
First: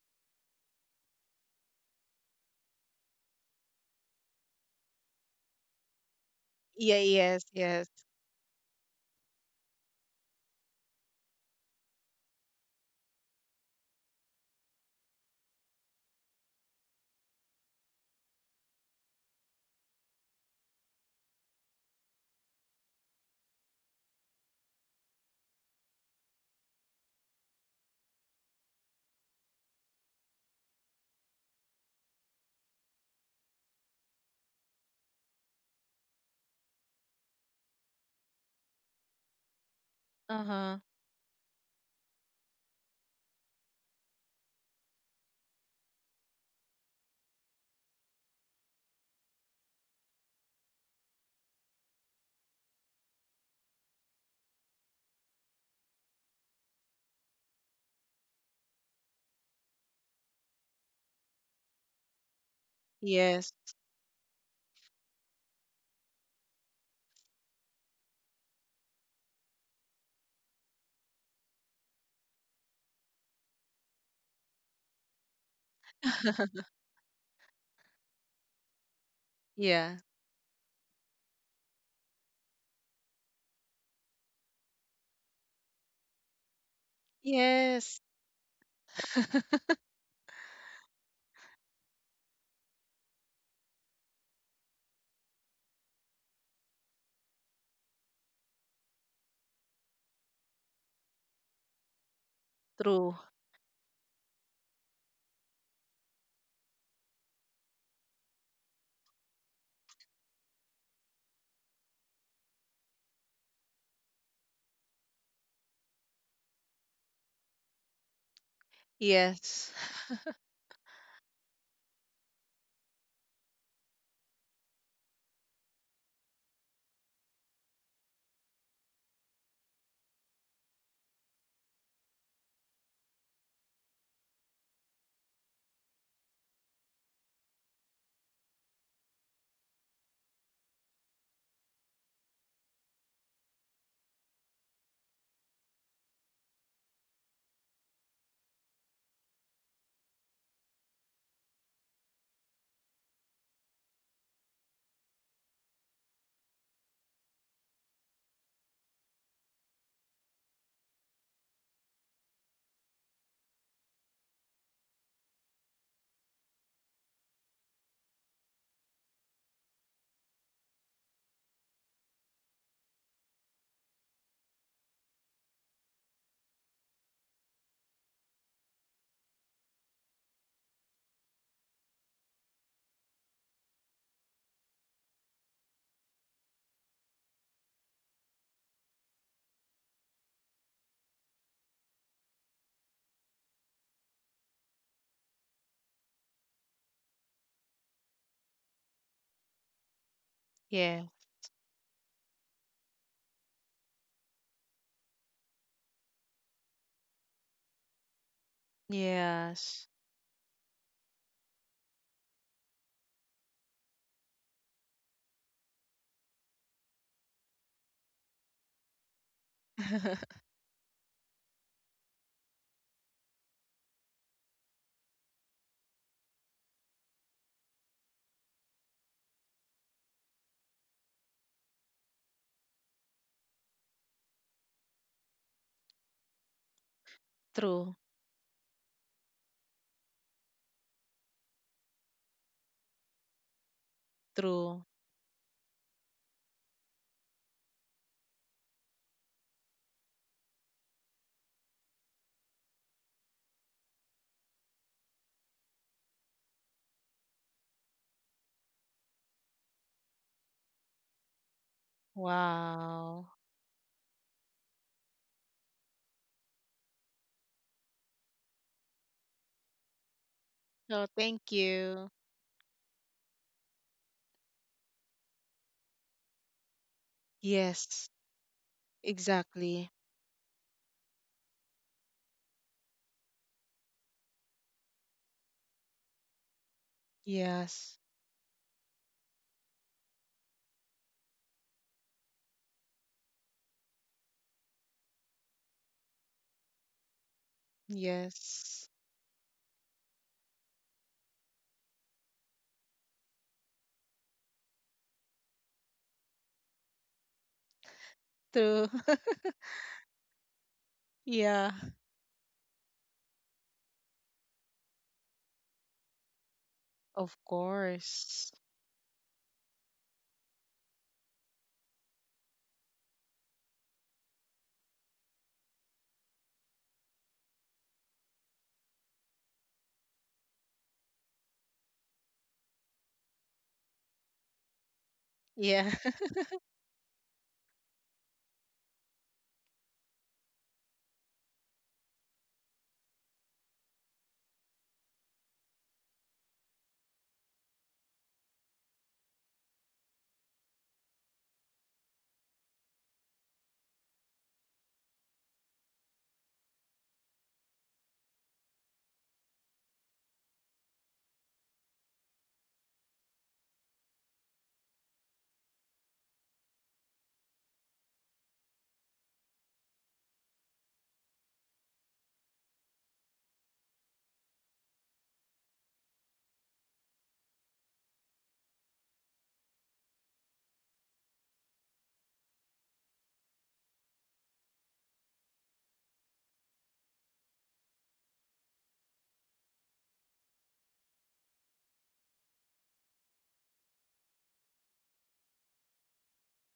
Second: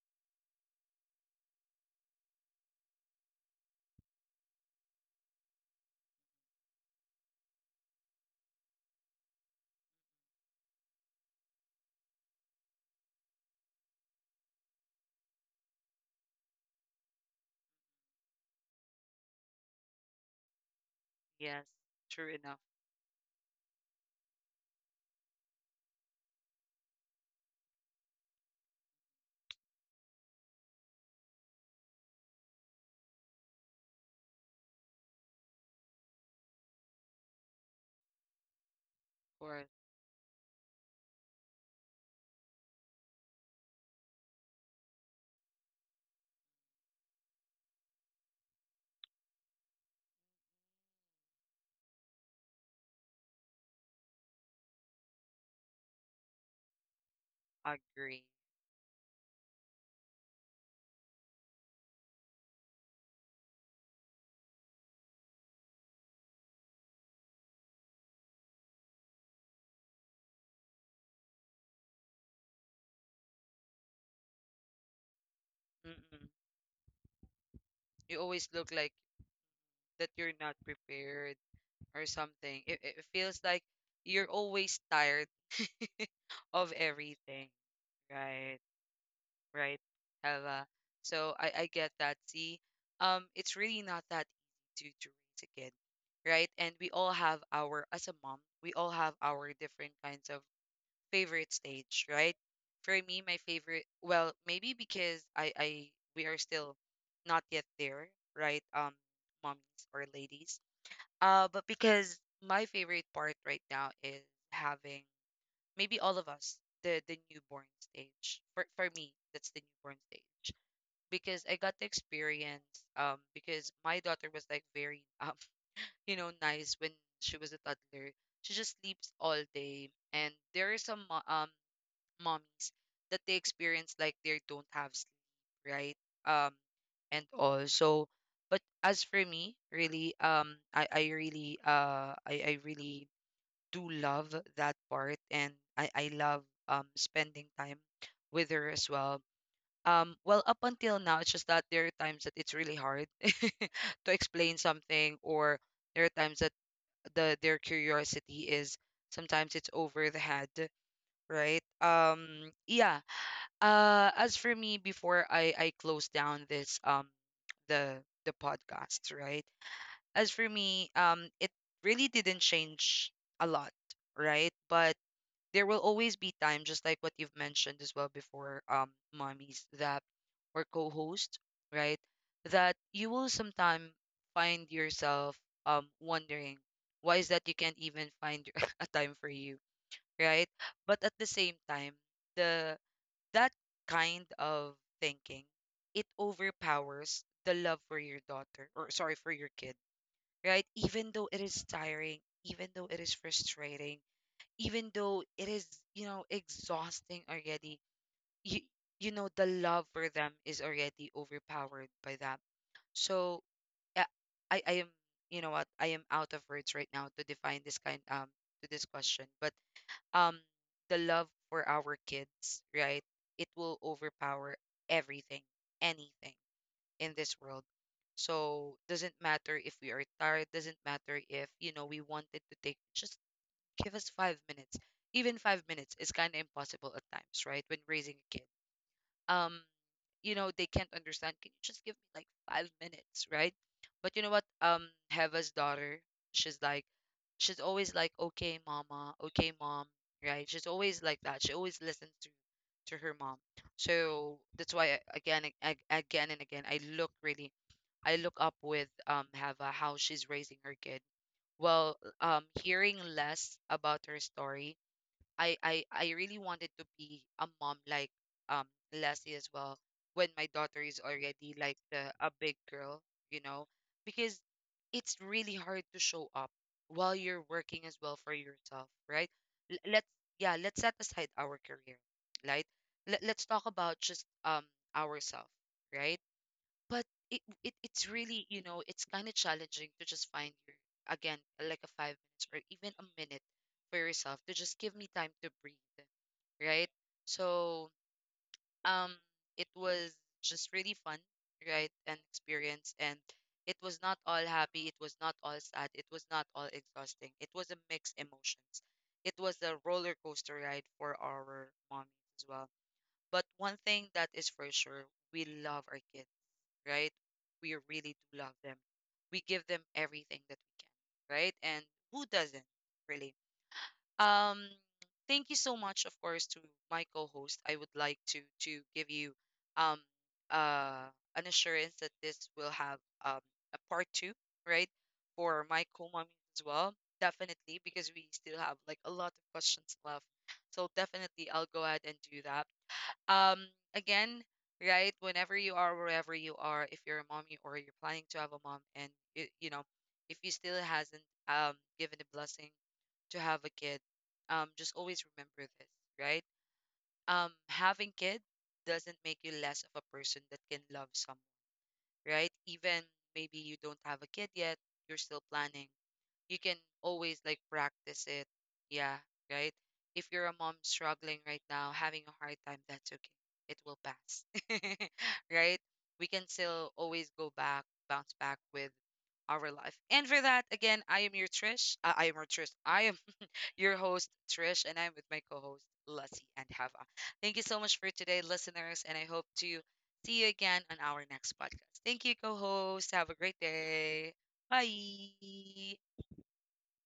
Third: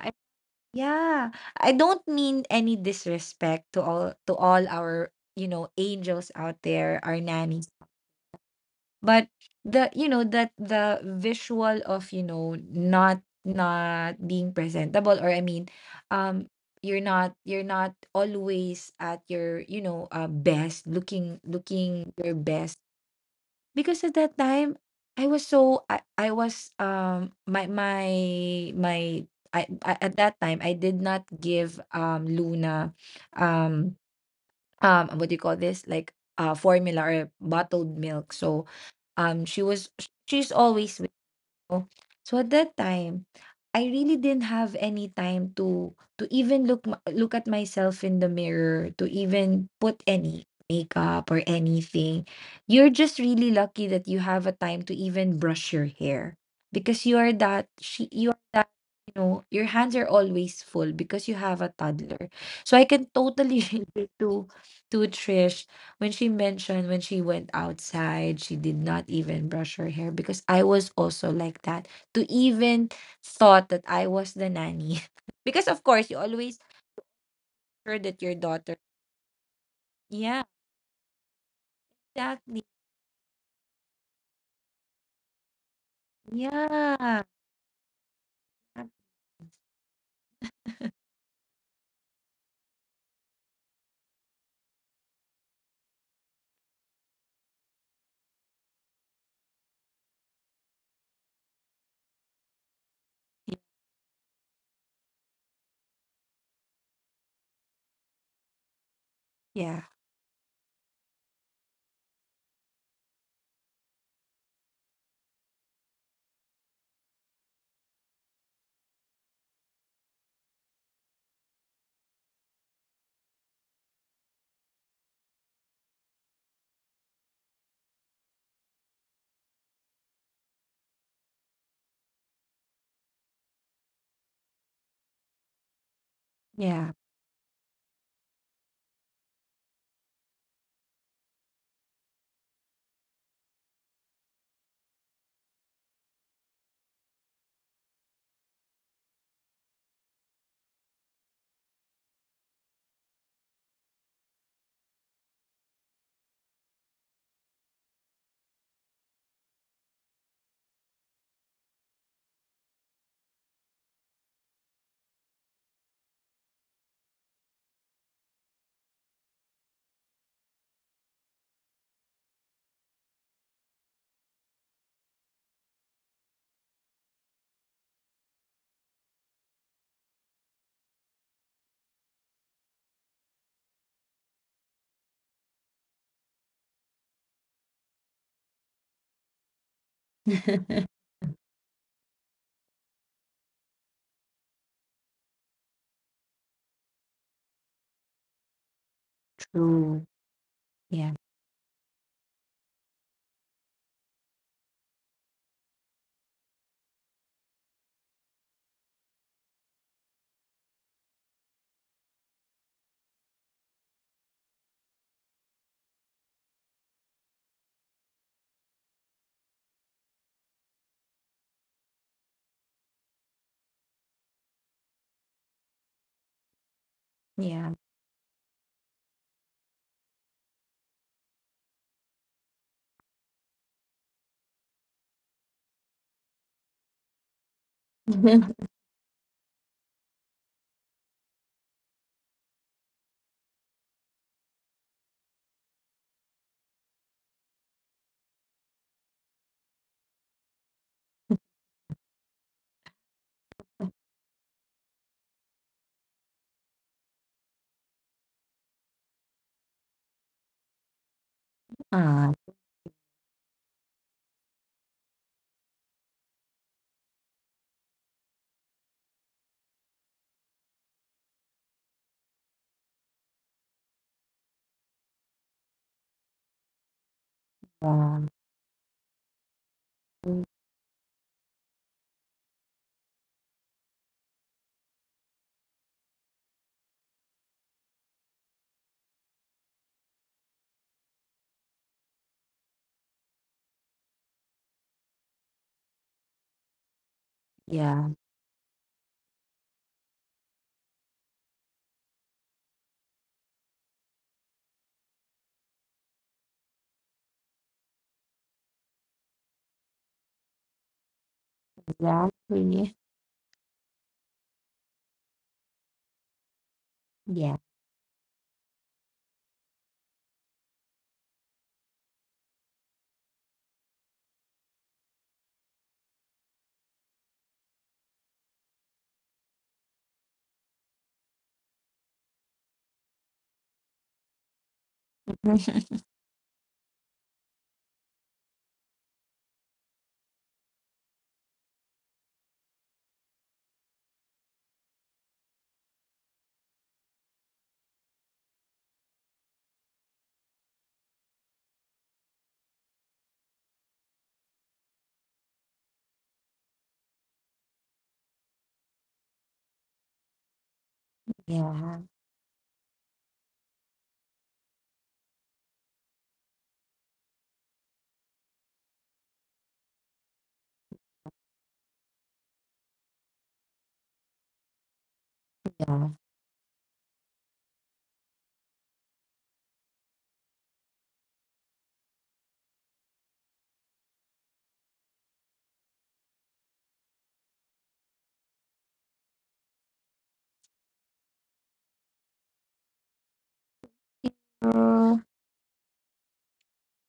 yeah, I don't mean any disrespect to all, to all our, you know, angels out
Yeah,
there, our
yes,
nannies.
yes,
But the, you know, that the visual of, you know, not not being presentable, or I mean, um you're not, you're not always at your, you know, best,
Yes.
looking
True
your
enough.
best. Because at that time, I was my I at that time I did not give Luna um what do you call this, like formula or bottled milk. So
Of
she
course.
was, she's
Uh-huh.
always. Oh, so at that time, I really didn't have any time to even look at myself in the mirror, to even put any makeup or anything. You're just really lucky that you have a time to even brush your hair, because you are that she
Agree.
you are that know, your hands are always full because you have a toddler. So I can
yes.
totally relate to Trish when she mentioned when she went outside, she did not even brush her hair, because I was also like that. To even thought that I was the nanny. Because of course you
Mm-mm.
always sure that
You
your
always look
daughter.
like
Yeah.
that you're
Yeah,
not prepared or something.
exactly.
It feels like you're always tired of
Yeah.
everything,
Yes.
right? Right, Ella. So I get that. See, it's really not that easy to raise a kid, right? And we all have our, as a mom, we all have our different kinds of favorite stage, right? For
True.
me, my favorite, well, maybe because we are still not yet there, right?
Yeah.
Mommies or ladies. But because my favorite part right now is having maybe all of us the newborn stage. For me, that's the
Yes.
newborn stage because I got the experience. Because my daughter was like very you know, nice when she was a toddler. She just sleeps all day, and there are some mommies that they experience like they don't have, right? Um,
Yeah.
and all. So, but as for me, really, I really do love that part, and I love spending time with her as well. Well, up until now, it's just that there are times that it's really hard to explain something, or there are times that the their curiosity is sometimes it's over the head, right? Yeah, as for me, before I close down this the the podcast, right? As for me, it really didn't change a lot, right? But there will always be time, just like what you've mentioned as well before, mommies that or co-host, right? That you will sometime find yourself wondering why is that you can't even find a time for you, right? But at the same time, the that kind of thinking, it overpowers the love for your daughter, or sorry, for your kid,
True.
right?
Yeah.
Even
Yeah.
though it is tiring, even though it is frustrating, even though it is, you know, exhausting already, you you know the
Yes.
love for them is already overpowered by that. So yeah, I am, you know what, I am out of words right now to define this kind to this question, but um the love for our kids, right? It will overpower everything, anything in this world.
Yeah.
So doesn't matter if we are tired, doesn't matter if, you know, we wanted to take just give us 5 minutes. Even 5 minutes is kinda impossible at times, right? When
True.
raising a kid, um you know, they can't understand. Can you just give me like 5 minutes, right? But you know what,
True.
heva's daughter, she's like, she's always like, okay, mama, okay, mom, right? She's always like that. She always listens to her mom. So that's why again and again I look really, I look up with heva, how she's raising her kid well.
Ah,
Hearing
Wow.
less about her story, I really wanted to be a mom like um Lassie as well when my daughter is
So thank
already like
you.
the a big girl, you know, because it's really hard to show up while you're working as
Yes.
well
mom.
for yourself, right? L-
Exactly.
Let's, yeah, let's set aside our career, right? Let's talk about just ourselves, right? But it, it it
Yes.
it's really, you know, it's kind of challenging to just find your, again, like a 5 minutes or even a minute for yourself to just give me time to breathe, right? So,
Yeah.
Yes.
um, it was just really fun, right? An experience. And it was not all happy. It was not all sad. It was not all exhausting. It was a mixed emotions,
True.
a roller coaster ride for
Yeah.
our as well.
Exactly.
But one thing that is for sure, we love our kids, right?
Of
Yeah.
We really
course.
around them. We give them everything that we can, right? And who doesn't, really? Um, thank you so much, of course, to my co-host. I would like to give you um uh an assurance that this will have um a part two, right? For my
Yeah.
co as well, definitely, because we still have like a lot of questions left. So definitely, I'll go ahead and do that. Um, again, right? Whenever you are, wherever you are, if you're a mommy or you're planning to have a mom, and you know, if you still hasn't um given the blessing to have a kid, just always remember this, right? Having kid doesn't make you less of a person that can love someone,
Yeah.
right? Even maybe you don't have a kid yet, you're still planning, you can always like practice it. Yeah, right? If you're a mom struggling right now, having a hard time, that's okay. It will pass. Right? We can still always go back, bounce back with our life. And for that, again, I am your Trish. I am your Trish. I am your host, Trish, and I'm with my co-host, Lassie and Hava. Thank you so much for today, listeners, and I hope to see you again on our next podcast. Thank you, co-host. Have a great day.
Yeah.
Bye.